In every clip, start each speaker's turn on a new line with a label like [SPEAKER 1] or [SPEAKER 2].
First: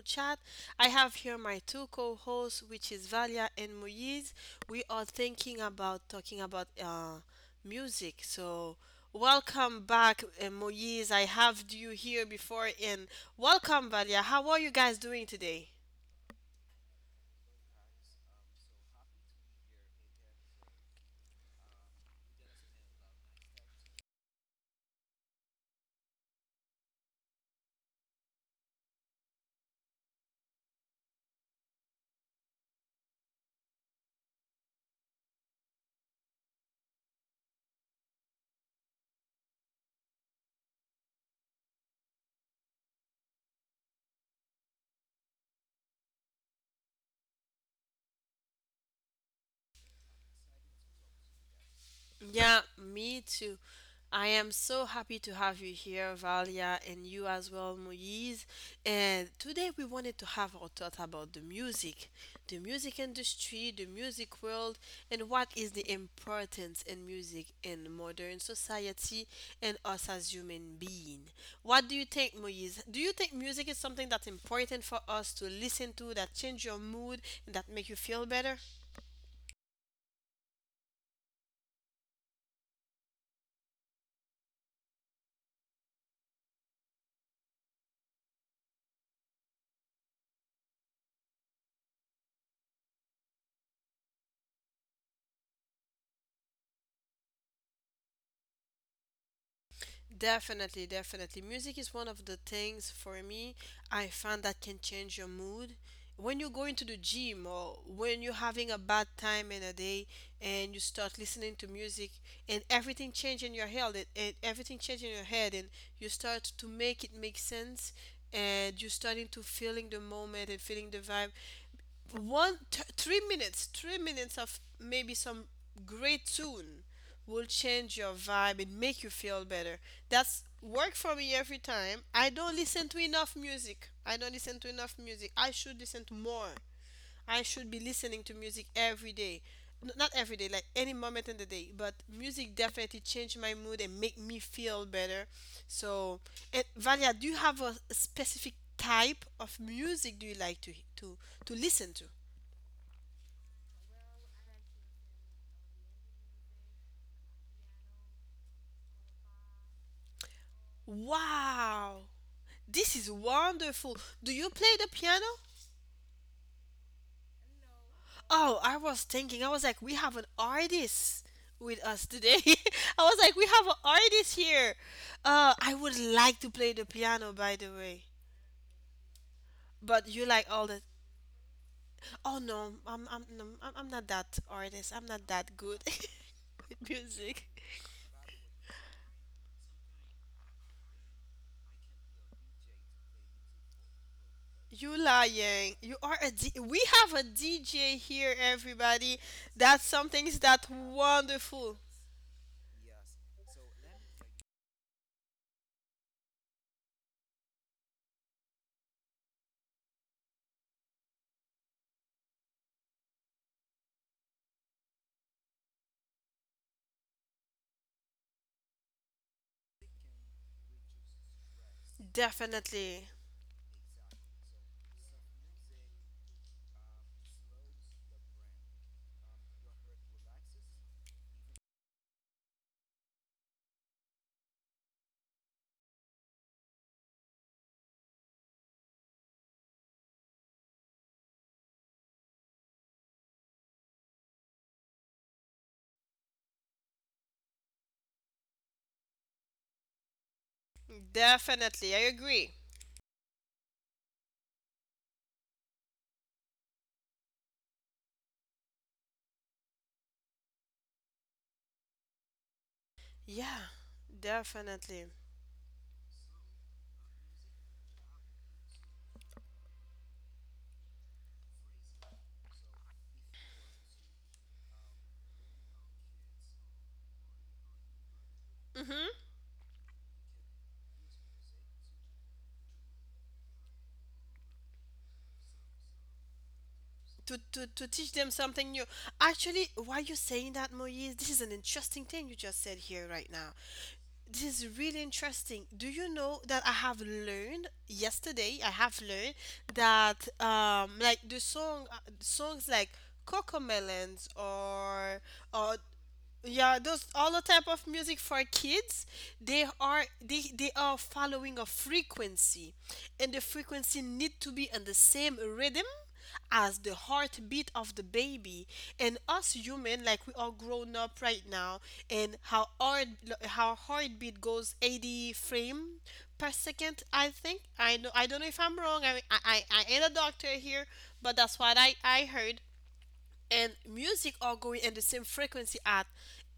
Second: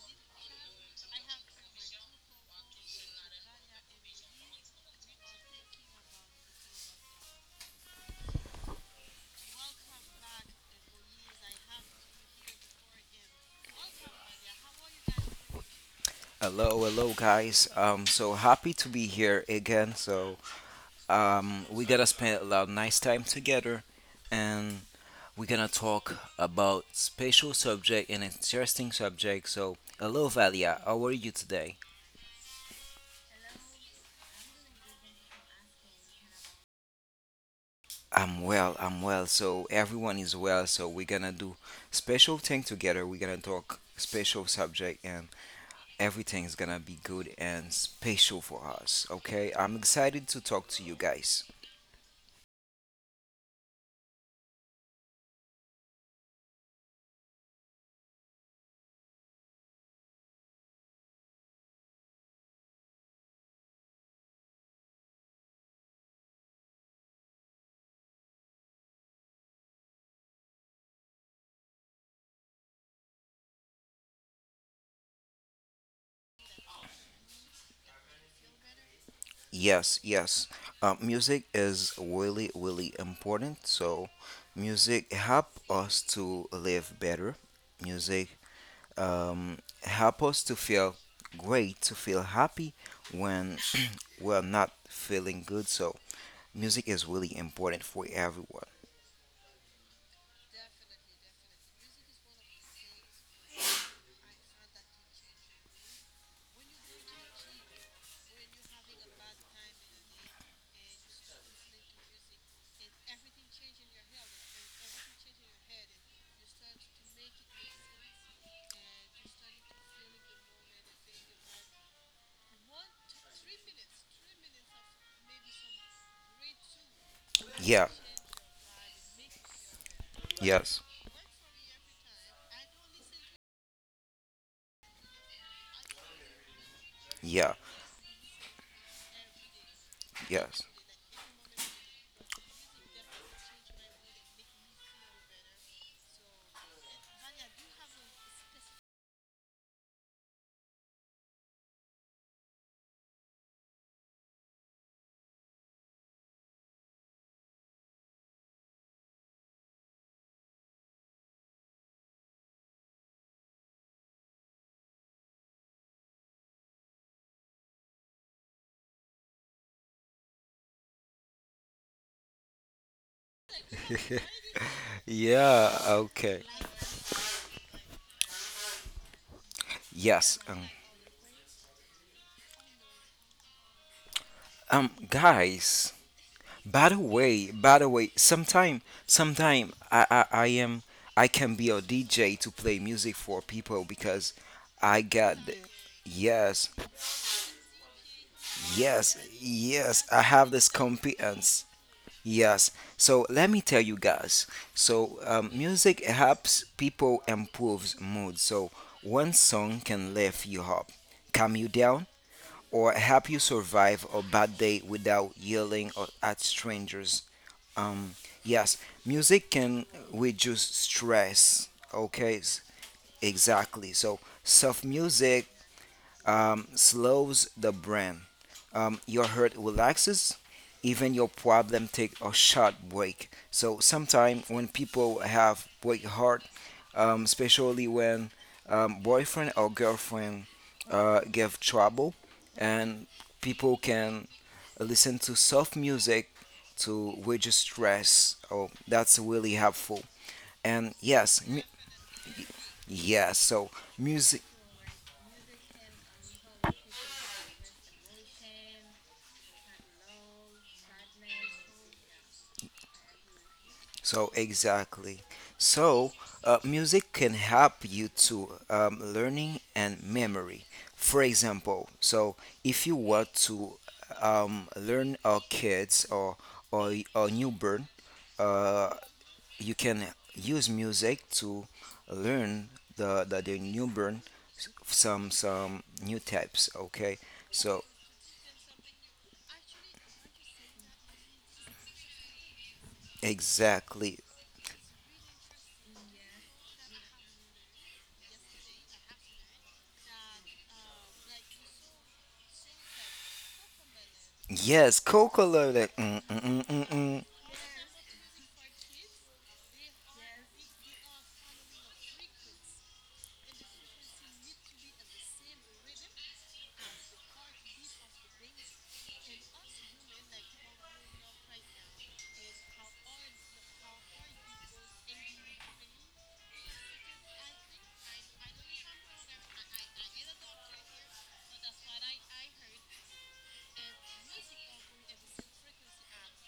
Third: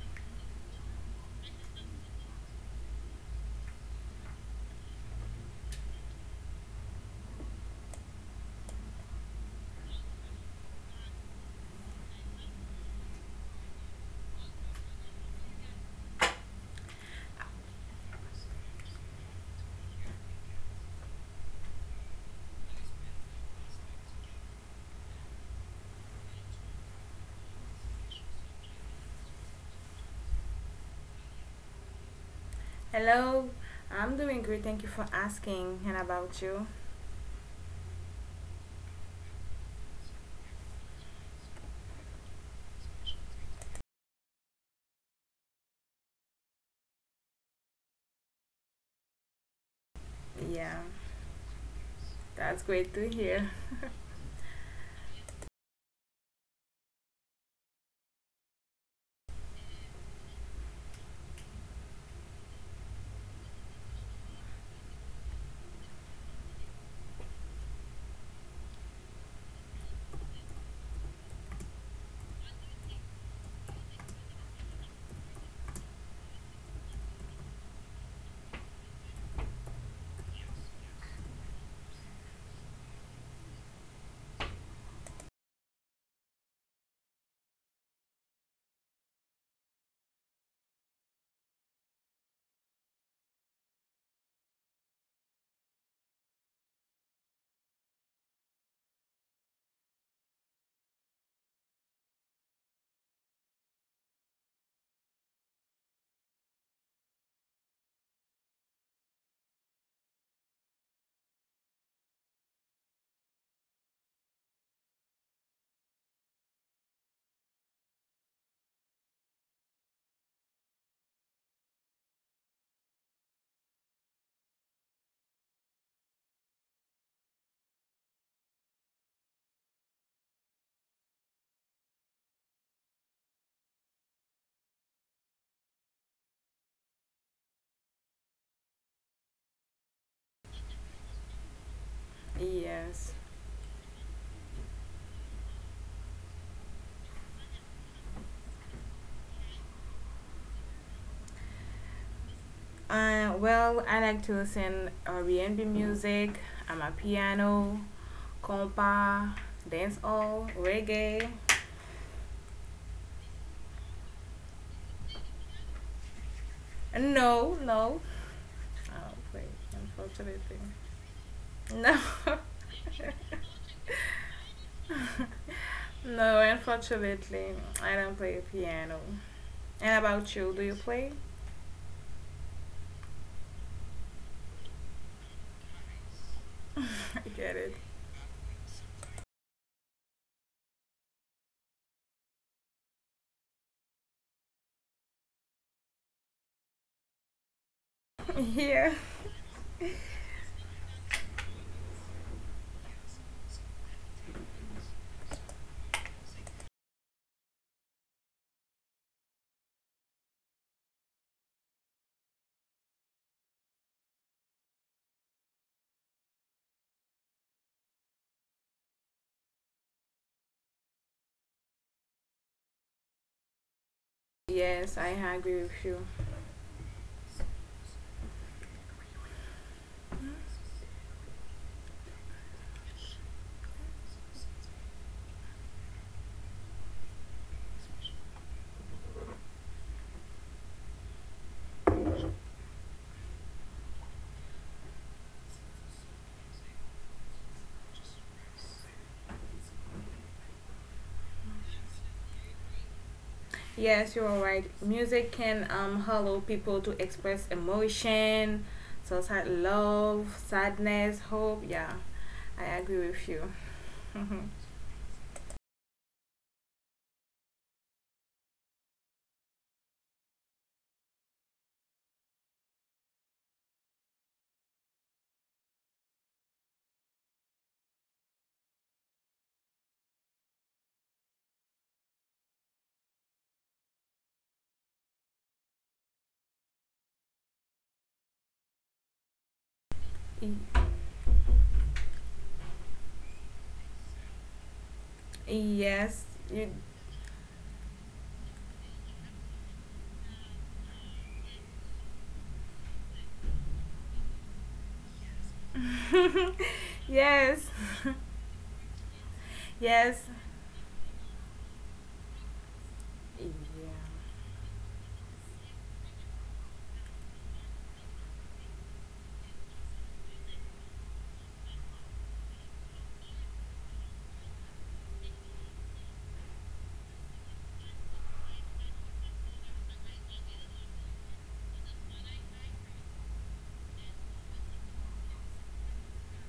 [SPEAKER 1] chat. I have here my two co hosts, which is Valia and Moise. We are thinking about talking about music. So, welcome back, Moise. I have you here before, and welcome, Valia. How are you guys doing today?
[SPEAKER 2] Hello, guys. So happy to be here again. So, we gotta spend a lot of nice time together, and we're gonna talk about special subject and interesting subject. So, hello, Valia. How are you today?
[SPEAKER 3] Hello, I'm doing great. Thank you for asking. And about you?
[SPEAKER 2] I'm well. I'm well. So everyone is well. So we're gonna do special thing together. We're gonna talk special subject, and everything's gonna be good and special for us. Okay. I'm excited to talk
[SPEAKER 3] Yeah,
[SPEAKER 2] to you guys.
[SPEAKER 1] Yeah,
[SPEAKER 3] that's great to
[SPEAKER 1] me
[SPEAKER 3] hear.
[SPEAKER 1] too. I am so happy to have you here, Valia, and you as well, Moise. And today we wanted to have our thought about the music industry, the music world, and what is the importance in music in modern society and us as human beings. What do you think, Moise? Do you think music is something that's important for us to listen to, that change your mood, and that make you feel better?
[SPEAKER 2] Yes, yes. Music is really, really important. So, music help us to live better. Music um, help us to feel great, to feel happy when we're not feeling good. So, music is really important for everyone.
[SPEAKER 1] Definitely, definitely. Music is one of the things for me I find that can change your mood. When you're going to the gym or when you're having a bad time in a day and you start listening to music and everything change in your head and everything change in your head and you start to make it make sense, and you're starting to feeling the moment and feeling the vibe, 3 minutes, of maybe some great tune will
[SPEAKER 2] Yeah.
[SPEAKER 1] change your vibe and make you feel better. That's
[SPEAKER 2] Yes.
[SPEAKER 1] work for me. Every time I don't listen to enough music, I don't listen to enough music, I should listen to more. I
[SPEAKER 2] Yeah.
[SPEAKER 1] should be listening to music every day. Not every day,
[SPEAKER 2] Yes.
[SPEAKER 1] like any moment in the day, but music definitely
[SPEAKER 3] Yes.
[SPEAKER 1] change my mood and make me feel better. So, and Valia, do you have a specific type of music do you like to listen to?
[SPEAKER 3] Well, I like to listen R&B music. I'm a piano, compa, dancehall, reggae.
[SPEAKER 1] Wow, this is wonderful. Do you play the piano?
[SPEAKER 3] No, no.
[SPEAKER 1] Oh, I was
[SPEAKER 3] Oh,
[SPEAKER 1] thinking, I
[SPEAKER 3] wait,
[SPEAKER 1] was like, we have an
[SPEAKER 3] unfortunately.
[SPEAKER 1] artist with
[SPEAKER 3] No.
[SPEAKER 1] us today. I was like, we have an artist here. I
[SPEAKER 2] Yeah.
[SPEAKER 1] would like
[SPEAKER 3] no,
[SPEAKER 2] Okay.
[SPEAKER 1] to play the piano,
[SPEAKER 3] unfortunately,
[SPEAKER 1] by the
[SPEAKER 3] I
[SPEAKER 1] way.
[SPEAKER 3] don't play piano.
[SPEAKER 1] But
[SPEAKER 3] And
[SPEAKER 1] you
[SPEAKER 3] about
[SPEAKER 2] Yes.
[SPEAKER 1] like
[SPEAKER 3] you,
[SPEAKER 2] Um,
[SPEAKER 3] do
[SPEAKER 1] all
[SPEAKER 3] you
[SPEAKER 1] the.
[SPEAKER 3] play?
[SPEAKER 1] Oh no, I'm no, I'm not that artist.
[SPEAKER 2] um
[SPEAKER 1] I'm not that good
[SPEAKER 2] guys.
[SPEAKER 1] with
[SPEAKER 2] By the
[SPEAKER 3] I
[SPEAKER 1] music.
[SPEAKER 2] way,
[SPEAKER 3] get it.
[SPEAKER 2] by the way, sometime I can be a DJ to play music for people because
[SPEAKER 1] You
[SPEAKER 2] I got the-
[SPEAKER 1] lying. You are
[SPEAKER 2] yes,
[SPEAKER 1] we have a DJ here,
[SPEAKER 3] Yeah.
[SPEAKER 1] everybody.
[SPEAKER 2] yes,
[SPEAKER 1] That's
[SPEAKER 2] yes. I
[SPEAKER 1] something
[SPEAKER 2] have
[SPEAKER 1] that
[SPEAKER 2] this competence.
[SPEAKER 1] wonderful.
[SPEAKER 2] Yes. So let me tell you guys. So music helps people improves mood. So one song can lift you up, calm you down, or help you survive a bad day without yelling or at strangers. Um, yes, music can reduce stress. Okay,
[SPEAKER 1] Definitely.
[SPEAKER 2] exactly. So soft
[SPEAKER 3] Yes, I
[SPEAKER 2] music
[SPEAKER 3] agree with you.
[SPEAKER 2] slows the brain. Your heart relaxes. Even your problem take a short break. So sometimes when people have break heart, especially when boyfriend or girlfriend give trouble, and people can listen to soft music to reduce stress. Oh, that's really helpful. And yes,
[SPEAKER 1] Definitely, I agree.
[SPEAKER 2] yes. So
[SPEAKER 3] Yes, you are
[SPEAKER 2] music.
[SPEAKER 3] right. Music can allow people to express emotion, so sad love, sadness, hope. Yeah, I agree with you.
[SPEAKER 1] Yeah,
[SPEAKER 2] So
[SPEAKER 1] definitely.
[SPEAKER 2] exactly. So music can help you to learning and memory. For example, so if you want to learn our kids or or newborn, uh,
[SPEAKER 1] Mm-hmm.
[SPEAKER 2] you can use music to learn the newborn some new types. Okay.
[SPEAKER 1] To
[SPEAKER 2] So
[SPEAKER 1] teach them something new. Actually, why you
[SPEAKER 3] Y-
[SPEAKER 1] saying that, Moise? This is an interesting thing you just said here right now.
[SPEAKER 2] exactly.
[SPEAKER 1] This is really interesting. Do you
[SPEAKER 3] yes,
[SPEAKER 1] know that
[SPEAKER 3] you.
[SPEAKER 1] I have learned yesterday? I have learned that like the song, songs like Cocomelons
[SPEAKER 2] Yes.
[SPEAKER 1] or
[SPEAKER 2] Coca.
[SPEAKER 1] or yeah, those all the type
[SPEAKER 3] yes,
[SPEAKER 1] of music for kids. they are
[SPEAKER 3] yes.
[SPEAKER 1] they they are following a frequency, and the
[SPEAKER 3] Yeah.
[SPEAKER 1] frequency need to be on the same rhythm as the heartbeat of the baby, and us human, like, we are grown up right now. And how heartbeat goes 80 frame per second. I think, I know, I don't know if I'm wrong. I ain't a doctor here, but that's what I heard. And music are going in the same frequency at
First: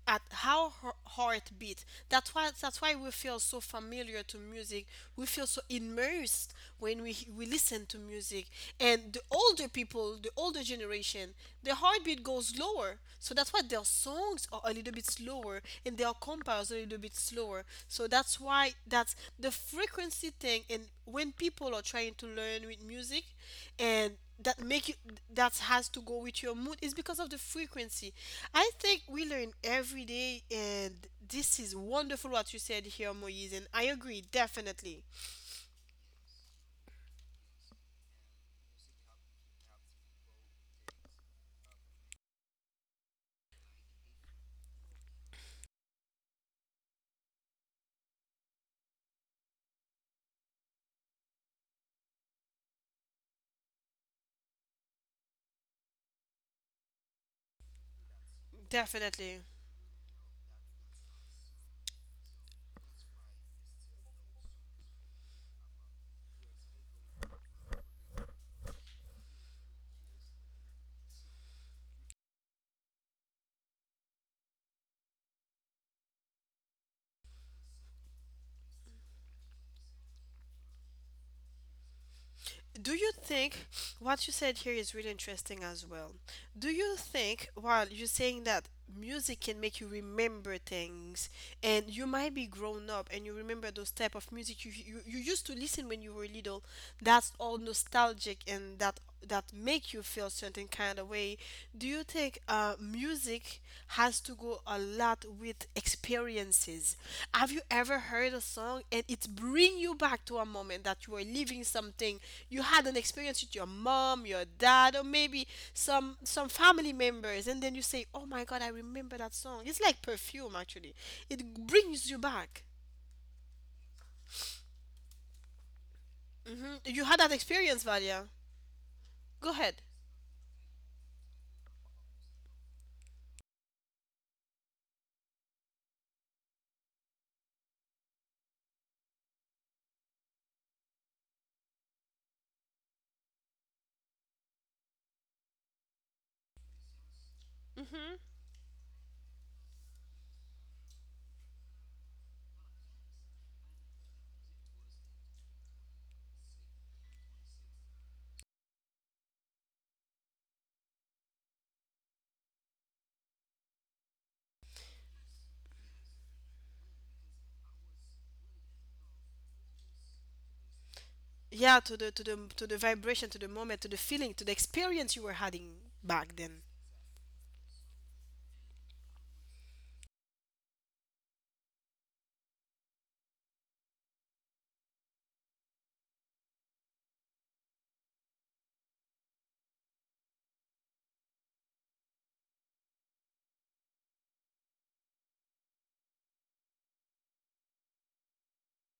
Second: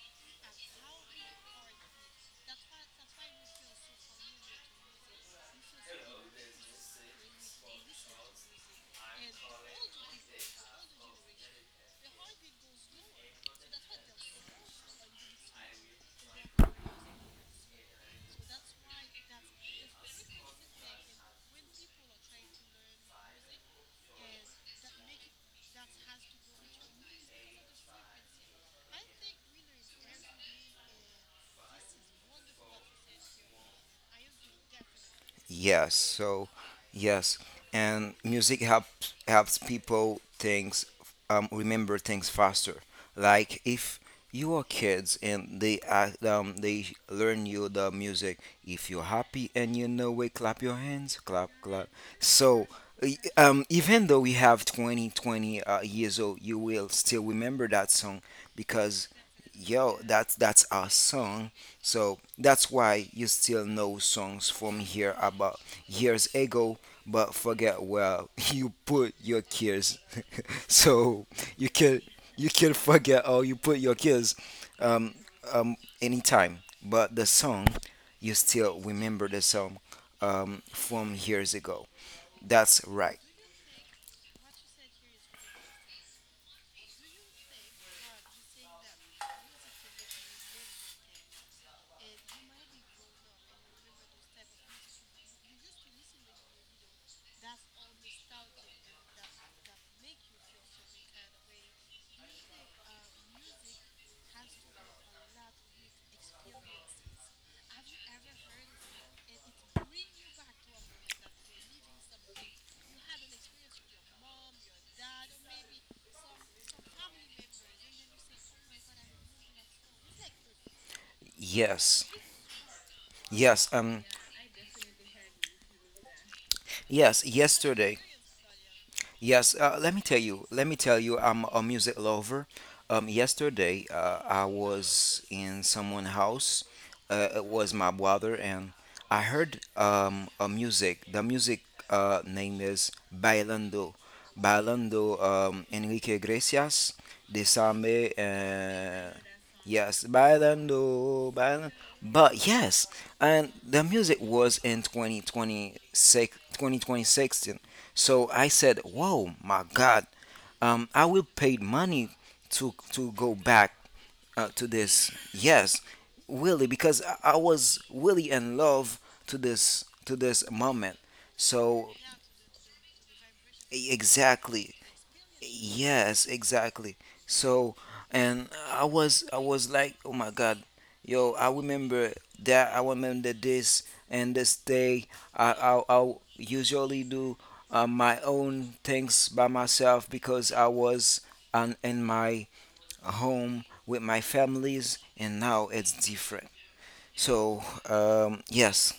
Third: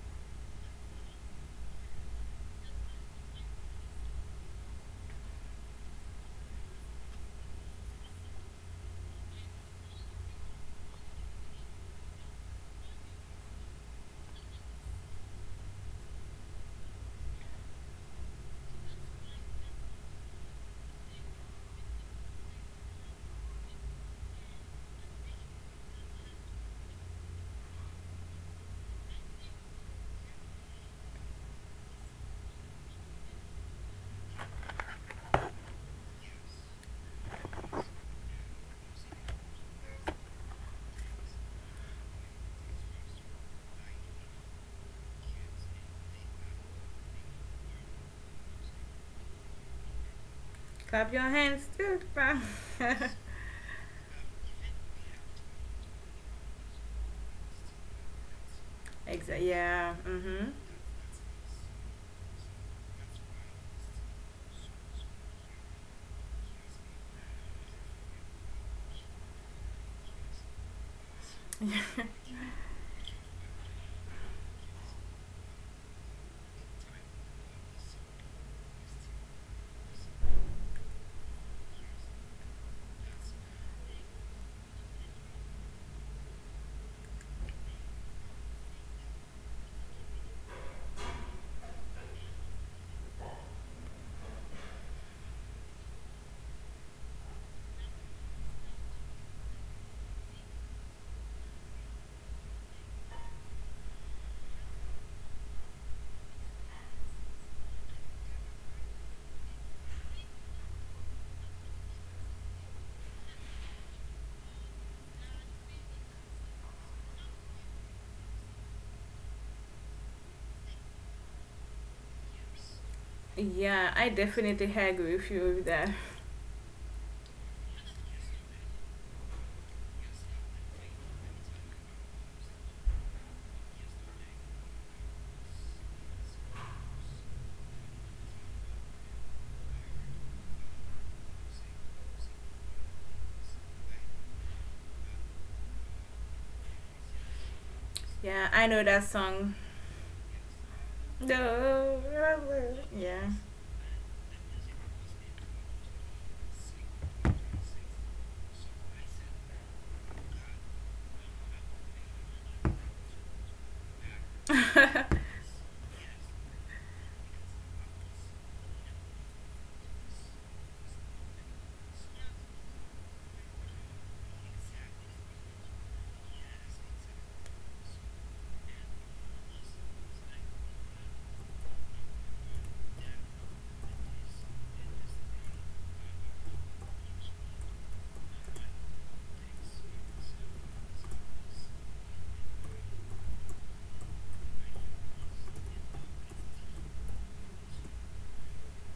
[SPEAKER 1] how her heart beat. That's why we feel so familiar to music. We feel so immersed when we listen to music. And the older people, the older generation, their heartbeat goes lower, so that's why their songs are a little bit slower and their compares a little bit slower. So that's why, that's the frequency thing. And when people are trying to learn with music, and that make you that has to go with your mood, is because of the frequency. I think we learn every day, and this is wonderful what you said here, Moise, and I agree, definitely,
[SPEAKER 2] Yes, so yes, and music helps people things remember things faster. Like if you are kids and they they learn you the music. If you're happy and you know it, clap your
[SPEAKER 3] Clap
[SPEAKER 2] hands,
[SPEAKER 3] your
[SPEAKER 2] clap
[SPEAKER 3] hands
[SPEAKER 2] clap.
[SPEAKER 3] too. Clap.
[SPEAKER 2] So even though we have twenty years old, you will still remember that song because
[SPEAKER 1] definitely.
[SPEAKER 3] exactly. Yeah.
[SPEAKER 2] yo, that's
[SPEAKER 3] Mhm.
[SPEAKER 2] that's our song. So that's why you still know songs from here about years ago, but forget where you put your kids. So you can you can forget or you put your kids um, um, anytime, but the song you still remember the song from years ago. That's
[SPEAKER 1] Do you
[SPEAKER 2] right.
[SPEAKER 1] think what you said here is really interesting as well? Do you think, while you're saying that music can make you remember things, and you might be grown up and you remember those type of music you used to listen when you were little, that's all nostalgic, and that, that make you feel certain kind of way? Do you think music has to go a lot with experiences? Have you ever heard a song and it bring you back to a moment that you were living something, you had an experience with your mom, your dad, or maybe some family members, and then you say, oh my god, I remember that song. It's like perfume, actually. It
[SPEAKER 2] Yes,
[SPEAKER 1] brings you back.
[SPEAKER 2] yes,
[SPEAKER 3] Yeah, I definitely agree with you with that.
[SPEAKER 1] You had
[SPEAKER 2] yes.
[SPEAKER 1] that experience,
[SPEAKER 2] Yesterday.
[SPEAKER 1] Valia? Go
[SPEAKER 2] Yes,
[SPEAKER 1] ahead.
[SPEAKER 2] let me tell you. Let me tell you, I'm a music lover. Yesterday, I was in someone's house. It was my brother, and I heard a music. The music name is Bailando. Bailando, Enrique Iglesias, de Same,
[SPEAKER 3] Yeah, I know that song.
[SPEAKER 2] yes, Bailando, Bailando.
[SPEAKER 3] No.
[SPEAKER 2] But yes,
[SPEAKER 3] Yeah,
[SPEAKER 2] and the music was in 2026, so I said, "Whoa, my God! I will pay money to go back to this." Yes, really, because I was really in love to this, to this moment.
[SPEAKER 1] Yeah,
[SPEAKER 2] So
[SPEAKER 1] to the vibration, to the moment, to the feeling, to the
[SPEAKER 2] exactly.
[SPEAKER 1] experience you were having
[SPEAKER 2] Yes,
[SPEAKER 1] back then.
[SPEAKER 2] exactly. So, and I was like, oh my God, yo, I remember that. I remember this and this day. I usually do my own things by myself because I was in my home with my families, and now it's different. So, yes,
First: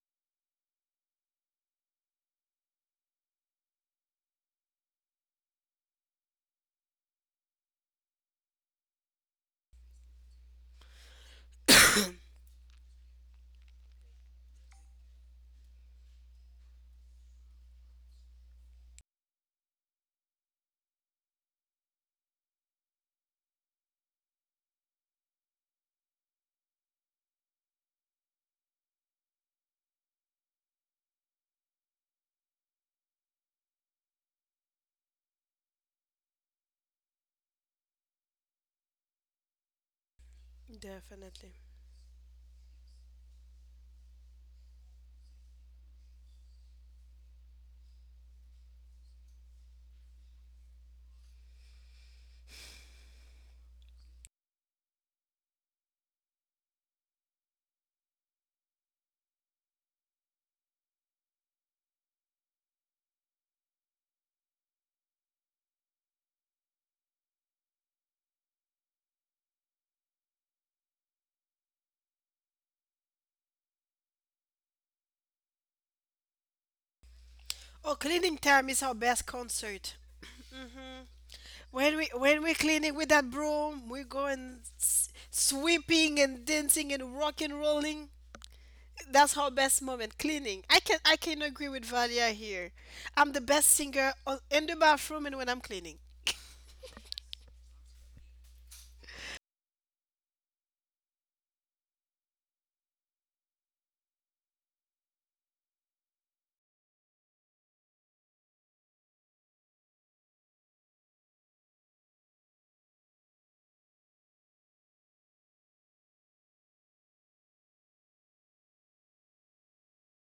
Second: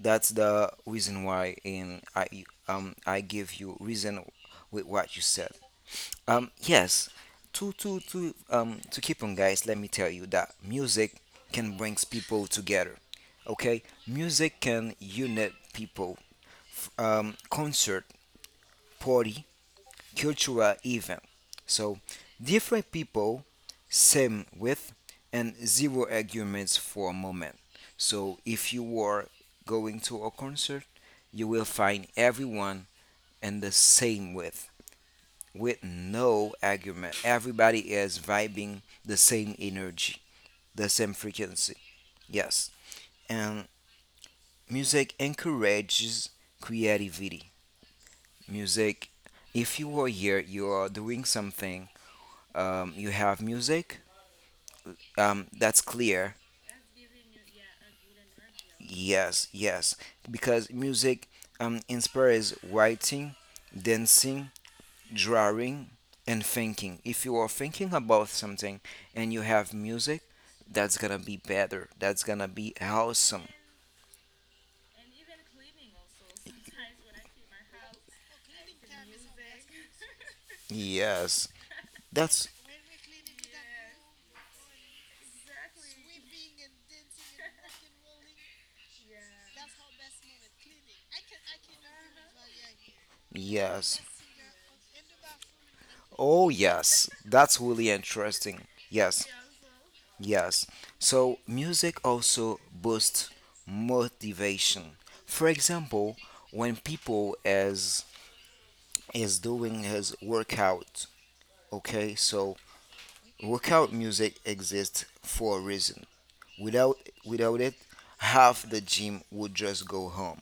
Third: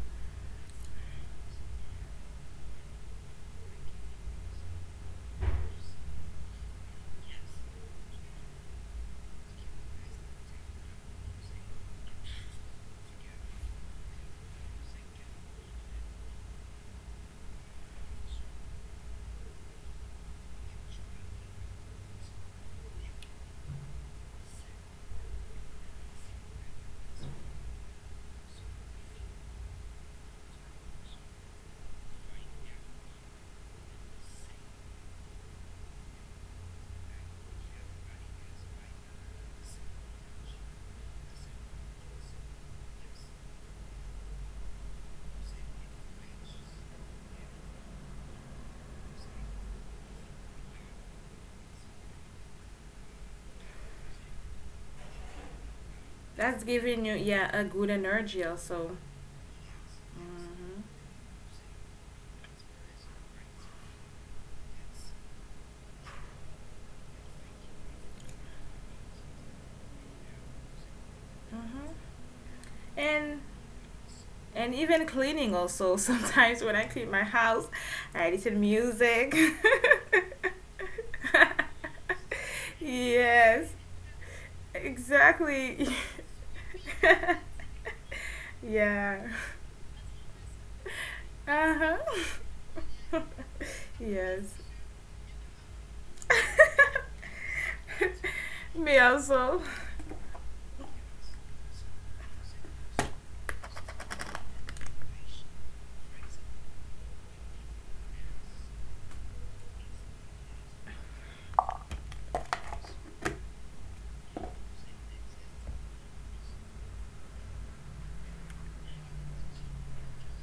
[SPEAKER 2] that's the reason why, and I give you reason with what you said. Yes, to keep on, guys. Let me tell you that music can brings people together. Okay, music can unite people. Concert, party, cultural event. So different people, same with, and zero arguments for a moment. So if you are going to a concert, you will find everyone and the same with, no argument. Everybody is vibing the same energy, the same
[SPEAKER 1] Definitely.
[SPEAKER 2] frequency. Yes. And music encourages creativity. Music, if you are here, you are doing something, you have music, that's clear.
[SPEAKER 3] that's giving you yeah a good energy also,
[SPEAKER 2] Yes, yes. Because music inspires writing, dancing, drawing and thinking. If you are thinking about something and you have music, that's gonna be better.
[SPEAKER 3] hmm
[SPEAKER 2] That's gonna be awesome.
[SPEAKER 3] and and even cleaning also. Sometimes when I clean my house,
[SPEAKER 1] Oh,
[SPEAKER 3] I
[SPEAKER 1] cleaning
[SPEAKER 3] listen
[SPEAKER 1] time is our best
[SPEAKER 3] music.
[SPEAKER 1] concert.
[SPEAKER 2] Yes.
[SPEAKER 1] When
[SPEAKER 2] That's
[SPEAKER 1] we're cleaning with that
[SPEAKER 3] yes,
[SPEAKER 1] broom, we go and
[SPEAKER 3] exactly.
[SPEAKER 1] sweeping and dancing and rock and rolling.
[SPEAKER 3] yeah.
[SPEAKER 1] That's our best moment cleaning. I can agree
[SPEAKER 3] Uh
[SPEAKER 1] with
[SPEAKER 3] huh.
[SPEAKER 1] Valia here. I'm the best
[SPEAKER 2] yes.
[SPEAKER 1] singer
[SPEAKER 3] yes.
[SPEAKER 1] in the bathroom and when I'm cleaning.
[SPEAKER 2] Oh, yes, that's really interesting.
[SPEAKER 3] Me
[SPEAKER 2] Yes,
[SPEAKER 3] also.
[SPEAKER 2] yes. So, music also boosts motivation. For example, when people is doing his workout, okay? So, workout music exists for a reason. Without without it, half the gym would just go home.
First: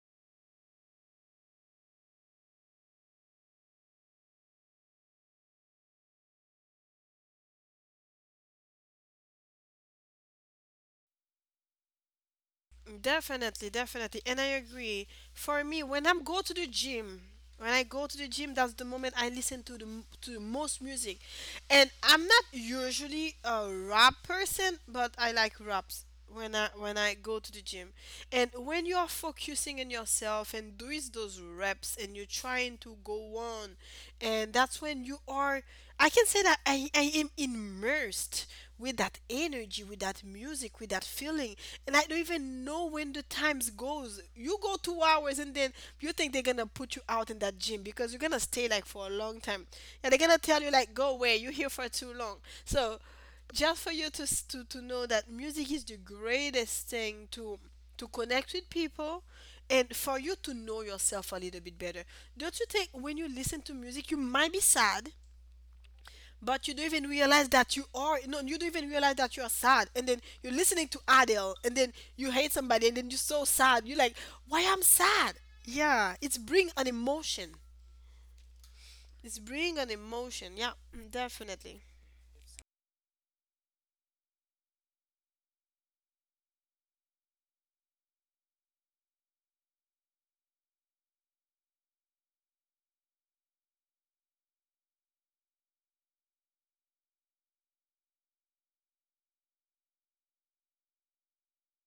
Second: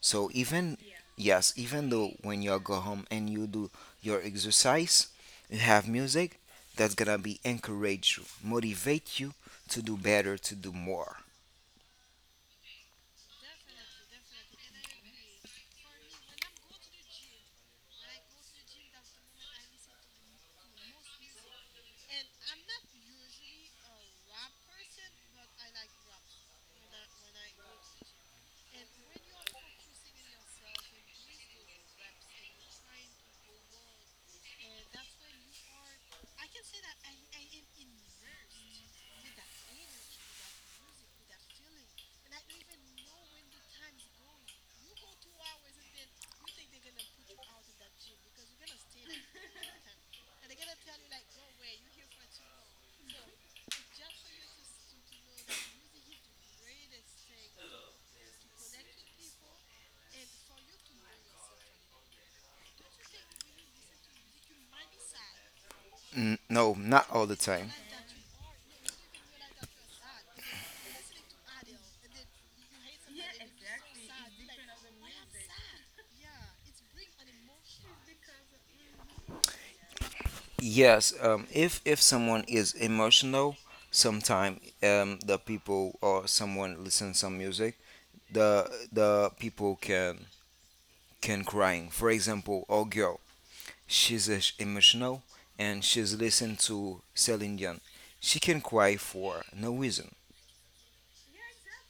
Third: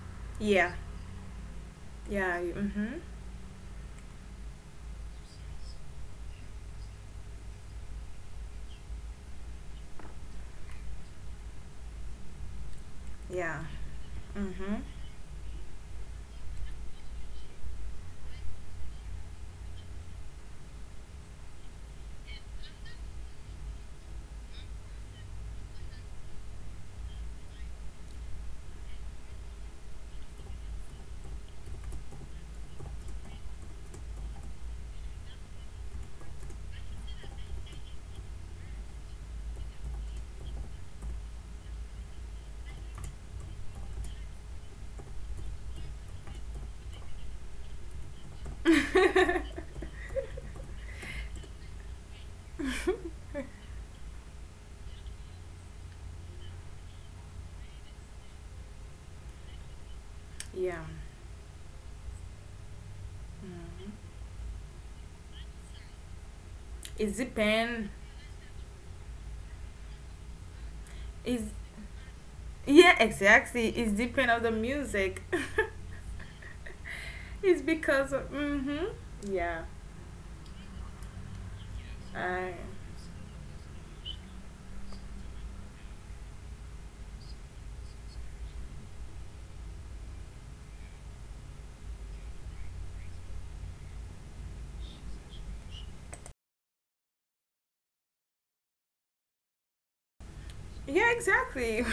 [SPEAKER 2] So
[SPEAKER 3] Yeah.
[SPEAKER 2] even, yes, even though
[SPEAKER 3] Yeah.
[SPEAKER 2] when you go
[SPEAKER 3] Mhm.
[SPEAKER 2] home and you do your exercise, you have music that's gonna be encourage you, motivate you to do better, to do more.
[SPEAKER 3] Yeah.
[SPEAKER 1] Definitely, definitely. And I
[SPEAKER 3] Mhm.
[SPEAKER 1] agree. For me, when I go to the gym, that's the moment I listen to the most music. And I'm not usually a rap person, but I like raps when I go to the gym. And when you are focusing on yourself and doing those reps and you're trying to go on, and that's when you are I can say that I am immersed with that energy, with that music, with that feeling, and I don't even know when the times goes. You go 2 hours and then you think they're gonna put you out in that gym because you're gonna stay like for a long time, and they're gonna tell you like, go away, you're here for too long. So, just for you to know that music is the greatest thing to connect with people, and for you to know
[SPEAKER 3] yeah.
[SPEAKER 1] yourself a little bit better. Don't you think when you listen to
[SPEAKER 3] Mm.
[SPEAKER 1] music, you might be sad, but
[SPEAKER 2] No,
[SPEAKER 1] you don't even
[SPEAKER 2] not
[SPEAKER 3] It's the
[SPEAKER 2] all the
[SPEAKER 1] realize
[SPEAKER 2] time.
[SPEAKER 1] that you
[SPEAKER 3] pain.
[SPEAKER 1] are no, you don't even realize that you are sad, and then you're listening to
[SPEAKER 3] Is
[SPEAKER 1] Adele, and then you hate somebody,
[SPEAKER 3] yeah,
[SPEAKER 1] and then you're so
[SPEAKER 3] exactly. It's
[SPEAKER 1] sad, you're
[SPEAKER 3] the
[SPEAKER 1] like,
[SPEAKER 3] pain of the
[SPEAKER 1] why I'm
[SPEAKER 3] music.
[SPEAKER 1] sad? Yeah, it's bring an emotion.
[SPEAKER 3] it's because mm-hmm.
[SPEAKER 1] It's
[SPEAKER 3] Yeah.
[SPEAKER 1] bring an emotion. Yeah,
[SPEAKER 2] Yes, if
[SPEAKER 1] definitely.
[SPEAKER 2] someone
[SPEAKER 3] I
[SPEAKER 2] is emotional, sometime the people or someone listen some music, the people can crying. For example, a girl, she's emotional and she's listen to Celine Dion. She can cry for no reason.
[SPEAKER 3] yeah, exactly.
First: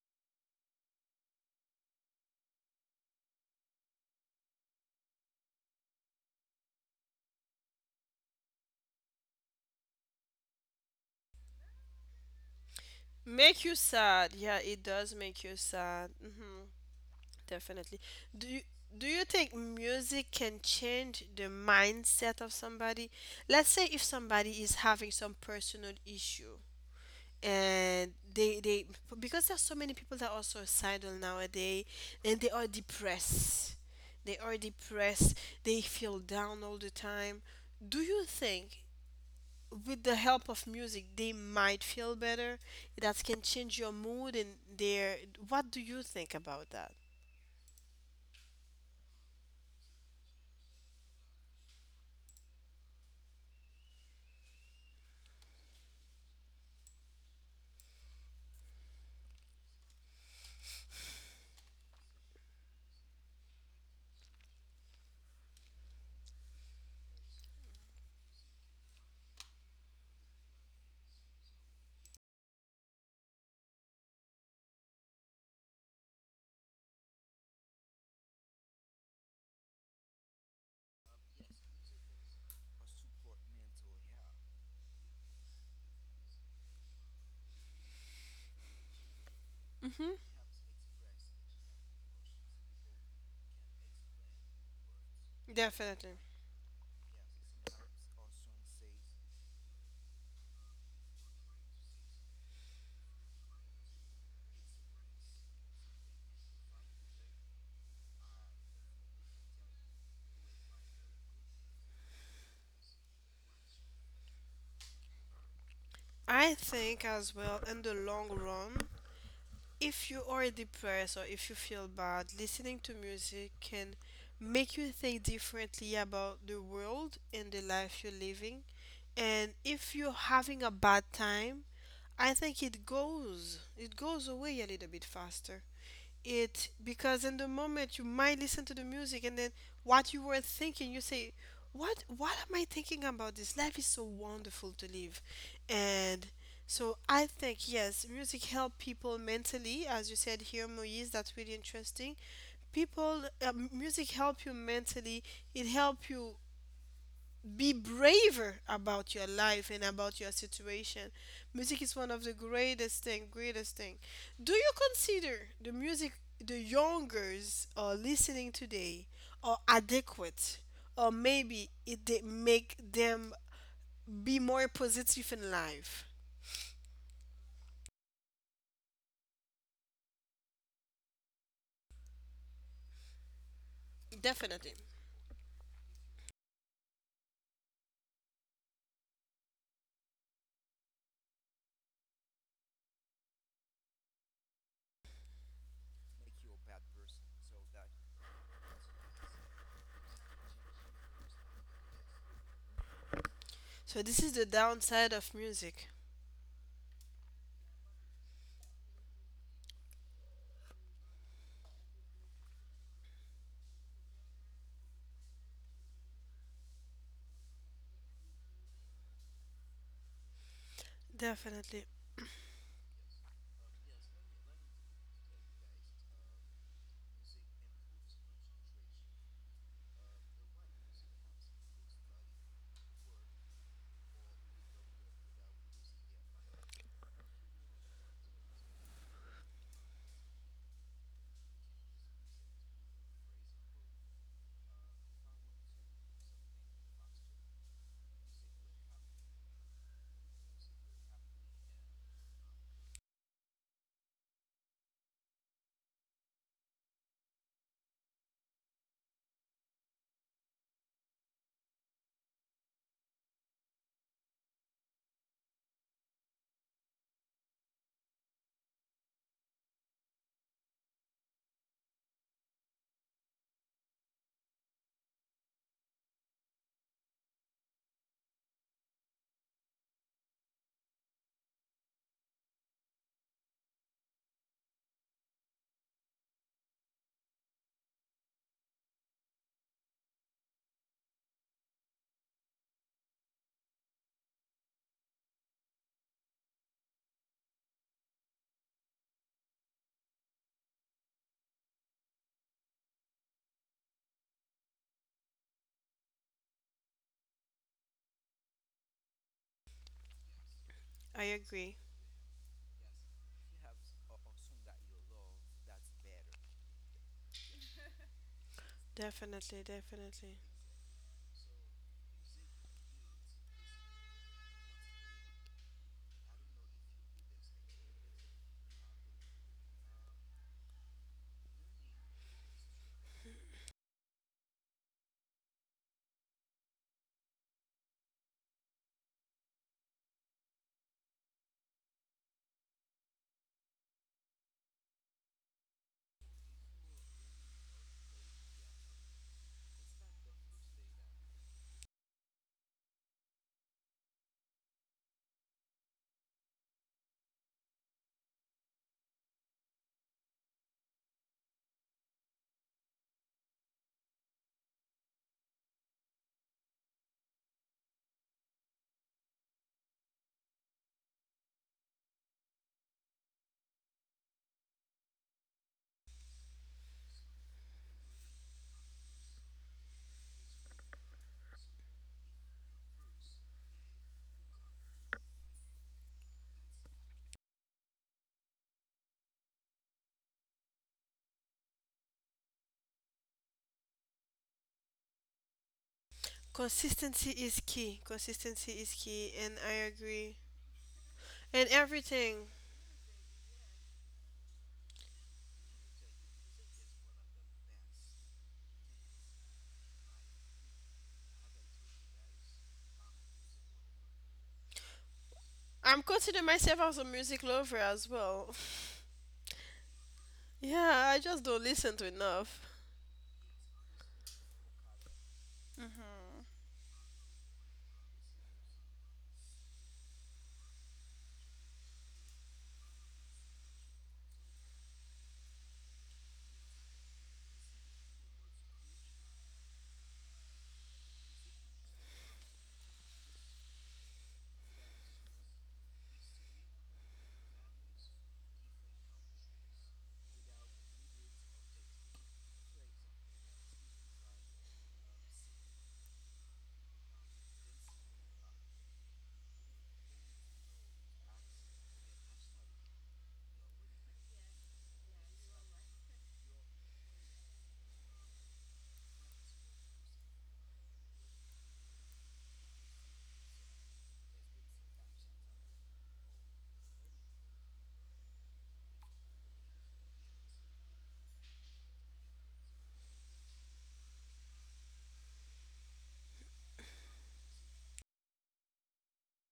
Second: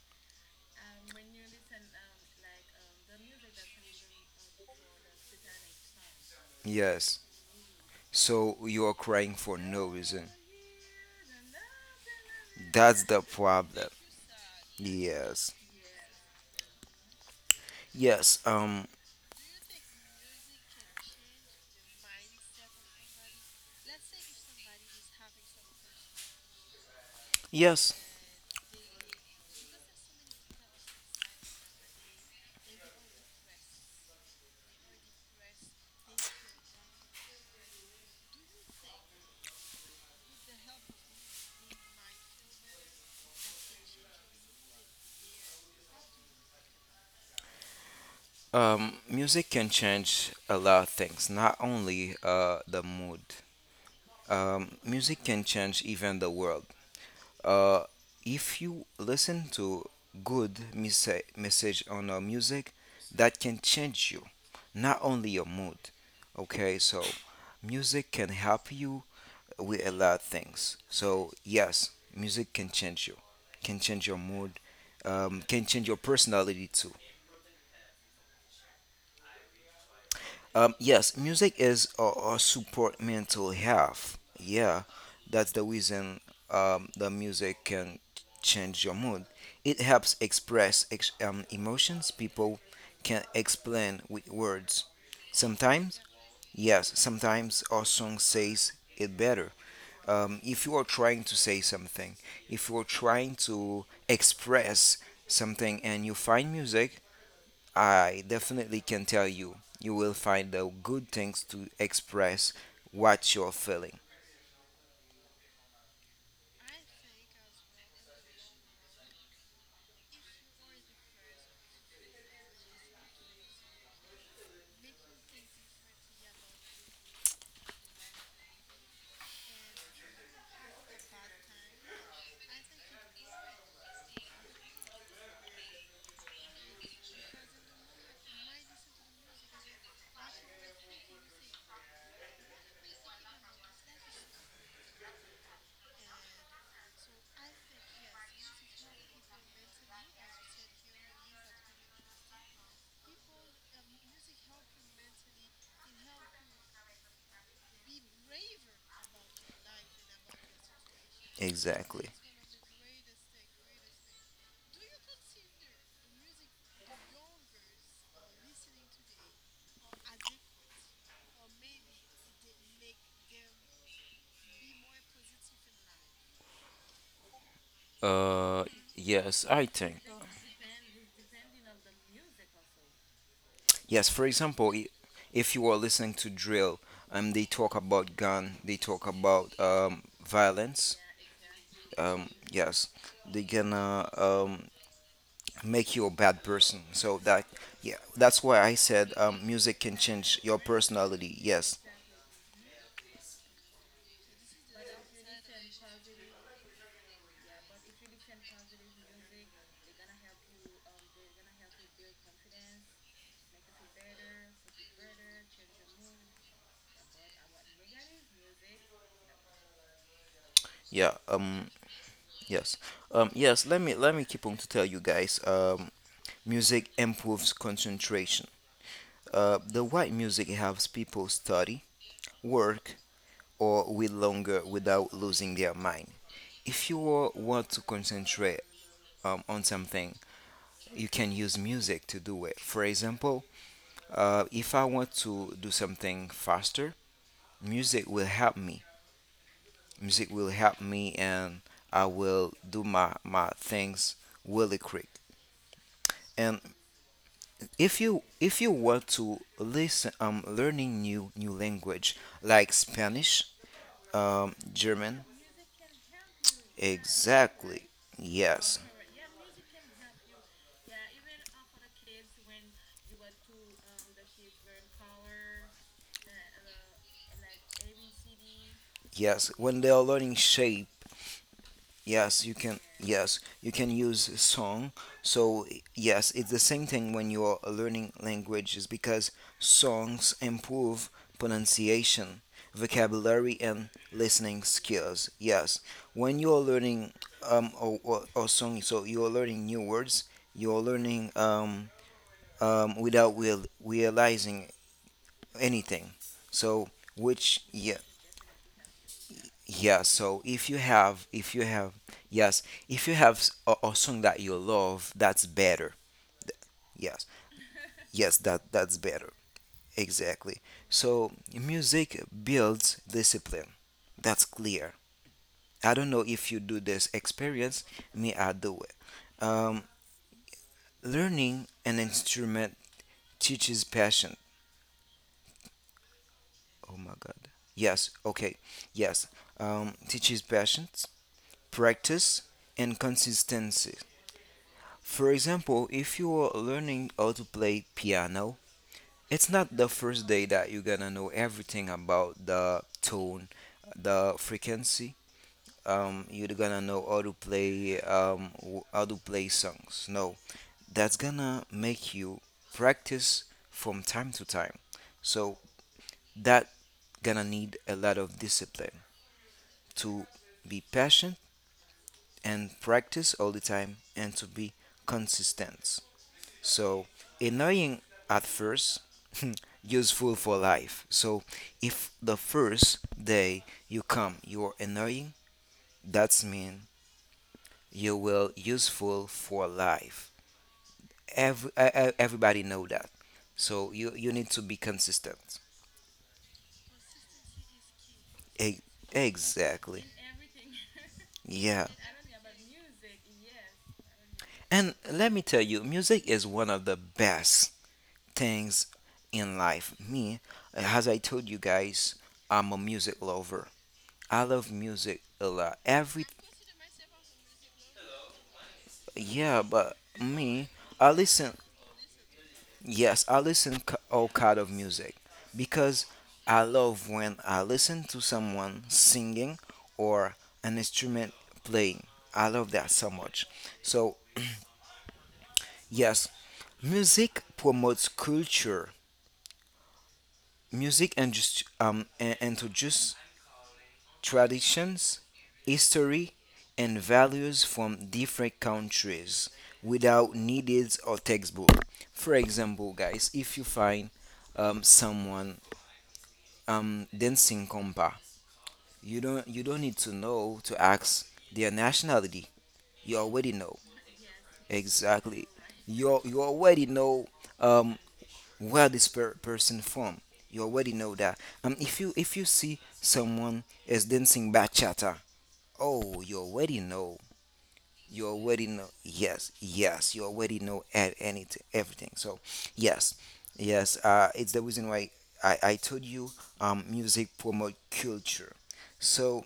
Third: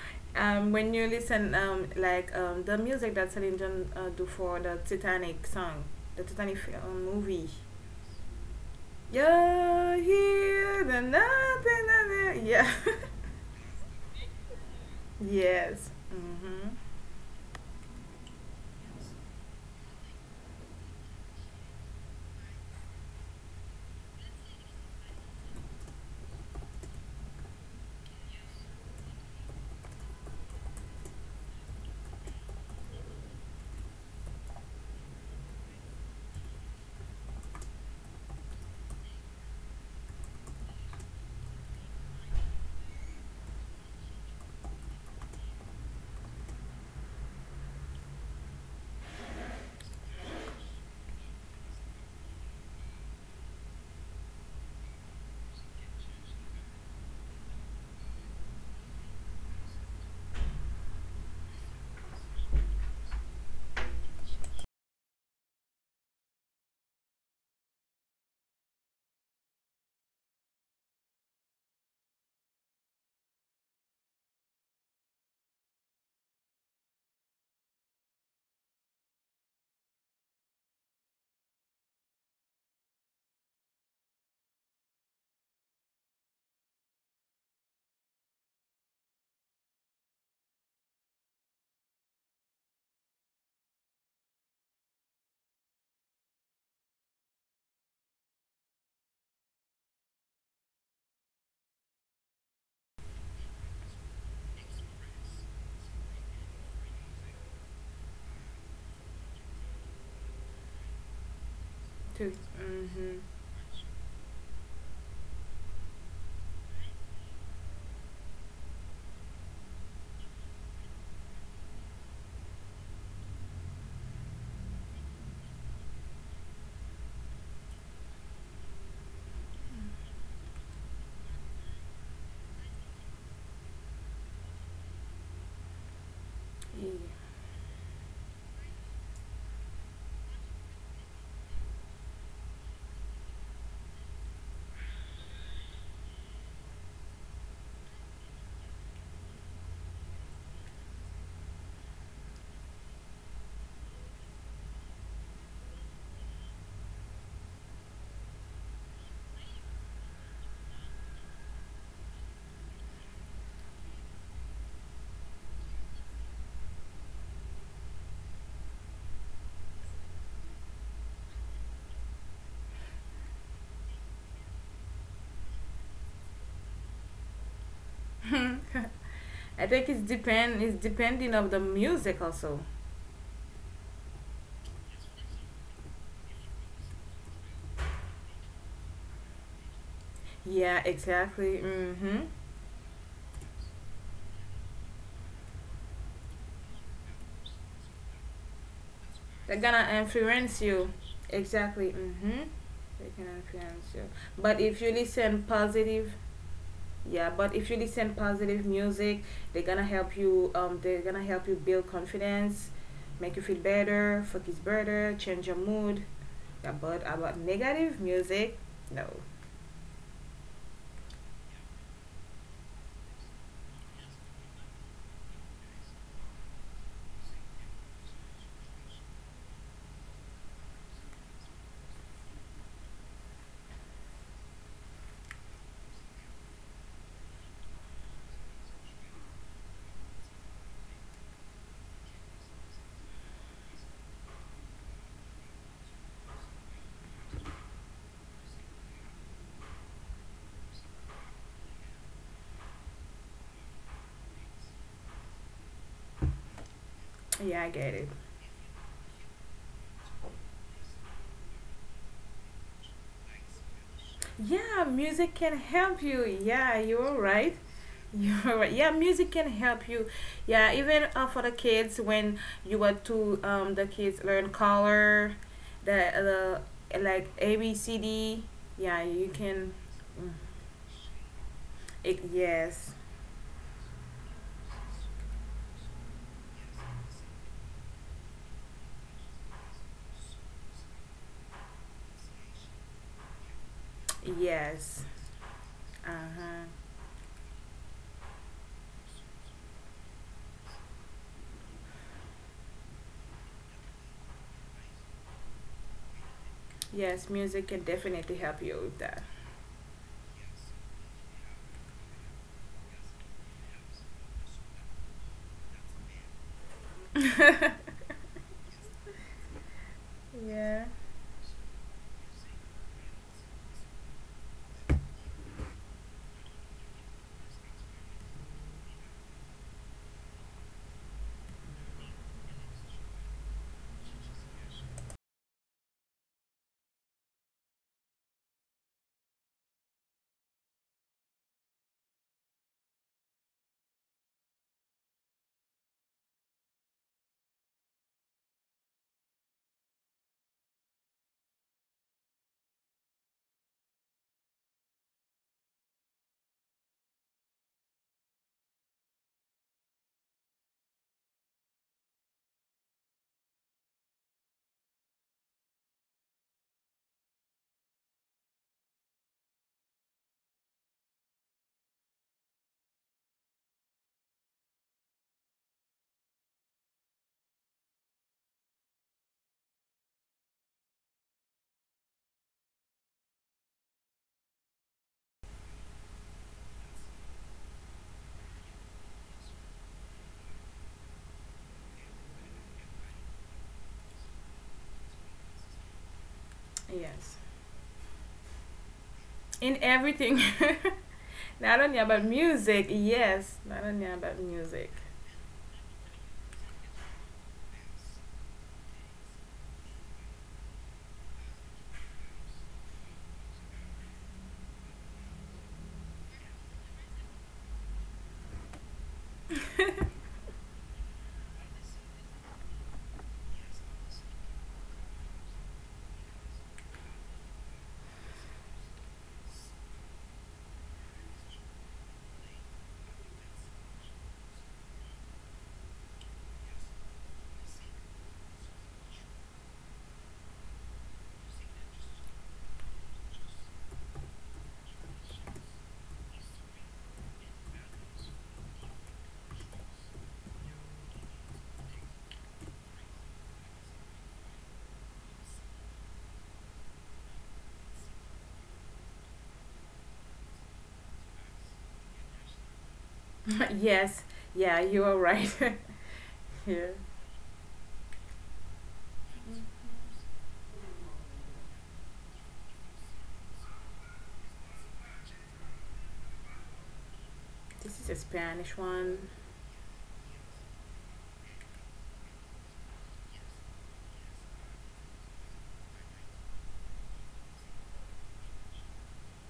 [SPEAKER 3] when you listen, like the music that Celine Dion do for the Titanic song, the Titanic film,
[SPEAKER 2] Yes,
[SPEAKER 3] movie.
[SPEAKER 2] so you are crying for no
[SPEAKER 3] Yeah,
[SPEAKER 2] reason.
[SPEAKER 3] here the nothing, nothing. Yeah,
[SPEAKER 2] That's the
[SPEAKER 1] Make you
[SPEAKER 2] problem.
[SPEAKER 1] sad. Yeah, it does make
[SPEAKER 2] Yes,
[SPEAKER 1] you
[SPEAKER 3] yes.
[SPEAKER 1] sad.
[SPEAKER 3] Mhm.
[SPEAKER 1] Definitely.
[SPEAKER 2] yes,
[SPEAKER 1] do you do you think music can change the mindset of somebody? Let's say if somebody is having some personal issue,
[SPEAKER 2] yes.
[SPEAKER 1] and they, because there's so many people that are suicidal nowadays, and they are depressed. they are depressed they feel down all the time. Do you think with the help of music they might feel better, that can change your mood and, their what do you think about that?
[SPEAKER 2] Music can change a lot of things, not only the mood. Music can change even the world. Uh, if you listen to good message on music, that can change you, not only your mood. Okay, so music can help you with a lot of things. So yes, music can change you, can change your mood, can change your personality too. Yes, music is support mental health. Yeah, that's the reason the music can change your mood. It
[SPEAKER 1] Mm-hmm.
[SPEAKER 2] helps express emotions people can explain with words. Sometimes,
[SPEAKER 1] Definitely.
[SPEAKER 2] yes, sometimes our song says it better. If you are trying to say something, if you are trying to express something and you find music, I definitely can tell you, you will find the good things to
[SPEAKER 3] To
[SPEAKER 2] express
[SPEAKER 3] mhm.
[SPEAKER 2] what you're feeling.
[SPEAKER 1] I think as well, in the long run, if you are depressed or if you feel bad, listening to music can make you think differently about the world and the life you're living. And if you're having a bad time, I think it goes, it goes away a little bit faster. It
[SPEAKER 3] Yeah.
[SPEAKER 1] Because in the moment you might listen to the music, and then what you were thinking, you say, what am I thinking about? This life is so wonderful to live. And so I think, yes, music help people mentally, as you said here, Moise. That's really interesting. People, music help you mentally. It help you be braver about your life and about your situation. Music is one
[SPEAKER 2] Exactly.
[SPEAKER 1] of the greatest thing, greatest thing. Do you consider the music the youngers are listening today are adequate, or maybe it they make them be more positive in life?
[SPEAKER 2] Uh, yes,
[SPEAKER 3] I
[SPEAKER 2] I
[SPEAKER 3] think it's
[SPEAKER 2] think.
[SPEAKER 3] depend it's depending of the music also.
[SPEAKER 2] Yes, for
[SPEAKER 1] Definitely.
[SPEAKER 2] example, if you are listening to drill, they talk about gun, they talk about
[SPEAKER 3] Yeah,
[SPEAKER 2] violence.
[SPEAKER 3] exactly. Mm-hmm.
[SPEAKER 2] Yes, they gonna make you a bad person. So that, yeah, that's why I said
[SPEAKER 3] They're
[SPEAKER 2] music
[SPEAKER 3] gonna
[SPEAKER 2] can change
[SPEAKER 3] influence
[SPEAKER 2] your
[SPEAKER 3] you.
[SPEAKER 2] personality. Yes,
[SPEAKER 3] Exactly. Mm-hmm. They can influence
[SPEAKER 1] So
[SPEAKER 3] you.
[SPEAKER 1] this is the
[SPEAKER 3] But if you
[SPEAKER 1] downside of
[SPEAKER 3] listen
[SPEAKER 1] music.
[SPEAKER 3] positive, yeah. But if you listen positive music, they're gonna help you. They're gonna help you build confidence, make you feel better, focus better, change your mood. Yeah, but about negative music, no.
[SPEAKER 2] yeah.
[SPEAKER 1] Definitely.
[SPEAKER 2] Yes. Yes, let me keep on to tell you guys, music improves concentration. The white music helps people study, work, or read longer without losing their mind. If you want to concentrate on something, you can use music to do it. For example, if I want to do something faster, music will help me. Music will help me, and I will do my things really quick. And
[SPEAKER 3] Yeah, I get
[SPEAKER 2] if
[SPEAKER 3] it.
[SPEAKER 2] you if you want to listen learning new language like Spanish,
[SPEAKER 3] Yeah,
[SPEAKER 2] German.
[SPEAKER 3] music can help you. Yeah, you're right.
[SPEAKER 2] Exactly.
[SPEAKER 3] You're right.
[SPEAKER 2] Yes.
[SPEAKER 3] Yeah, music can help you. Yeah, even for the kids when you want to the kids learn color, the the like ABCD. Yeah, you
[SPEAKER 2] Yes,
[SPEAKER 3] can.
[SPEAKER 2] when they are
[SPEAKER 3] Mm,
[SPEAKER 2] learning shape.
[SPEAKER 3] It,
[SPEAKER 2] Yes, you can.
[SPEAKER 3] yes,
[SPEAKER 2] Yes, you can use song. So yes, it's the same thing when you are learning languages because songs improve pronunciation, vocabulary, and listening
[SPEAKER 3] yes.
[SPEAKER 2] skills. Yes,
[SPEAKER 3] Uh
[SPEAKER 2] when you
[SPEAKER 3] huh.
[SPEAKER 2] are learning or song, so you are learning new words. You are learning without realizing anything. So,
[SPEAKER 3] Yes,
[SPEAKER 2] which,
[SPEAKER 3] music can
[SPEAKER 2] yeah,
[SPEAKER 3] definitely help you with that.
[SPEAKER 2] yeah, so if you
[SPEAKER 1] I
[SPEAKER 2] have, if you
[SPEAKER 1] agree.
[SPEAKER 2] have, yes, if you have a song that you love, that's better. Yes, yes, that's better.
[SPEAKER 1] Definitely, definitely.
[SPEAKER 2] Exactly.
[SPEAKER 3] yeah.
[SPEAKER 2] So music builds discipline. That's clear. I don't know if you do this experience. Me, I do it. Learning an instrument teaches passion. Oh my God. Yes. Okay. Yes. Teaches patience, practice, and consistency. For example, if you are learning how to play piano, it's not the first day that you're gonna know everything about the tone, the frequency. You're gonna know how to play songs. No, that's gonna make you practice from time to time. So that gonna need a lot of discipline to be patient and practice all the time and to be consistent. So, annoying at first, useful for life. So, if the first day you come, you're annoying, that's mean you will useful for life. Everybody know that. So, you need to be consistent.
[SPEAKER 1] Consistency
[SPEAKER 3] Yes.
[SPEAKER 1] is key. Consistency
[SPEAKER 2] E-
[SPEAKER 1] is key, and
[SPEAKER 3] In
[SPEAKER 1] I
[SPEAKER 2] exactly.
[SPEAKER 1] agree.
[SPEAKER 3] everything.
[SPEAKER 1] And
[SPEAKER 3] Not
[SPEAKER 2] Yeah.
[SPEAKER 3] only about
[SPEAKER 1] everything.
[SPEAKER 3] music. Yes. Not only about music.
[SPEAKER 2] And let me tell you, music is one of the best things in life. Me, as I told you guys, I'm a music lover. I love music a lot.
[SPEAKER 1] I'm
[SPEAKER 2] Every,
[SPEAKER 1] considering myself as a music lover as well.
[SPEAKER 2] yeah, but me,
[SPEAKER 1] Yeah,
[SPEAKER 2] I
[SPEAKER 1] I just
[SPEAKER 2] listen.
[SPEAKER 1] don't listen to enough.
[SPEAKER 2] Yes, I listen all kind of music because I love when I listen to someone singing or an instrument playing. I love that so much. So yes, music promotes culture. Music and just and traditions, history, and values from different countries without needed or textbook. For example, guys, if you find someone dancing compa, you don't need to know to ask their nationality. You already know.
[SPEAKER 3] yes. Yeah, you are
[SPEAKER 2] Exactly.
[SPEAKER 3] right.
[SPEAKER 2] You
[SPEAKER 3] yeah.
[SPEAKER 2] already know um, where this person from. You already know that. If you see someone is dancing bachata, oh, you already know.
[SPEAKER 3] This is a
[SPEAKER 2] You already
[SPEAKER 3] Spanish
[SPEAKER 2] know.
[SPEAKER 3] one.
[SPEAKER 2] Yes, yes. You already know anything, everything. So, yes, yes. It's the reason why I told you music promote culture. So,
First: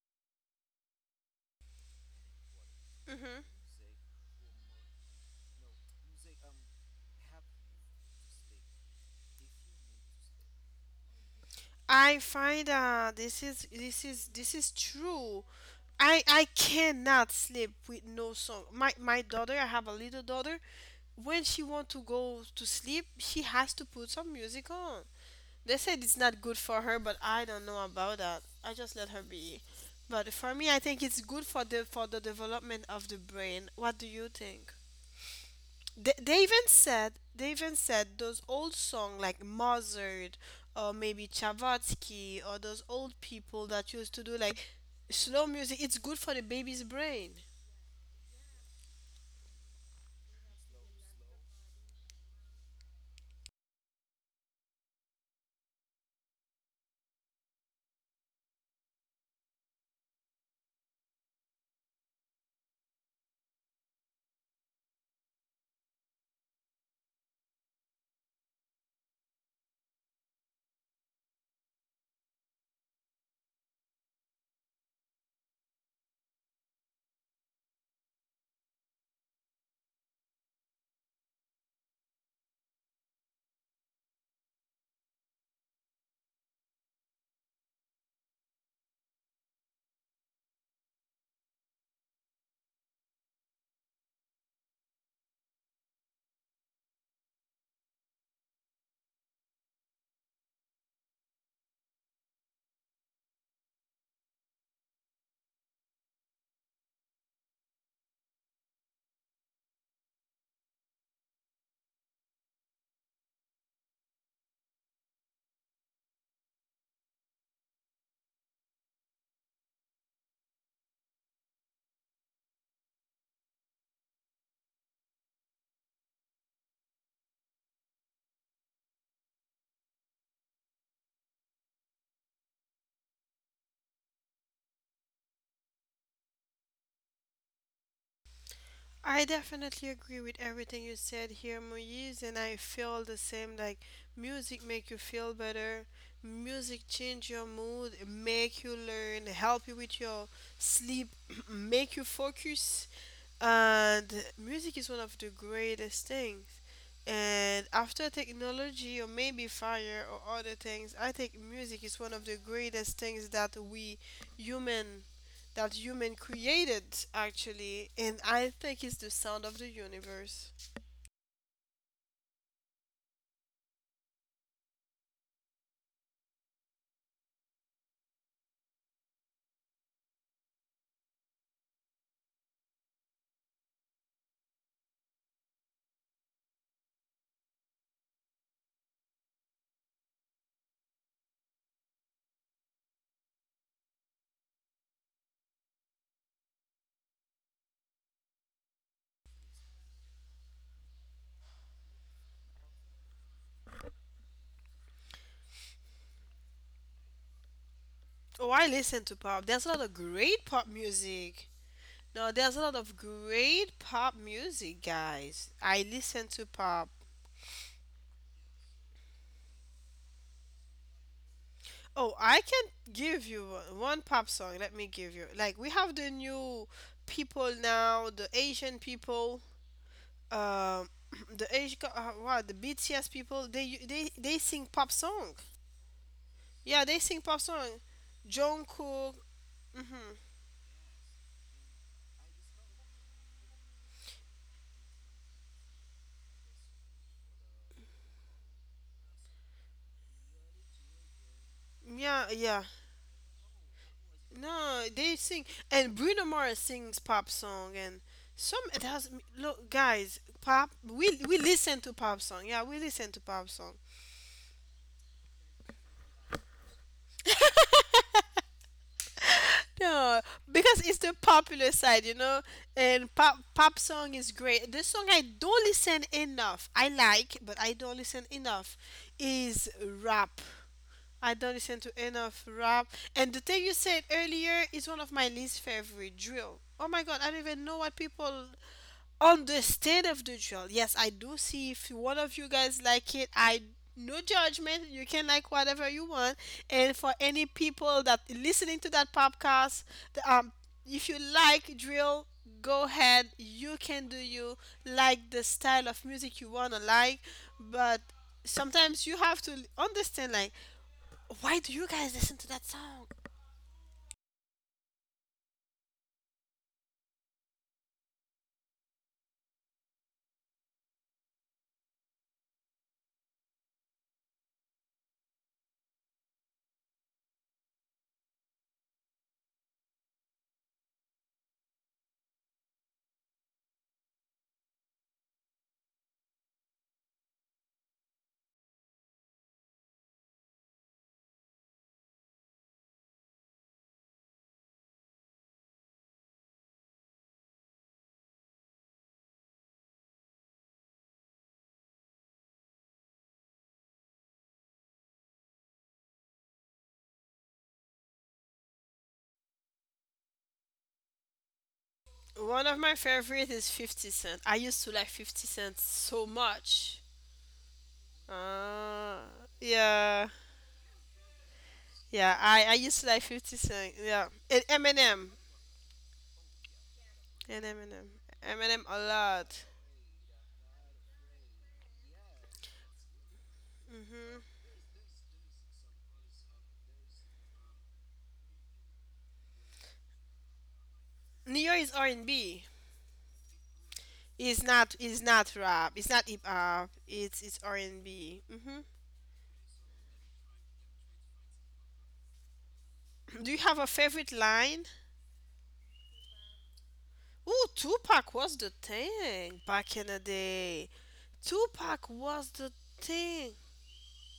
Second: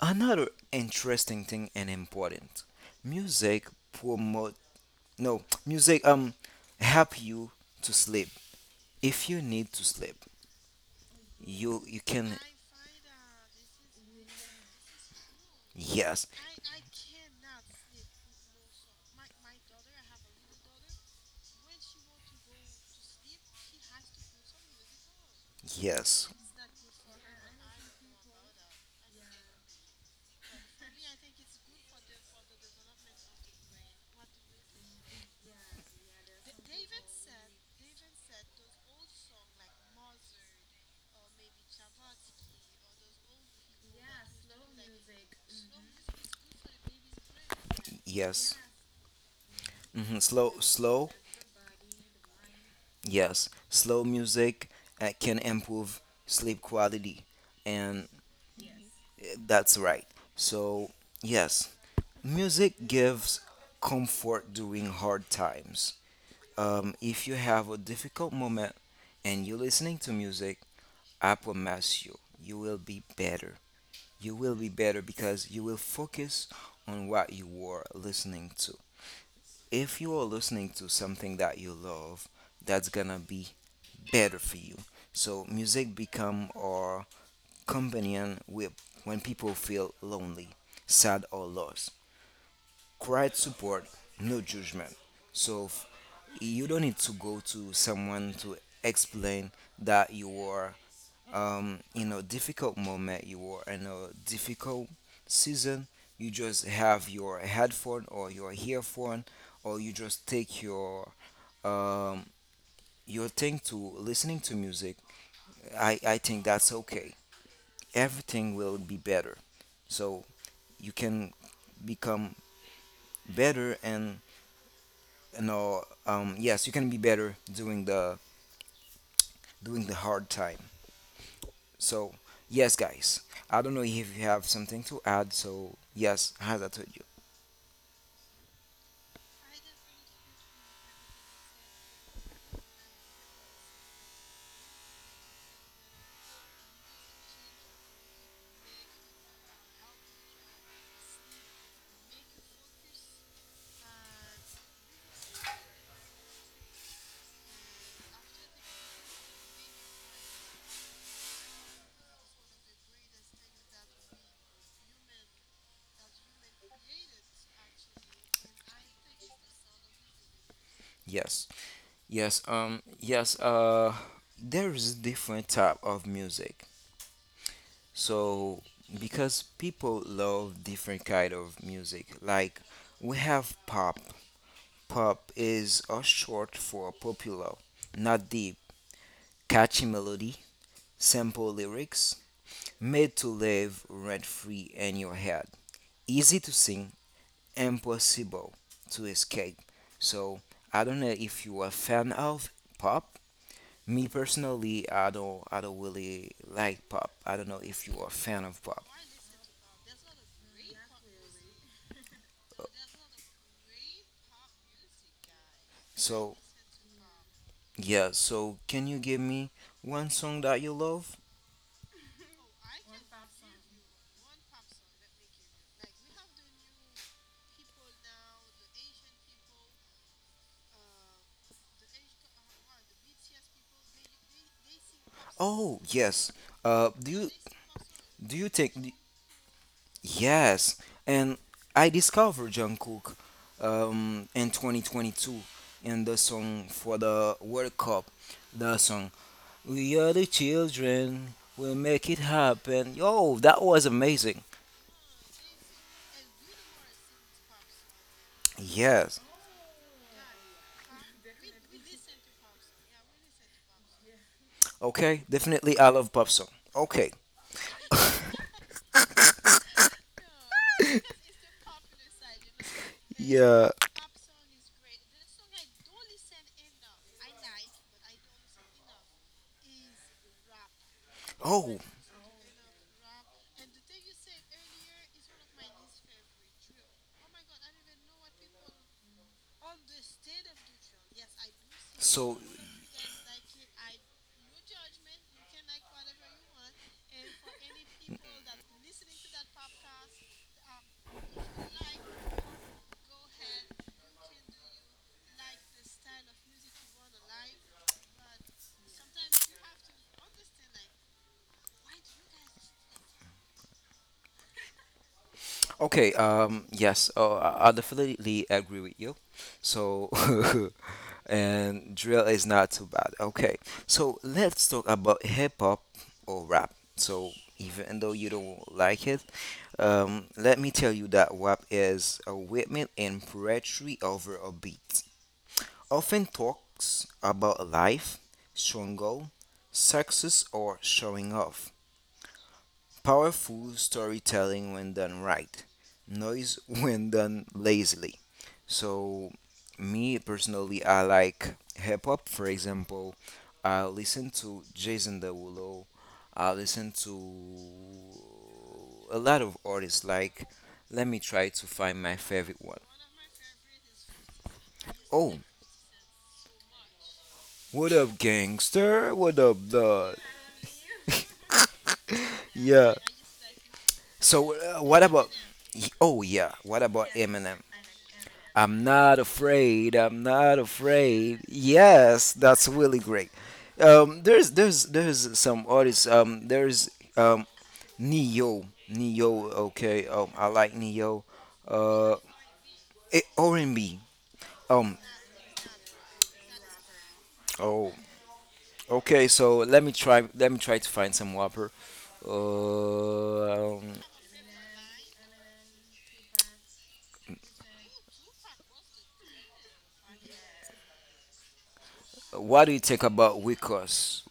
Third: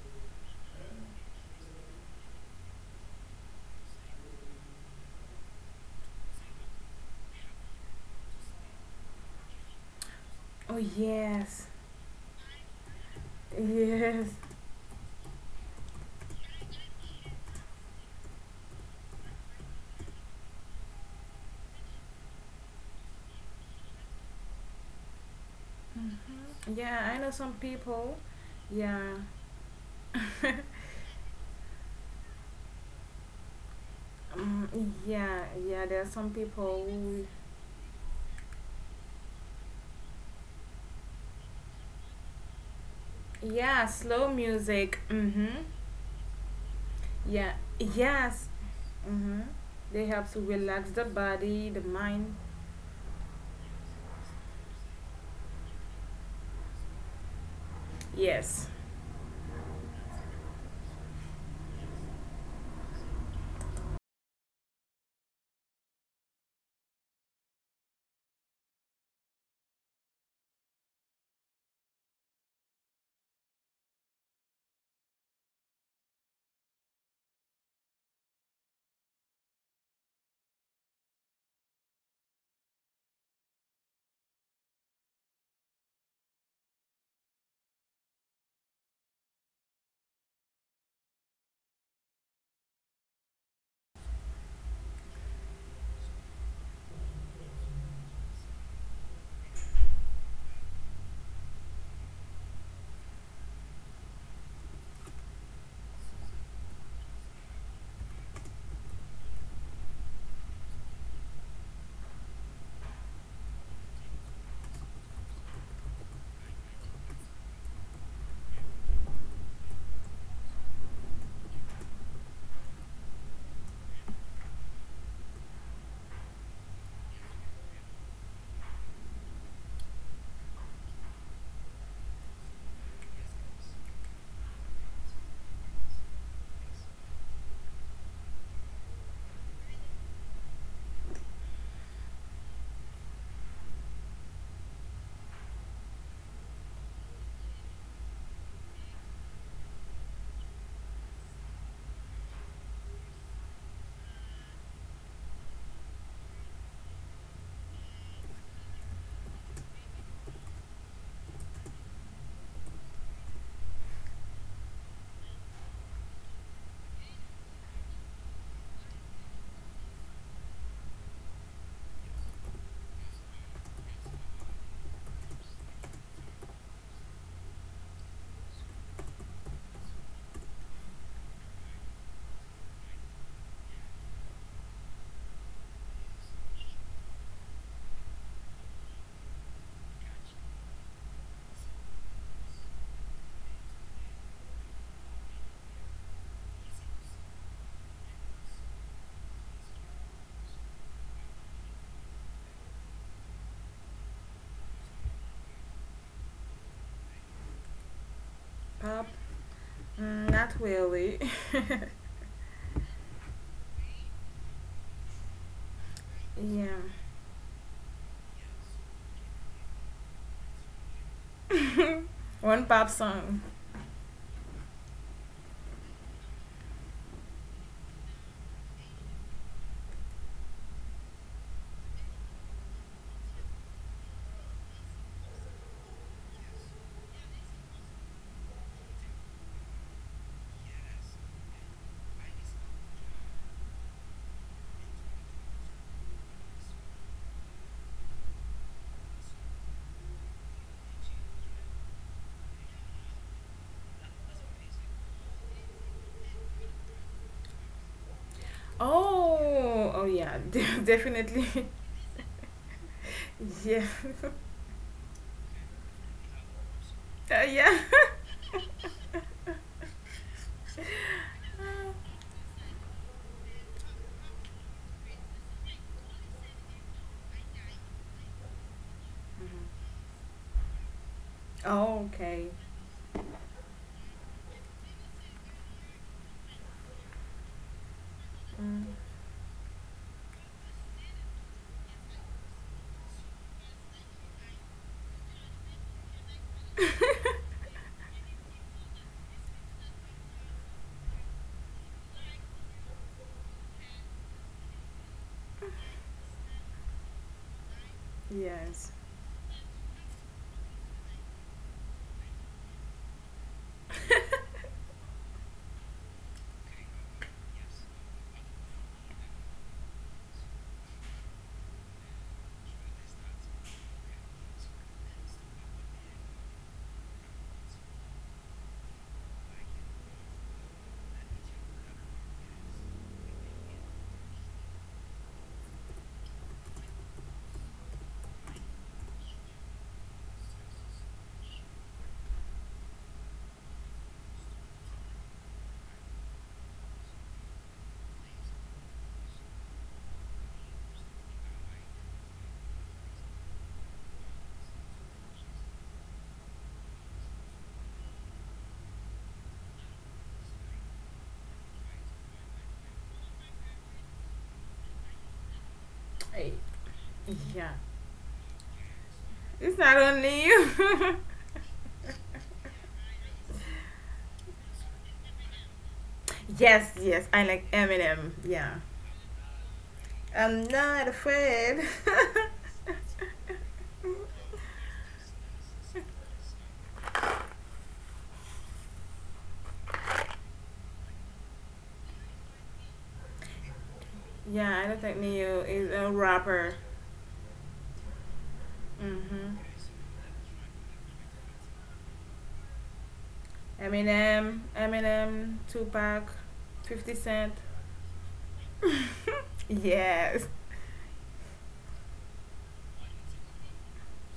[SPEAKER 2] another interesting thing and important,
[SPEAKER 1] hmm
[SPEAKER 2] music promote. No, music help you to sleep. If you need to sleep,
[SPEAKER 3] Oh yes,
[SPEAKER 2] you
[SPEAKER 1] I
[SPEAKER 2] can.
[SPEAKER 1] find
[SPEAKER 3] yes.
[SPEAKER 1] this is true. I
[SPEAKER 2] Yes,
[SPEAKER 1] I cannot sleep with no song. My daughter, I have a little daughter. When she want to go to sleep, she has to put some music on. They said it's
[SPEAKER 2] yes,
[SPEAKER 1] not good for her,
[SPEAKER 3] Yeah,
[SPEAKER 1] but
[SPEAKER 3] I know
[SPEAKER 1] I
[SPEAKER 3] some
[SPEAKER 1] don't know
[SPEAKER 3] people.
[SPEAKER 1] about that. I just let
[SPEAKER 3] Yeah,
[SPEAKER 1] her be. But for me, I think it's good for the development of the brain. What do you think?
[SPEAKER 3] um, yeah, yeah. There are some people. Who,
[SPEAKER 1] They even said those old songs like Mozart, or maybe Chavatsky, or those old people
[SPEAKER 3] yeah,
[SPEAKER 1] that used to
[SPEAKER 3] slow
[SPEAKER 1] do, like,
[SPEAKER 3] music.
[SPEAKER 1] slow
[SPEAKER 3] Mhm.
[SPEAKER 1] music. It's good for the baby's brain.
[SPEAKER 3] Yeah. Yes.
[SPEAKER 2] yes.
[SPEAKER 3] Mhm. They
[SPEAKER 2] hmm
[SPEAKER 3] help to
[SPEAKER 2] Slow,
[SPEAKER 3] relax the
[SPEAKER 2] slow,
[SPEAKER 3] body, the mind.
[SPEAKER 2] yes, slow music can improve sleep quality, and
[SPEAKER 3] Yes.
[SPEAKER 2] that's right. So, yes, music gives comfort during hard times. If you have a difficult moment and you're listening to music, I promise you, you will be better. You will be better because you will focus on what you were listening to. If you are listening to something that you love, that's gonna be better for you. So music become our companion with when people feel lonely, sad or lost. Quiet support, no judgment. So you don't need to go to someone to explain that you are in a difficult moment, you are in a difficult season. You just have your headphone or your earphone, or you just take um, your thing to listening to music. I think that's okay. Everything will be better. So you can become better and yes you can be better during the hard time. So yes guys, I don't know if you have something to add. So yes, as I told you,
[SPEAKER 1] I definitely agree with everything you said here, Moise, and I feel the same. Like, music make you feel better. Music change your mood, make you learn, help you with your sleep, make you focus. And music is one of the greatest things. And after technology or maybe fire or other things, I think music is one of the greatest things that we human that human created, actually, and I think it's the sound of the universe.
[SPEAKER 2] yes, yes, yes. There is different type of music. So because people love different kind of music, like we have pop. Pop is short for popular, not deep, catchy melody, simple lyrics, made to live rent free in your head. Easy to sing, impossible to escape. So I don't know if you are a fan of pop. Me personally, I don't really like pop. I don't know if you are a fan
[SPEAKER 1] Oh,
[SPEAKER 2] of
[SPEAKER 1] I
[SPEAKER 2] pop.
[SPEAKER 1] listen
[SPEAKER 3] Pop?
[SPEAKER 1] to pop. There's a lot of
[SPEAKER 3] Mm,
[SPEAKER 1] great
[SPEAKER 3] not
[SPEAKER 1] pop
[SPEAKER 3] really.
[SPEAKER 1] music. No, there's a lot of great pop music, guys. I listen
[SPEAKER 2] So
[SPEAKER 1] to
[SPEAKER 3] yeah.
[SPEAKER 1] pop.
[SPEAKER 2] yeah, so can you give me one song that you love?
[SPEAKER 1] Oh, I
[SPEAKER 3] One
[SPEAKER 1] can
[SPEAKER 3] pop
[SPEAKER 1] give
[SPEAKER 3] song.
[SPEAKER 1] you one pop song. Let me give you. Like, we have the new people now, the Asian people. um what the BTS people they sing pop song.
[SPEAKER 2] Oh yes. Uh,
[SPEAKER 1] Yeah, they
[SPEAKER 2] do
[SPEAKER 1] sing
[SPEAKER 2] you
[SPEAKER 1] pop song.
[SPEAKER 2] do you think
[SPEAKER 1] Jungkook. Mhm.
[SPEAKER 2] yes, and I discovered Jungkook in 2022 in the song for the World Cup, the song "We Are the Children, We'll Make It
[SPEAKER 1] Yeah, yeah.
[SPEAKER 2] Happen." Yo, that was amazing.
[SPEAKER 1] No, they sing, and Bruno Mars sings pop song, and some it has.
[SPEAKER 2] Yes.
[SPEAKER 1] Look,
[SPEAKER 3] Oh, oh
[SPEAKER 1] guys,
[SPEAKER 3] yeah,
[SPEAKER 1] pop, we
[SPEAKER 3] definitely.
[SPEAKER 1] listen to pop song. Yeah, we listen to pop song.
[SPEAKER 3] yeah,
[SPEAKER 2] Okay, definitely I love pop song. Okay.
[SPEAKER 3] Yeah.
[SPEAKER 1] No, because it's the popular side, and pop
[SPEAKER 2] Yeah.
[SPEAKER 1] pop song is great. The song I don't listen enough, I like, but I don't listen enough, is rap. I don't
[SPEAKER 2] Oh.
[SPEAKER 1] listen to
[SPEAKER 3] Oh,
[SPEAKER 1] enough
[SPEAKER 3] okay.
[SPEAKER 1] rap. And the thing you said earlier is one of my least favorite, drill. Oh my God, I don't even know what people on the state of the drill. Yes, I do see. If one
[SPEAKER 2] So
[SPEAKER 1] of you guys like it, I no judgment, you can like whatever you want. And for any people that listening to that podcast, the, um if you like drill, go ahead, you can do you, like the style of music you want to like. But
[SPEAKER 3] Yes.
[SPEAKER 1] sometimes you have to understand, like, why do you guys listen to that song?
[SPEAKER 2] okay, yes, I definitely agree with you. So, and drill is not too bad. Okay, so let's talk about hip hop or rap. So, even though you don't like it, let me tell you that rap is a movement and poetry over a beat. Often talks about life, struggle, success, or showing off. Powerful storytelling when done right, noise when done lazily. So, me personally, I like hip hop. For example, I listen to Jason Derulo. I listen to a lot of artists. Like, let me try to find my favorite
[SPEAKER 1] One of
[SPEAKER 2] one.
[SPEAKER 1] my favorite is 50 Cent. I used to like
[SPEAKER 2] Oh,
[SPEAKER 1] 50 Cent so
[SPEAKER 3] I,
[SPEAKER 1] much.
[SPEAKER 3] yeah.
[SPEAKER 2] what up, gangster?
[SPEAKER 1] Uh,
[SPEAKER 2] What up,
[SPEAKER 3] It's not
[SPEAKER 2] dog?
[SPEAKER 1] yeah,
[SPEAKER 3] only you.
[SPEAKER 1] yeah. I
[SPEAKER 2] Yeah.
[SPEAKER 1] used to like 50 Cent. Yeah,
[SPEAKER 2] So,
[SPEAKER 1] and
[SPEAKER 2] what
[SPEAKER 1] Eminem
[SPEAKER 2] about? Oh yeah. What
[SPEAKER 3] yes,
[SPEAKER 2] about
[SPEAKER 3] yes. I
[SPEAKER 2] Eminem?
[SPEAKER 1] and
[SPEAKER 3] like
[SPEAKER 1] Eminem.
[SPEAKER 3] Eminem. Yeah.
[SPEAKER 1] Eminem
[SPEAKER 2] I'm
[SPEAKER 1] a
[SPEAKER 2] not
[SPEAKER 1] lot.
[SPEAKER 2] afraid. I'm not
[SPEAKER 3] I'm not
[SPEAKER 2] afraid.
[SPEAKER 3] afraid.
[SPEAKER 2] Yes, that's really great. Um,
[SPEAKER 1] Mhm.
[SPEAKER 2] there's there's there's some artists. Um, there's um Neo. Okay. I like Neo.
[SPEAKER 1] Neo is R
[SPEAKER 2] Uh,
[SPEAKER 1] and B.
[SPEAKER 2] R&B.
[SPEAKER 1] It's
[SPEAKER 3] yeah, I
[SPEAKER 1] not.
[SPEAKER 2] Um.
[SPEAKER 3] don't think
[SPEAKER 1] It's not
[SPEAKER 3] Neo
[SPEAKER 1] rap.
[SPEAKER 3] is
[SPEAKER 1] It's
[SPEAKER 3] a
[SPEAKER 1] not hip
[SPEAKER 3] rapper.
[SPEAKER 1] hop. It's R
[SPEAKER 2] Oh.
[SPEAKER 1] and B. Mhm.
[SPEAKER 2] Okay.
[SPEAKER 3] Mm-hmm.
[SPEAKER 2] So let me try. Let me try to find some whopper.
[SPEAKER 1] Do you have
[SPEAKER 2] Uh,
[SPEAKER 1] a
[SPEAKER 2] um,
[SPEAKER 1] favorite
[SPEAKER 3] Eminem,
[SPEAKER 1] line?
[SPEAKER 3] Eminem, Tupac, 50 Cent.
[SPEAKER 1] Ooh, Tupac was the thing back in the
[SPEAKER 3] Yes.
[SPEAKER 1] day. Tupac was
[SPEAKER 2] what
[SPEAKER 1] the
[SPEAKER 2] do you think about
[SPEAKER 1] thing.
[SPEAKER 2] Wicos?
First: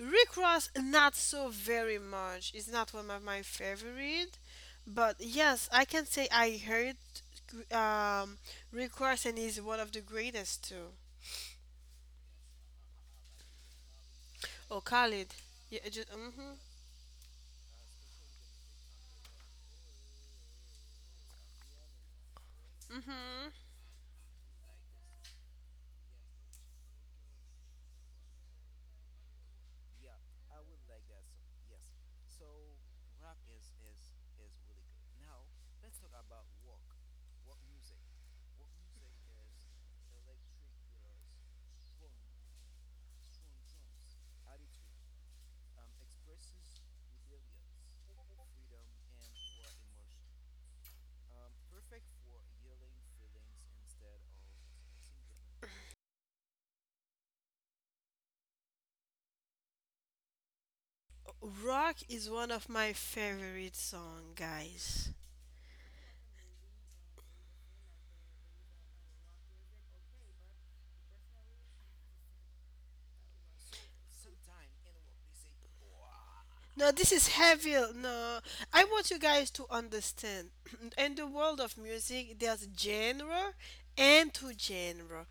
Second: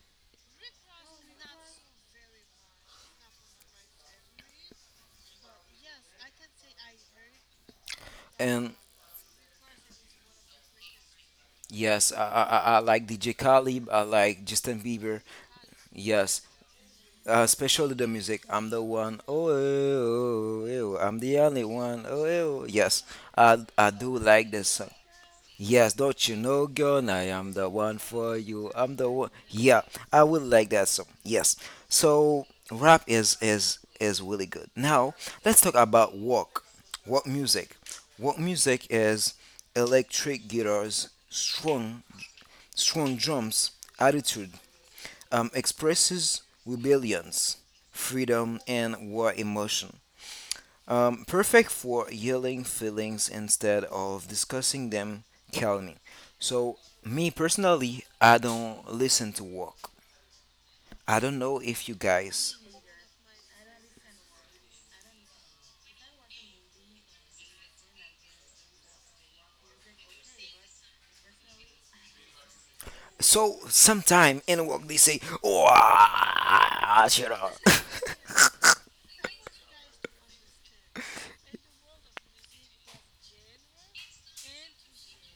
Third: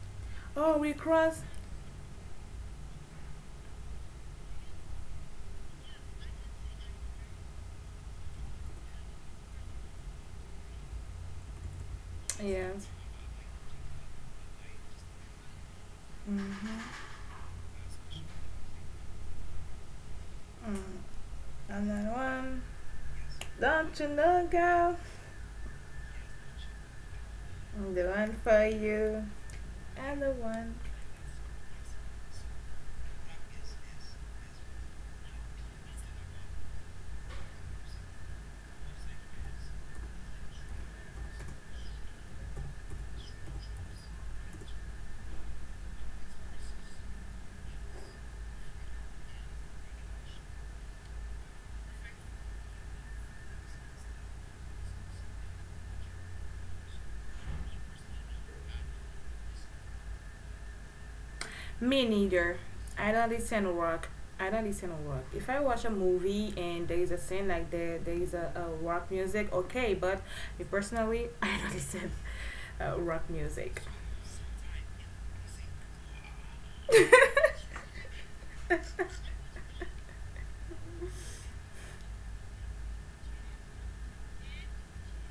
[SPEAKER 1] Rick Ross,
[SPEAKER 3] Oh, we
[SPEAKER 1] not
[SPEAKER 3] cross.
[SPEAKER 1] so very much. It's not one of my favorite, but yes, I can say I heard um,
[SPEAKER 2] And
[SPEAKER 1] Rick Ross, and he's one of the greatest too.
[SPEAKER 2] yes, I, I I
[SPEAKER 3] Yes.
[SPEAKER 2] I like DJ Khaled. I like
[SPEAKER 1] Oh,
[SPEAKER 2] Justin Bieber.
[SPEAKER 1] Khalid. Yeah, just,
[SPEAKER 2] Yes.
[SPEAKER 1] mm-hmm,
[SPEAKER 3] Mm-hmm.
[SPEAKER 2] Especially the music. I'm the one. Oh, oh, oh,
[SPEAKER 3] Mm.
[SPEAKER 2] oh, I'm the only
[SPEAKER 3] I'm
[SPEAKER 2] one.
[SPEAKER 3] not
[SPEAKER 2] Oh,
[SPEAKER 3] one.
[SPEAKER 2] oh. Yes.
[SPEAKER 1] mm-hmm.
[SPEAKER 2] I
[SPEAKER 3] Don't you
[SPEAKER 2] do
[SPEAKER 3] know,
[SPEAKER 2] like this song.
[SPEAKER 3] girl?
[SPEAKER 2] Yes, don't you know, girl? I am the
[SPEAKER 3] I'm
[SPEAKER 2] one
[SPEAKER 3] the one
[SPEAKER 2] for
[SPEAKER 3] for
[SPEAKER 2] you. I'm the
[SPEAKER 3] you.
[SPEAKER 2] one. Yeah,
[SPEAKER 3] I'm
[SPEAKER 2] I
[SPEAKER 3] the
[SPEAKER 2] would like
[SPEAKER 3] one.
[SPEAKER 2] that song. Yes. So rap is really good. Now let's talk about walk. Walk music. Walk music is electric guitars, strong drums, attitude expresses rebellions, freedom, and war emotion. Perfect for yelling feelings instead of discussing them calmly. So, me personally, I don't listen to walk. I don't know if you
[SPEAKER 1] Rock
[SPEAKER 3] Me
[SPEAKER 1] is one
[SPEAKER 3] neither.
[SPEAKER 2] guys.
[SPEAKER 1] of my
[SPEAKER 3] I don't listen to
[SPEAKER 1] favorite
[SPEAKER 3] rock.
[SPEAKER 1] song,
[SPEAKER 3] I don't listen to
[SPEAKER 1] guys.
[SPEAKER 3] rock. If I watch a movie and there is a scene like there is a rock music, okay. But me personally, I don't listen rock
[SPEAKER 2] So,
[SPEAKER 3] music.
[SPEAKER 2] sometime in walk they say, "Oh,
[SPEAKER 1] No,
[SPEAKER 2] ah,
[SPEAKER 1] this is
[SPEAKER 2] shut up."
[SPEAKER 1] heavy. No, I want you guys to understand. In the world of music, there's genre and to genre,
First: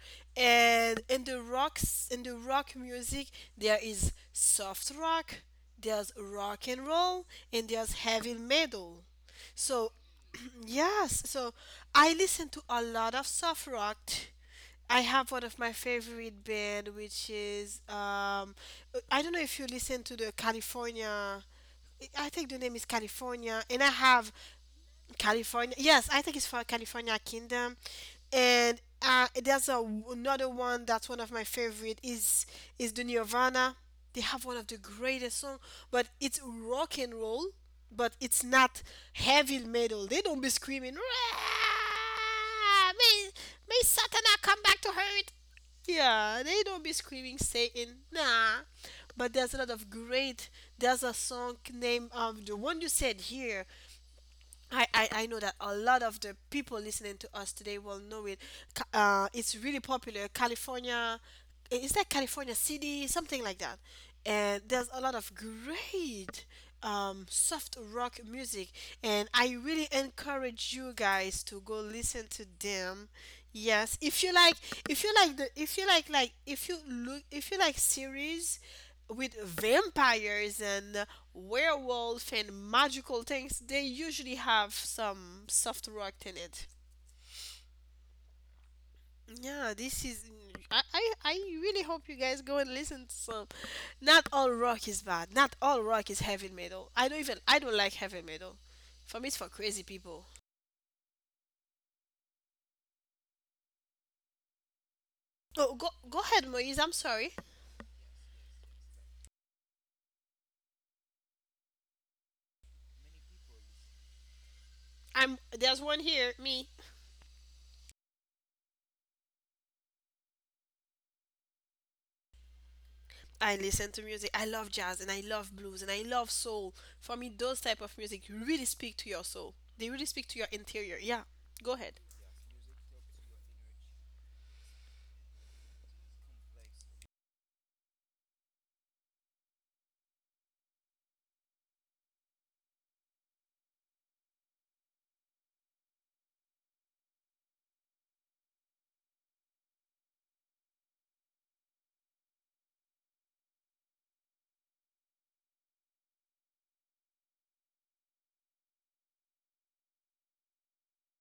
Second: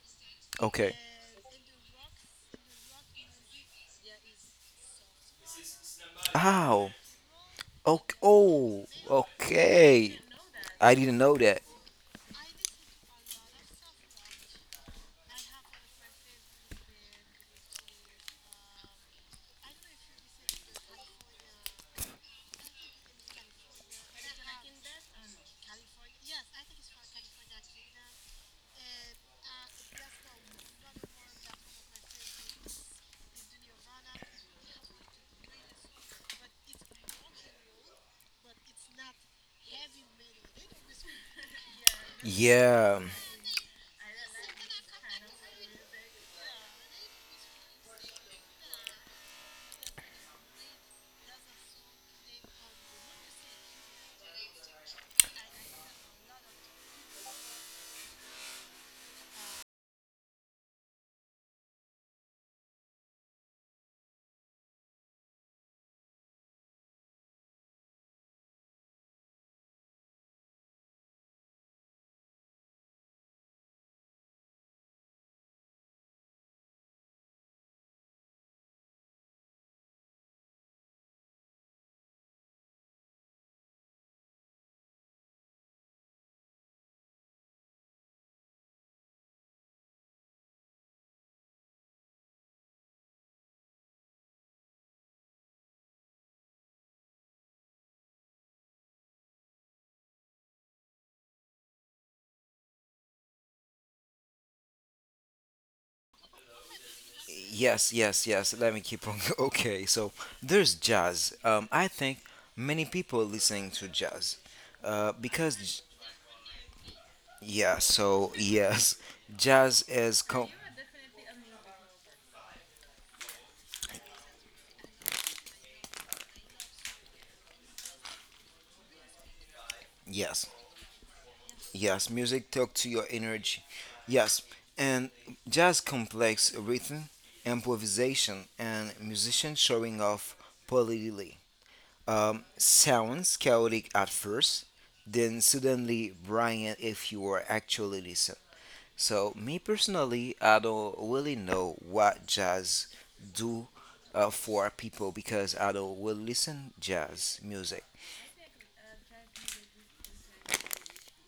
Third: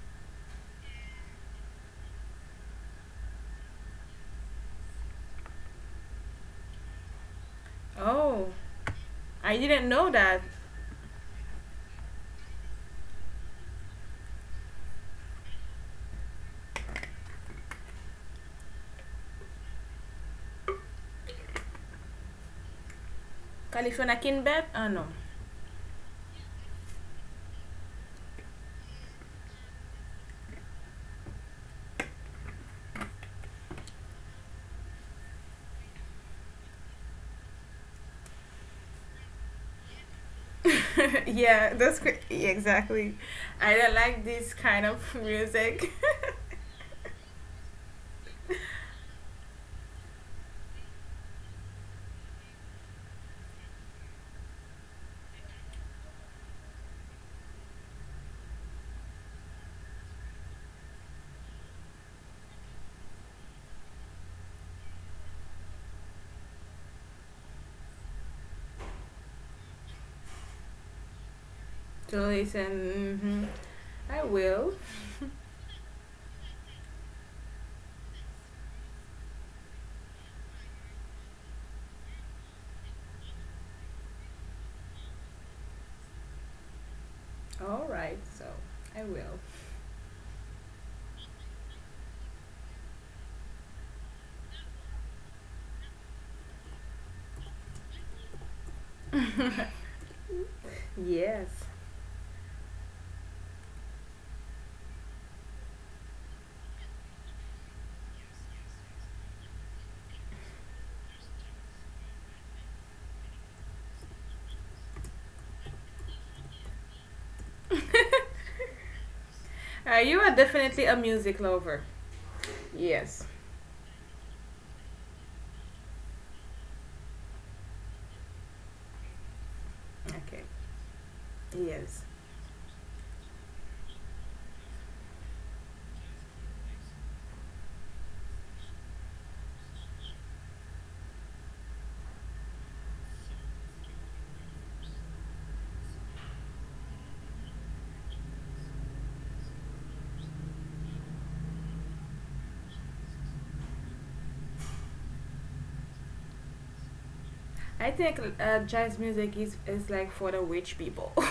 [SPEAKER 2] Okay.
[SPEAKER 1] and in the rock music, there is soft rock, there's rock and
[SPEAKER 2] Ow.
[SPEAKER 1] roll, and there's
[SPEAKER 2] Okay.
[SPEAKER 1] heavy
[SPEAKER 3] Oh,
[SPEAKER 2] Oh,
[SPEAKER 1] metal.
[SPEAKER 3] I didn't
[SPEAKER 1] So
[SPEAKER 3] know
[SPEAKER 2] okay.
[SPEAKER 3] that.
[SPEAKER 2] I didn't
[SPEAKER 1] Yes,
[SPEAKER 2] know
[SPEAKER 1] so
[SPEAKER 2] that.
[SPEAKER 1] I listen to a lot of soft rock. I have one of my favorite band, which is I don't know if you listen to the California. I think the name is California, and I
[SPEAKER 3] California
[SPEAKER 1] have
[SPEAKER 3] Kinbet? Oh no.
[SPEAKER 1] California. Yes, I think it's for California Kingdom. And there's another one that's one of my favorite is the Nirvana. They have one of the greatest song, but it's rock and roll, but it's not heavy metal. They don't be screaming,
[SPEAKER 3] yeah,
[SPEAKER 1] "Rah!
[SPEAKER 3] yeah,
[SPEAKER 2] Yeah.
[SPEAKER 3] exactly.
[SPEAKER 1] May,
[SPEAKER 3] I
[SPEAKER 1] may
[SPEAKER 3] don't like
[SPEAKER 1] Satana
[SPEAKER 3] this
[SPEAKER 1] come
[SPEAKER 3] kind
[SPEAKER 1] back to
[SPEAKER 3] of
[SPEAKER 1] hurt."
[SPEAKER 3] music
[SPEAKER 1] Yeah, they don't be screaming Satan. Nah. But there's a lot of great, there's a song named, the one you said here. I know that a lot of the people listening to us today will know it. It's really popular. California, is that California City? Something like that. And there's a lot of great soft rock music. And I really encourage you guys to go
[SPEAKER 3] to
[SPEAKER 1] listen to them.
[SPEAKER 3] listen. Hmm
[SPEAKER 1] Yes,
[SPEAKER 3] I will.
[SPEAKER 1] if you like, if you look, if you like series with vampires and werewolf and magical things, they usually have some soft rock in it.
[SPEAKER 3] All right, so I will.
[SPEAKER 1] Yeah, this is. I really hope you guys go and listen to some. Not all rock is bad. Not all rock is heavy metal. I don't even. I don't like heavy metal. For me, it's for crazy people.
[SPEAKER 3] Yes.
[SPEAKER 1] Oh, go ahead, Moise. I'm sorry.
[SPEAKER 2] Yes, yes, yes. Let me keep on. Okay, so there's jazz. I think many people listening to jazz, uh,
[SPEAKER 1] I'm
[SPEAKER 2] because
[SPEAKER 1] There's one
[SPEAKER 2] j-
[SPEAKER 1] here. Me.
[SPEAKER 2] yeah. So yes, jazz
[SPEAKER 3] You
[SPEAKER 2] is
[SPEAKER 3] are
[SPEAKER 2] com-
[SPEAKER 3] definitely a music lover. Yes.
[SPEAKER 1] I listen to music. I love jazz and I love blues and I love soul. For me, those type of music really speak to your soul. They really speak
[SPEAKER 3] Okay,
[SPEAKER 1] to
[SPEAKER 2] yes,
[SPEAKER 1] your interior. Yeah, go
[SPEAKER 3] yes.
[SPEAKER 1] ahead.
[SPEAKER 2] yes. Music talk to your energy. Yes, and jazz complex rhythm, improvisation, and musician showing off politely. Sounds chaotic at first, then suddenly brilliant if you are actually listen. So me personally, I don't really know what jazz do for people because I don't really listen jazz music.
[SPEAKER 3] I think jazz music is like for the rich people.